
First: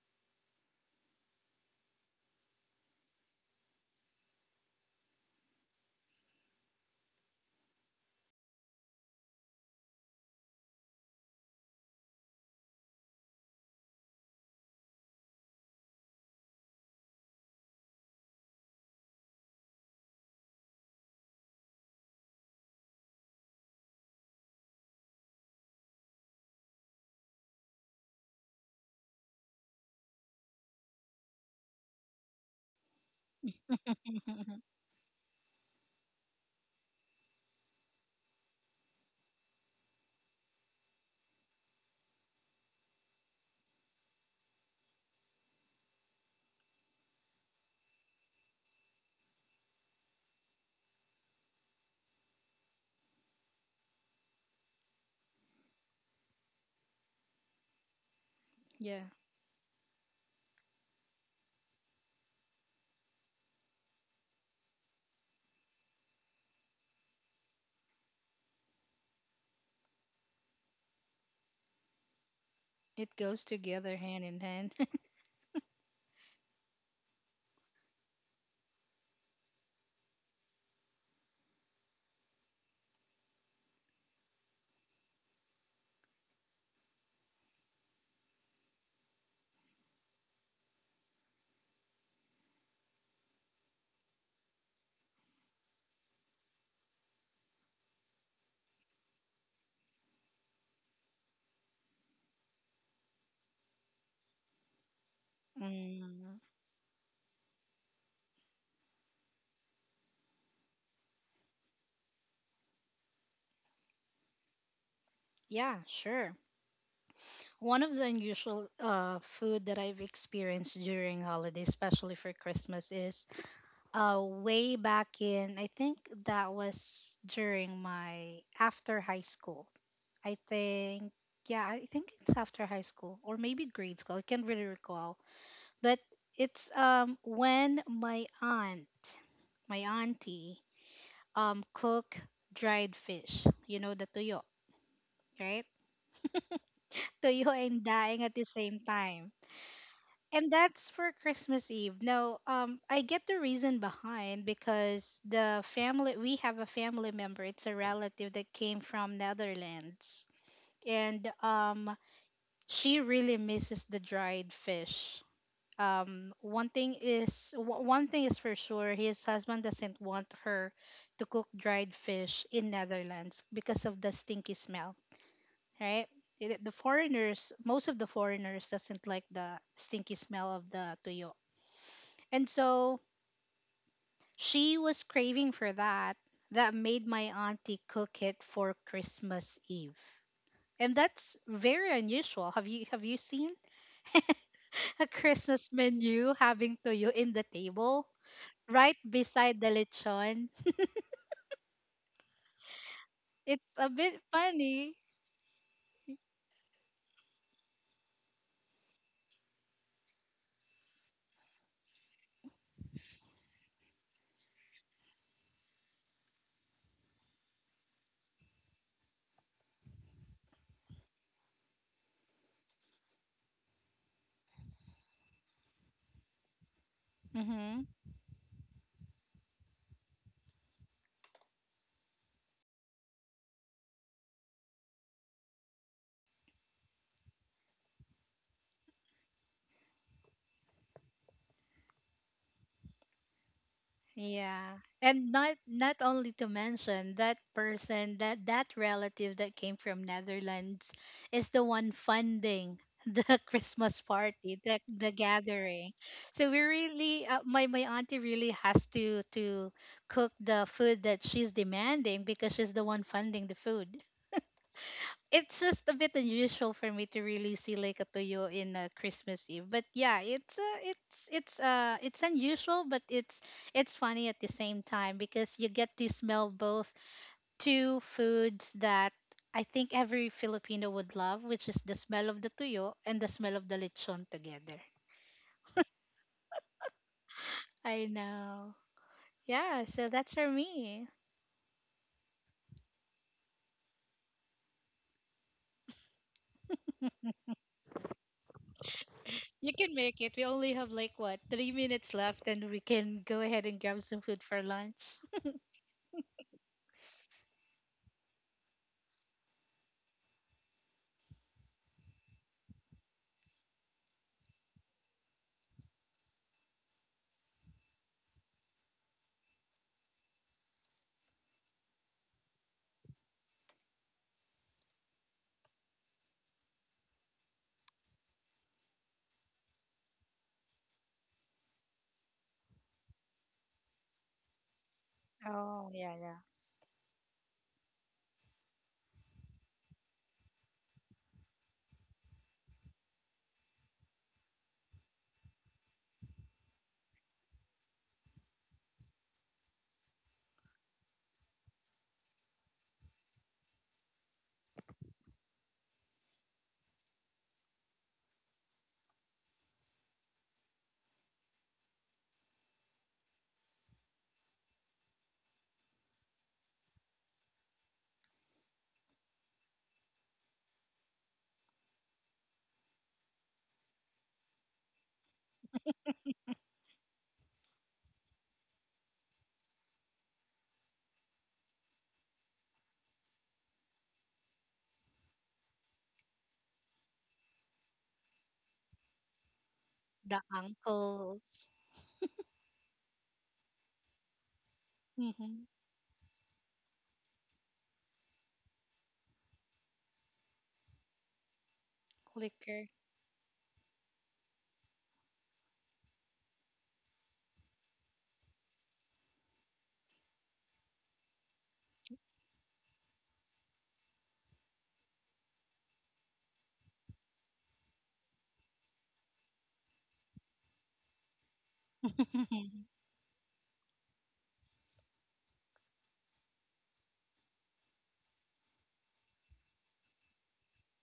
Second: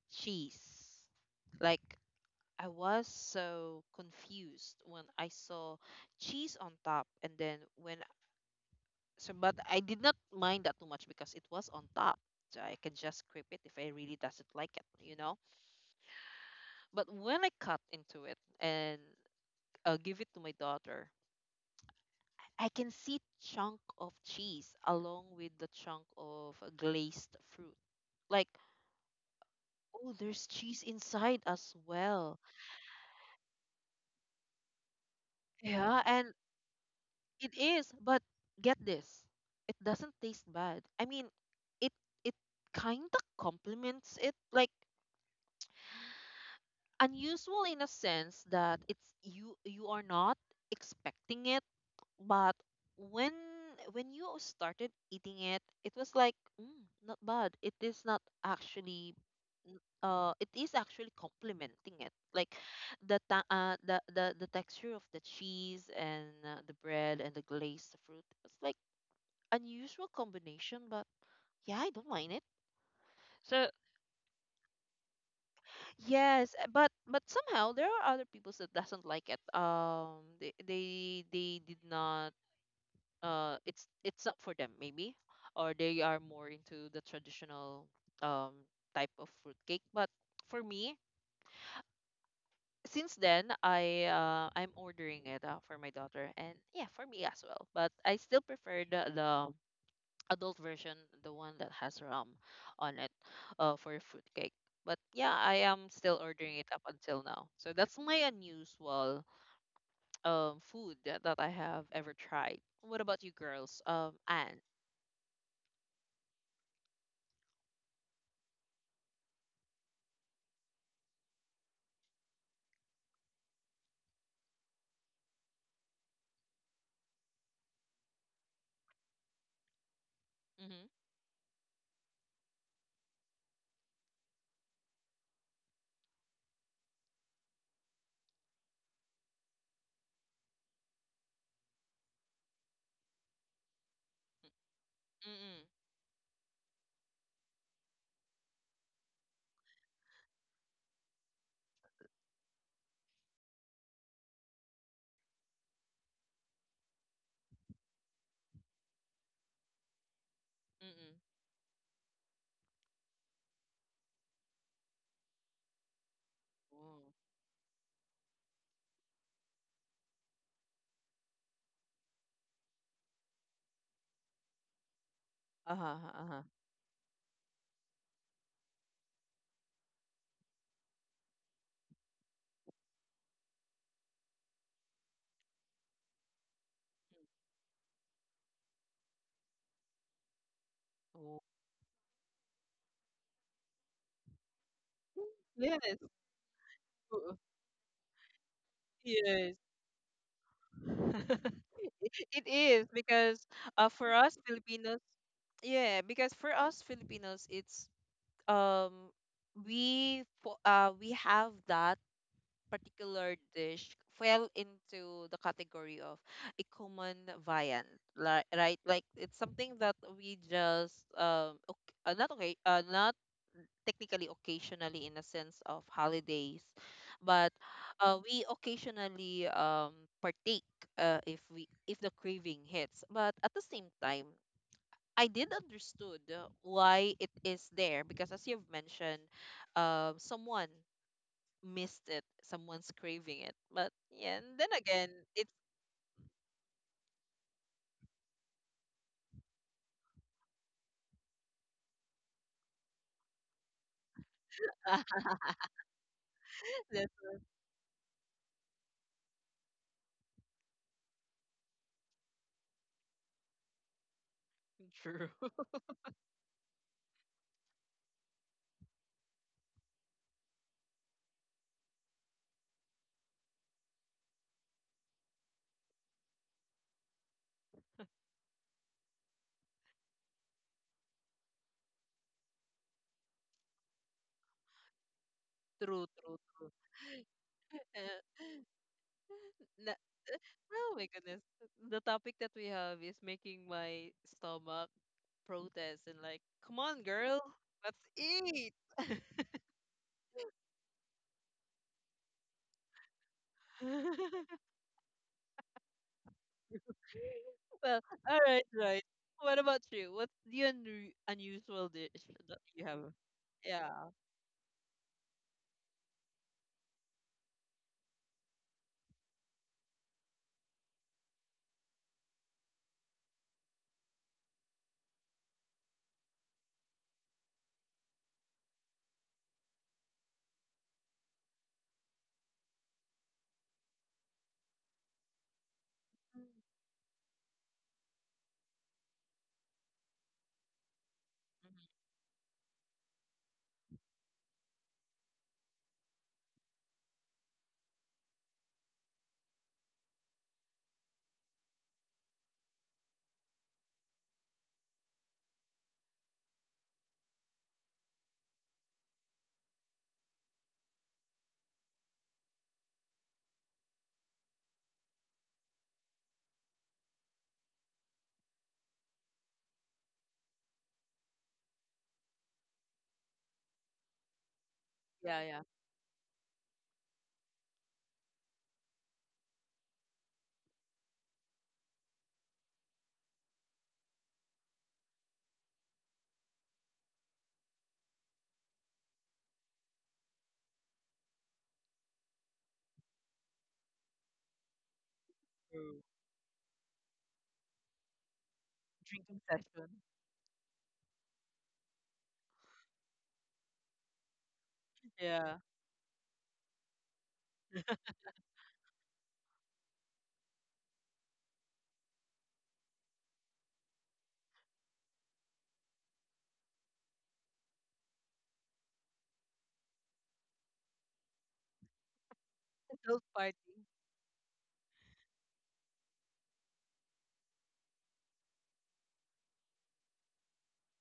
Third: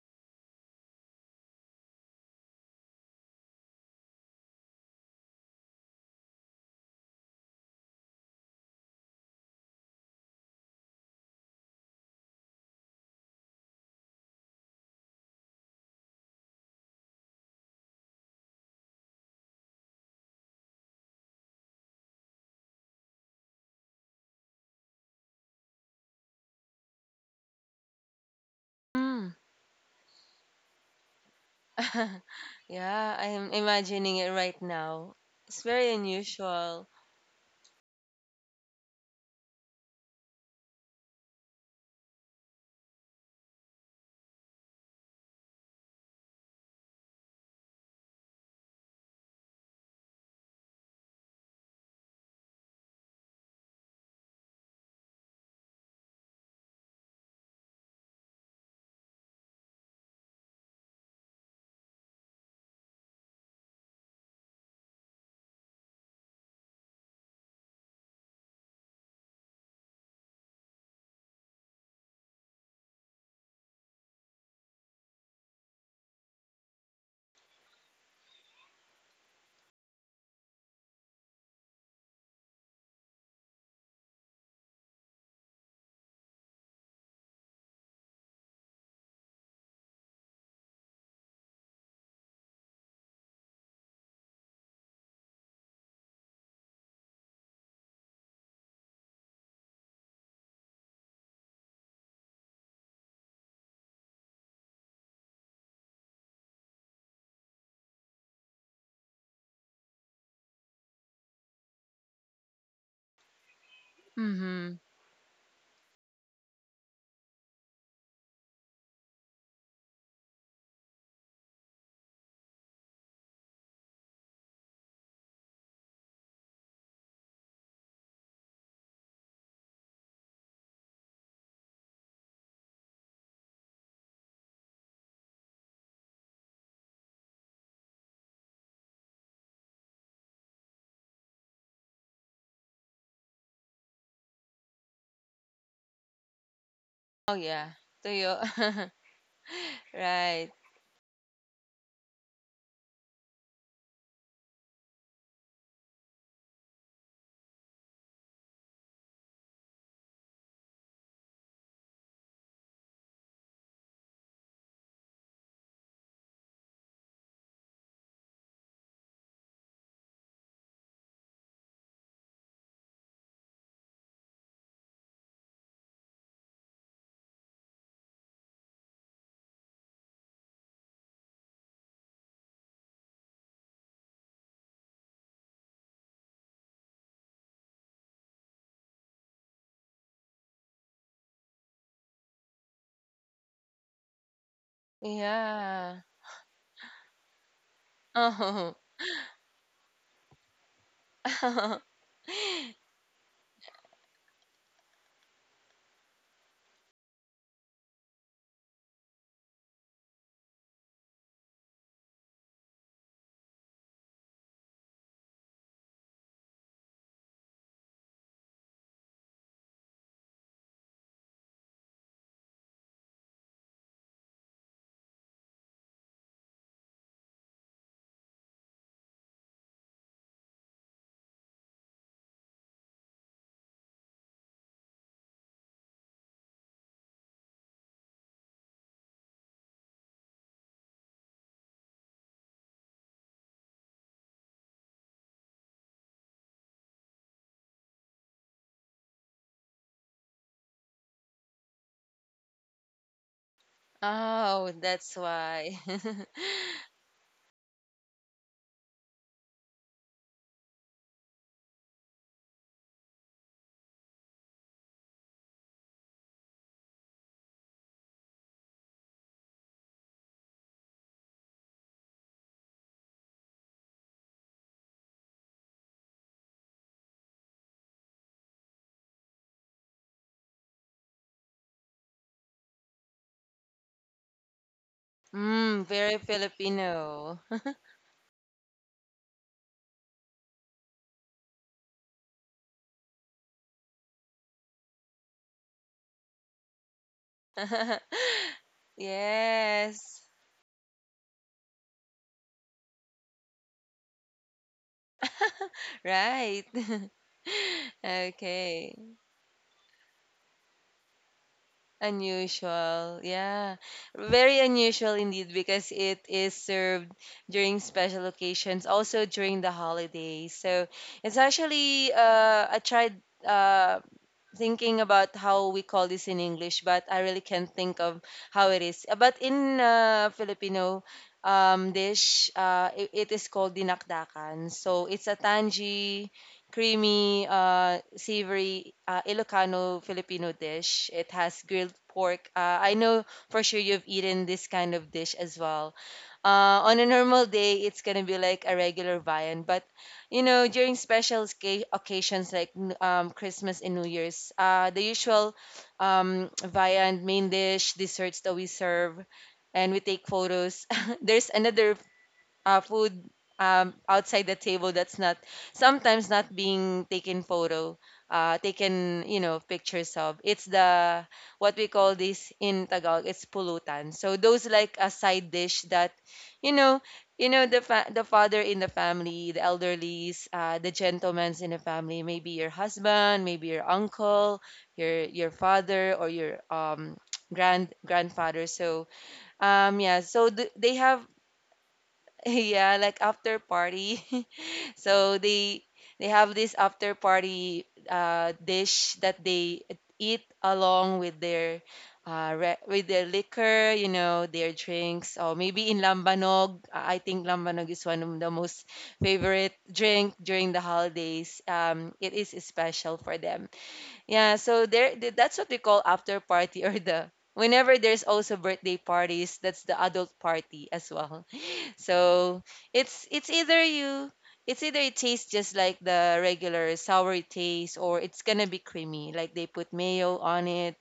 Speaker 1: cheese. Like, I was so confused when I saw cheese on top, and then when so, but I did not mind that too much because it was on top. So I can just scrape it if I really doesn't like it, you know. But when I cut into it and uh, give it to my daughter, I can see chunk of cheese along with the chunk of glazed fruit. Like,
Speaker 3: Mm.
Speaker 1: oh, there's cheese inside as well.
Speaker 3: Yeah, I'm imagining it right now. It's very
Speaker 1: Yeah, and
Speaker 3: unusual.
Speaker 1: it is, but get this. It doesn't taste bad. I mean, it it kind of complements it, like unusual in a sense that it's you you are not expecting it, but when when you started eating it, it was like mm, not bad, it is not
Speaker 2: Yeah.
Speaker 1: actually n- uh it is actually complementing it, like the ta- uh, the, the the texture of the cheese and uh, the bread and the glazed fruit, it's like unusual combination, but yeah, I don't mind it.
Speaker 2: It goes together hand in hand.
Speaker 1: Yes, uh, but but somehow there are other people that doesn't like it um they they they did not uh it's it's up for them, maybe, or they are more into the traditional um type of fruitcake. But for me, since then, i uh, I'm ordering it uh, for my daughter, and yeah, for me as well. But I still prefer the, the adult version, the one that has rum on it, uh, for fruitcake. But yeah, I am still
Speaker 2: Mm,
Speaker 1: ordering it up until now, so that's my unusual um food that I have ever tried. What about you girls, um and
Speaker 3: Mm-hmm.
Speaker 2: yeah, sure. One of the unusual uh, food that I've experienced during holidays, especially for Christmas, is uh, way back in, I think that was during my after high school. I think, yeah, I think it's after high school or maybe grade school. I can't really recall. But it's um, when my aunt, my auntie, um, cook dried fish, you know, the tuyo,
Speaker 1: Mm-hmm.
Speaker 2: right? To
Speaker 3: Oh
Speaker 2: you
Speaker 3: yeah,
Speaker 2: and
Speaker 3: to
Speaker 2: dying at the same
Speaker 3: you.
Speaker 2: time.
Speaker 3: Right.
Speaker 2: And that's for Christmas Eve. Now, um, I get the reason behind because the family we have a family member. It's a relative that came from Netherlands,
Speaker 1: Mm.
Speaker 2: and um, she really misses the dried fish. Um, one thing
Speaker 1: Oh.
Speaker 2: is w- one thing is for sure. His husband doesn't want her to cook dried fish in Netherlands because of the stinky smell,
Speaker 1: Uh-huh,
Speaker 2: right?
Speaker 1: uh-huh.
Speaker 2: It- The foreigners, most of the foreigners doesn't like the stinky smell of the tuyo. And so she was craving for that. That made my auntie cook it for Christmas Eve. And that's
Speaker 1: Oh.
Speaker 2: very unusual. Have you have you seen a Christmas
Speaker 1: Yes.
Speaker 3: Yeah.
Speaker 2: menu having tuyo in
Speaker 1: Oo.
Speaker 2: the table
Speaker 3: Oh.
Speaker 2: right
Speaker 1: Yes.
Speaker 2: beside the lechon?
Speaker 1: It it is because
Speaker 2: It's a
Speaker 1: uh, for
Speaker 2: bit
Speaker 1: us
Speaker 2: funny.
Speaker 1: Filipinos, yeah, because for us Filipinos, it's um we fo- uh we have that particular dish fell into the category of a common viand, like, right? Like it's something that we just um okay, uh, not okay, uh, not technically occasionally in a sense of holidays, but
Speaker 2: Mhm.
Speaker 1: uh, we occasionally um partake, uh, if we if the craving hits. But at the same time, I did understood uh, why it is there, because as you've mentioned, um someone missed it, someone's craving it. But yeah, and then
Speaker 2: Yeah.
Speaker 1: again,
Speaker 2: And
Speaker 1: it's
Speaker 2: not not only to mention that person that that relative that came from Netherlands is the one funding the Christmas party,
Speaker 3: Oh,
Speaker 2: the the
Speaker 3: that's why.
Speaker 2: gathering. So we
Speaker 1: that's
Speaker 2: really uh, my my auntie really has to to cook the food that she's demanding because she's the one funding the food.
Speaker 1: true,
Speaker 2: It's just a bit unusual for me to really see like a tuyo in a Christmas Eve. But yeah, it's uh, it's it's uh it's unusual, but it's it's funny at the same time because you get to smell both two foods that I think every Filipino would love, which is the smell of the tuyo and the smell of the lechon together.
Speaker 3: Mm,
Speaker 1: true,
Speaker 3: very
Speaker 1: true, true.
Speaker 3: Filipino.
Speaker 2: I know. Yeah, so that's for
Speaker 1: Oh
Speaker 2: me.
Speaker 1: my goodness. The topic that we have is making my stomach protest and like, come on, girl, let's eat.
Speaker 2: You can make
Speaker 3: Yes,
Speaker 2: it. We only have like what three minutes left, and we can go ahead and grab some food for lunch.
Speaker 3: right.
Speaker 1: Well, all right,
Speaker 3: Okay,
Speaker 1: right. What about you? What's the unu unusual dish that you have?
Speaker 3: unusual. Yeah,
Speaker 1: Yeah.
Speaker 3: very unusual indeed because it is served during special occasions, also during the holidays. So it's actually uh, a tried uh, thinking about how we call this in English, but I really can't think of how it is. Uh, But in uh, Filipino um, dish, uh, it, it is called dinakdakan. So it's a
Speaker 2: Oh, yeah,
Speaker 3: tangy,
Speaker 2: yeah.
Speaker 1: Mm.
Speaker 3: creamy, uh, savory uh, Ilocano Filipino dish. It has
Speaker 1: Mhm.
Speaker 3: grilled pork. Uh, I know for sure you've eaten this kind of dish as well uh, on a normal day, it's gonna be like a regular viand, but you know, during special sca- occasions like n- um, Christmas and New Year's, uh, the usual um, viand, main dish, desserts that we serve, and we take photos. There's another uh, food, um, outside the table that's not sometimes not being taken photo uh, taken, you know, pictures of. It's the what we call this in Tagalog, it's pulutan. So those like a
Speaker 1: Yeah,
Speaker 3: side
Speaker 1: yeah.
Speaker 3: dish that you know you know the fa- the father in the family, the elderlies, uh, the gentlemen's in the family, maybe your husband, maybe your uncle, your your father, or your um grand grandfather. So um, yeah,
Speaker 2: The
Speaker 3: so th- they have
Speaker 2: uncles.
Speaker 3: yeah, like after party. So
Speaker 2: Hmm.
Speaker 3: they
Speaker 1: True.
Speaker 3: they have this after party uh, dish
Speaker 1: Drinking
Speaker 3: that they
Speaker 1: session.
Speaker 3: eat along with their uh, re-
Speaker 2: Liquor.
Speaker 3: with their liquor, you know, their drinks.
Speaker 1: Yeah.
Speaker 3: Or maybe in Lambanog, uh, I think Lambanog is one of the most favorite drink during the holidays. Um, it is special for them. Yeah, so there th- that's what we call after party or the whenever there's also birthday parties, that's the adult party as well. So
Speaker 1: Adult
Speaker 3: it's it's
Speaker 1: party.
Speaker 3: either you it's either it tastes just like the regular sour taste, or it's gonna be creamy. Like they put mayo on it,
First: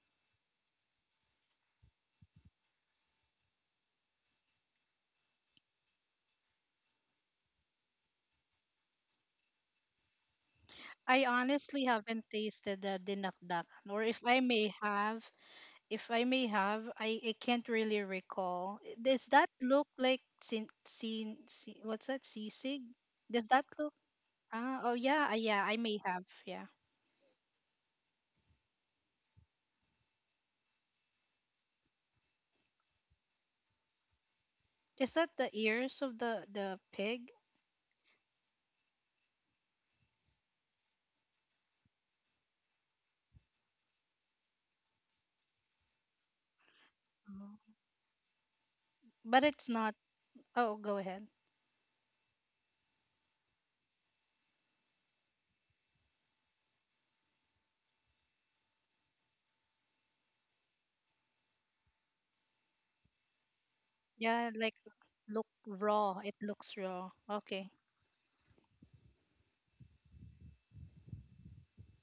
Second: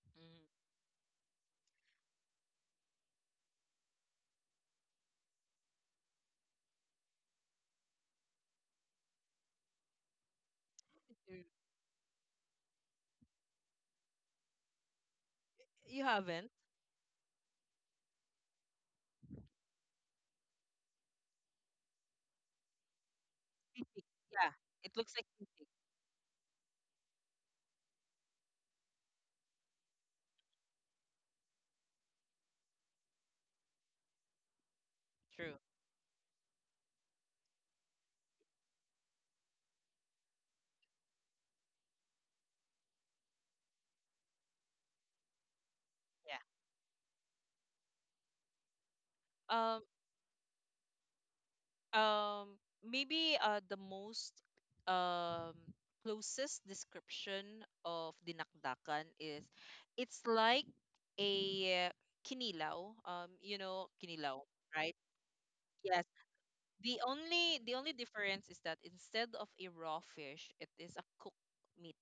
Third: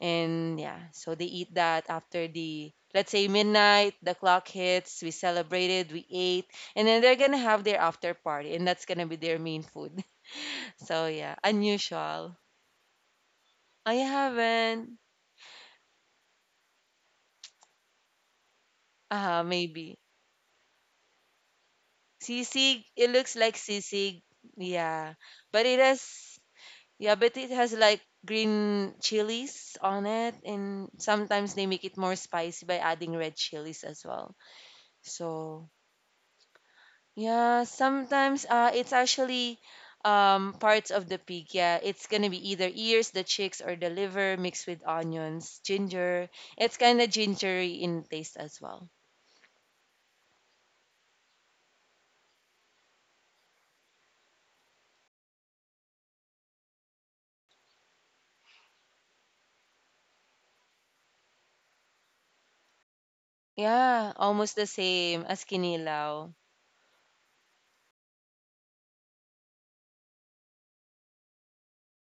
Speaker 3: and
Speaker 1: Mm.
Speaker 3: yeah, so they eat that after the, let's say, midnight, the clock hits, we celebrated, we ate, and then they're gonna have their after party, and that's gonna be their main food. So
Speaker 2: I
Speaker 3: yeah,
Speaker 1: You
Speaker 2: honestly haven't
Speaker 3: unusual.
Speaker 2: tasted the dinakdakan,
Speaker 3: I
Speaker 2: or if I may
Speaker 3: haven't.
Speaker 2: have,
Speaker 1: you
Speaker 2: if I may
Speaker 1: haven't?
Speaker 2: have, I, I can't really recall. Does
Speaker 3: Uh,
Speaker 2: that look
Speaker 3: maybe.
Speaker 2: like sin, sin, si- what's that? Sisig?
Speaker 3: Sisig, it looks
Speaker 2: Does
Speaker 3: like
Speaker 2: that look?
Speaker 1: Picnic.
Speaker 3: sisig.
Speaker 1: Yeah.
Speaker 2: Ah,
Speaker 1: It
Speaker 2: oh
Speaker 1: looks
Speaker 3: Yeah.
Speaker 1: like
Speaker 2: yeah, ah, yeah.
Speaker 3: But
Speaker 1: picnic.
Speaker 2: I
Speaker 3: it
Speaker 2: may have.
Speaker 3: has
Speaker 2: Yeah.
Speaker 3: yeah, but it has like green chilies on it, and sometimes they make it more spicy by adding red chilies as well.
Speaker 2: Is that the
Speaker 1: True.
Speaker 3: So
Speaker 2: ears of the the pig?
Speaker 3: yeah, sometimes uh, it's actually um, parts of the pig. Yeah, it's gonna be either ears, the cheeks, or the liver mixed with onions, ginger.
Speaker 1: Yeah.
Speaker 3: It's kind of gingery
Speaker 2: Oh.
Speaker 3: in taste as well.
Speaker 2: But it's
Speaker 1: Um.
Speaker 2: not. Oh, go ahead.
Speaker 1: Um, maybe uh, the most um, closest description of dinakdakan is it's like a kinilaw. Um, you know,
Speaker 3: Yeah,
Speaker 1: kinilaw,
Speaker 2: Yeah,
Speaker 3: almost the
Speaker 2: like
Speaker 1: right?
Speaker 3: same as
Speaker 2: look
Speaker 1: Yes.
Speaker 2: raw.
Speaker 3: kinilaw.
Speaker 2: It looks
Speaker 1: The
Speaker 2: raw.
Speaker 1: only
Speaker 2: Okay.
Speaker 1: the only difference is that instead of a raw fish, it is a cooked meat.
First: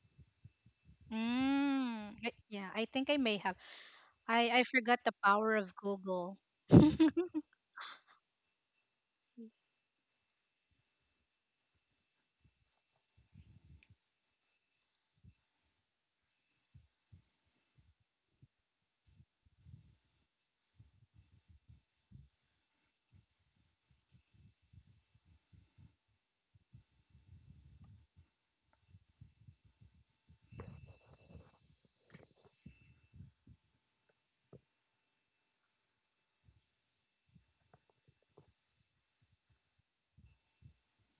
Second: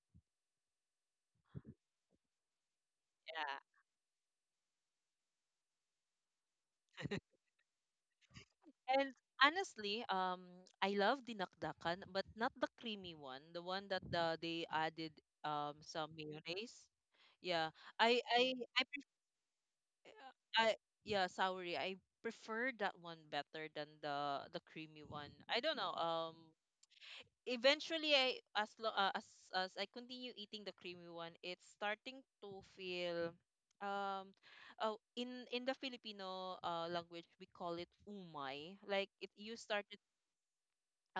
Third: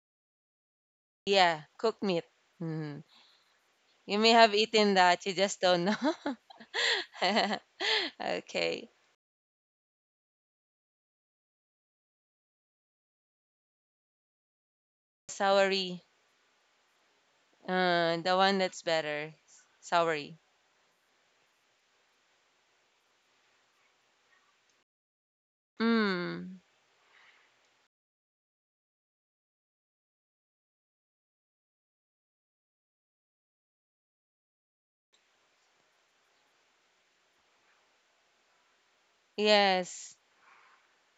Speaker 3: Yeah, cooked
Speaker 2: Mm,
Speaker 3: meat.
Speaker 2: I- yeah, I
Speaker 3: Mhm.
Speaker 2: think I may have.
Speaker 1: Yeah.
Speaker 3: You may
Speaker 2: I
Speaker 3: have
Speaker 2: I
Speaker 3: eaten
Speaker 2: forgot the
Speaker 3: that, you
Speaker 2: power
Speaker 3: just
Speaker 2: of
Speaker 3: don't know.
Speaker 2: Google.
Speaker 3: Okay.
Speaker 1: And honestly, um, I love dinakdakan, but not the creamy one, the one that the, they added um
Speaker 3: Soury.
Speaker 1: some mayonnaise. Yeah,
Speaker 3: Uh,
Speaker 1: I
Speaker 3: the
Speaker 1: I
Speaker 3: one that's better. Soury.
Speaker 1: yeah. I, yeah, soury. I prefer that one better than the the creamy one. I don't know. Um,
Speaker 3: Mm.
Speaker 1: eventually, I as lo- uh, as as I continue eating the creamy one, it's starting to feel. Um, oh, in in the Filipino uh language, we call it umay. Like it, you started.
Speaker 3: Yes.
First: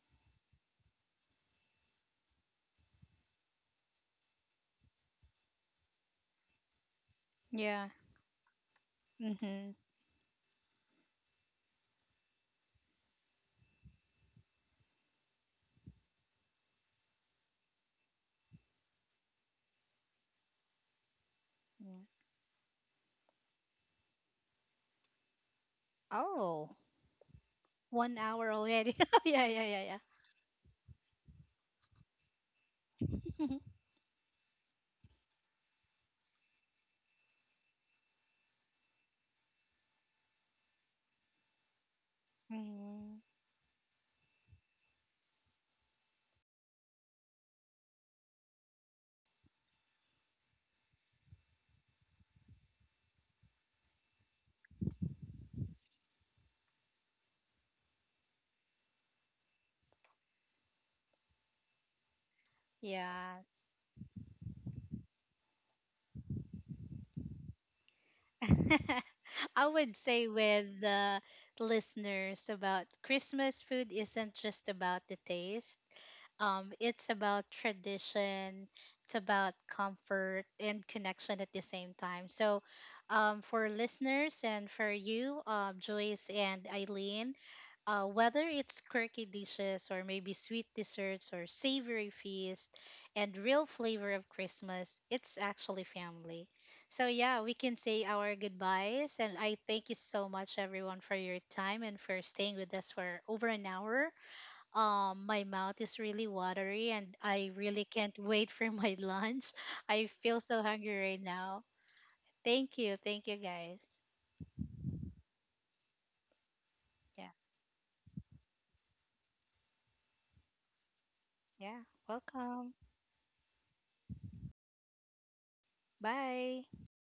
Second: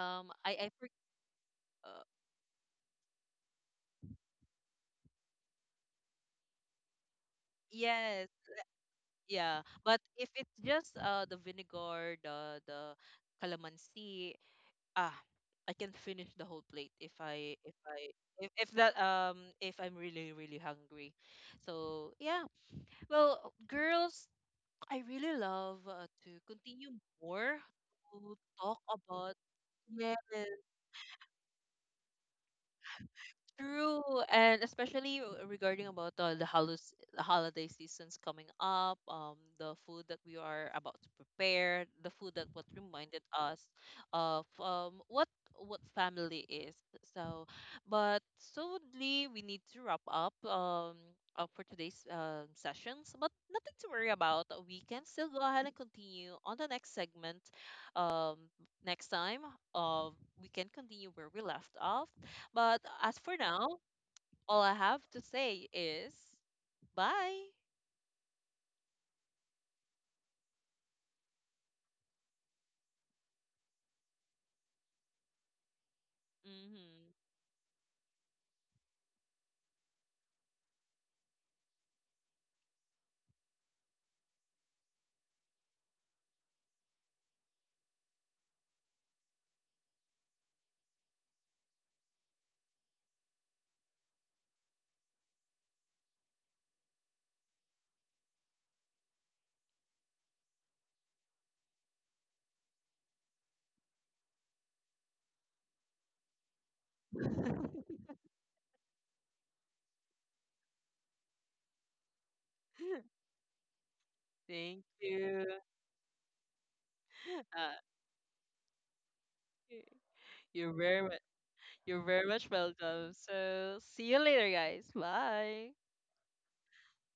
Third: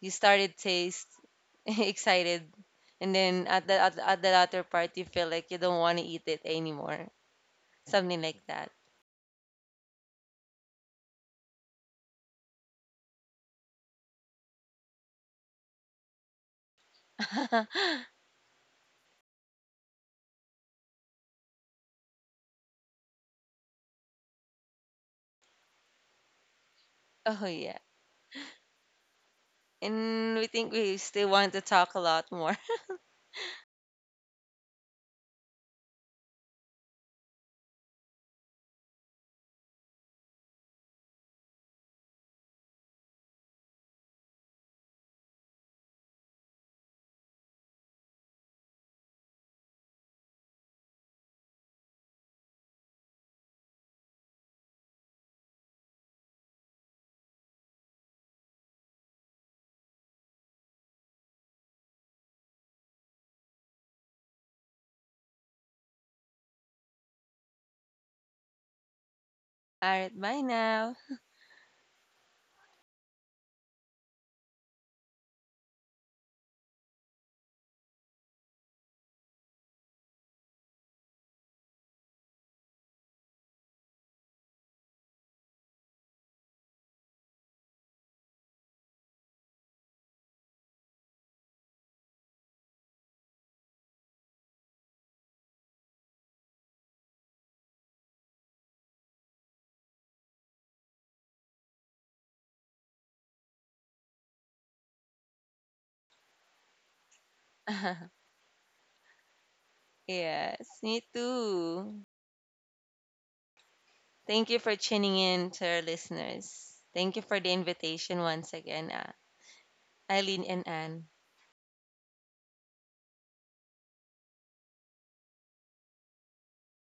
Speaker 3: You
Speaker 1: I
Speaker 3: started
Speaker 1: I for,
Speaker 3: taste
Speaker 1: uh,
Speaker 3: excited. And then at the at, at the latter part you feel like you don't want to eat it anymore.
Speaker 2: Yeah.
Speaker 3: Something
Speaker 1: yes,
Speaker 3: like
Speaker 1: yeah.
Speaker 2: Mm-hmm.
Speaker 1: But if it's just uh the vinegar, the the calamansi, ah, I can finish the whole plate if I
Speaker 3: that.
Speaker 1: if I if, if that um if I'm really really hungry.
Speaker 2: Yeah.
Speaker 1: So yeah. Well, girls, I really love uh, to
Speaker 2: Oh,
Speaker 1: continue
Speaker 3: Oh
Speaker 1: more
Speaker 3: yeah.
Speaker 2: one
Speaker 1: to
Speaker 2: hour
Speaker 1: talk
Speaker 2: already.
Speaker 1: about
Speaker 2: Yeah, yeah, yeah,
Speaker 1: yes.
Speaker 3: And we think we still want to talk a lot more.
Speaker 2: yeah.
Speaker 1: True, and especially r- regarding about uh, the halus- the holiday seasons coming up, um, the food that we are about to prepare, the food that what reminded
Speaker 2: Mm,
Speaker 1: us of um what what family is. So, but solely we need to wrap up um uh, for today's um sessions, but nothing to worry about. We can still go ahead and continue on the next segment, um next time. Uh, we can continue where we left off, but as for
Speaker 2: yes.
Speaker 1: now, all I have to say is bye.
Speaker 2: I would
Speaker 3: Alright,
Speaker 2: say
Speaker 3: bye
Speaker 2: with
Speaker 3: now.
Speaker 2: the listeners about Christmas food isn't just about the taste. Um,
Speaker 1: Hmm.
Speaker 2: it's about tradition, it's about comfort and connection at the same time. So, um, for listeners and for you, um, Joyce and Eileen, uh, whether it's quirky dishes or maybe sweet desserts or savory feast and real flavor of Christmas, it's actually family. So, yeah, we can say our goodbyes. And I thank you so much, everyone, for your time and for staying with us for over an hour. Um, my mouth is really watery and I really can't wait for my lunch. I feel so
Speaker 3: Yes,
Speaker 2: hungry
Speaker 3: me
Speaker 2: right now.
Speaker 3: too.
Speaker 2: Thank you. Thank you guys.
Speaker 3: Thank you for
Speaker 1: Thank
Speaker 3: tuning
Speaker 1: you.
Speaker 3: in to our listeners. Thank you
Speaker 2: Yeah.
Speaker 3: for the
Speaker 1: Uh,
Speaker 3: invitation once again, ah, Eileen and
Speaker 1: you're very
Speaker 3: Anne.
Speaker 1: much,
Speaker 2: Yeah.
Speaker 1: you're very much
Speaker 2: Welcome.
Speaker 1: welcome. So see you later, guys. Bye.
Speaker 2: Bye.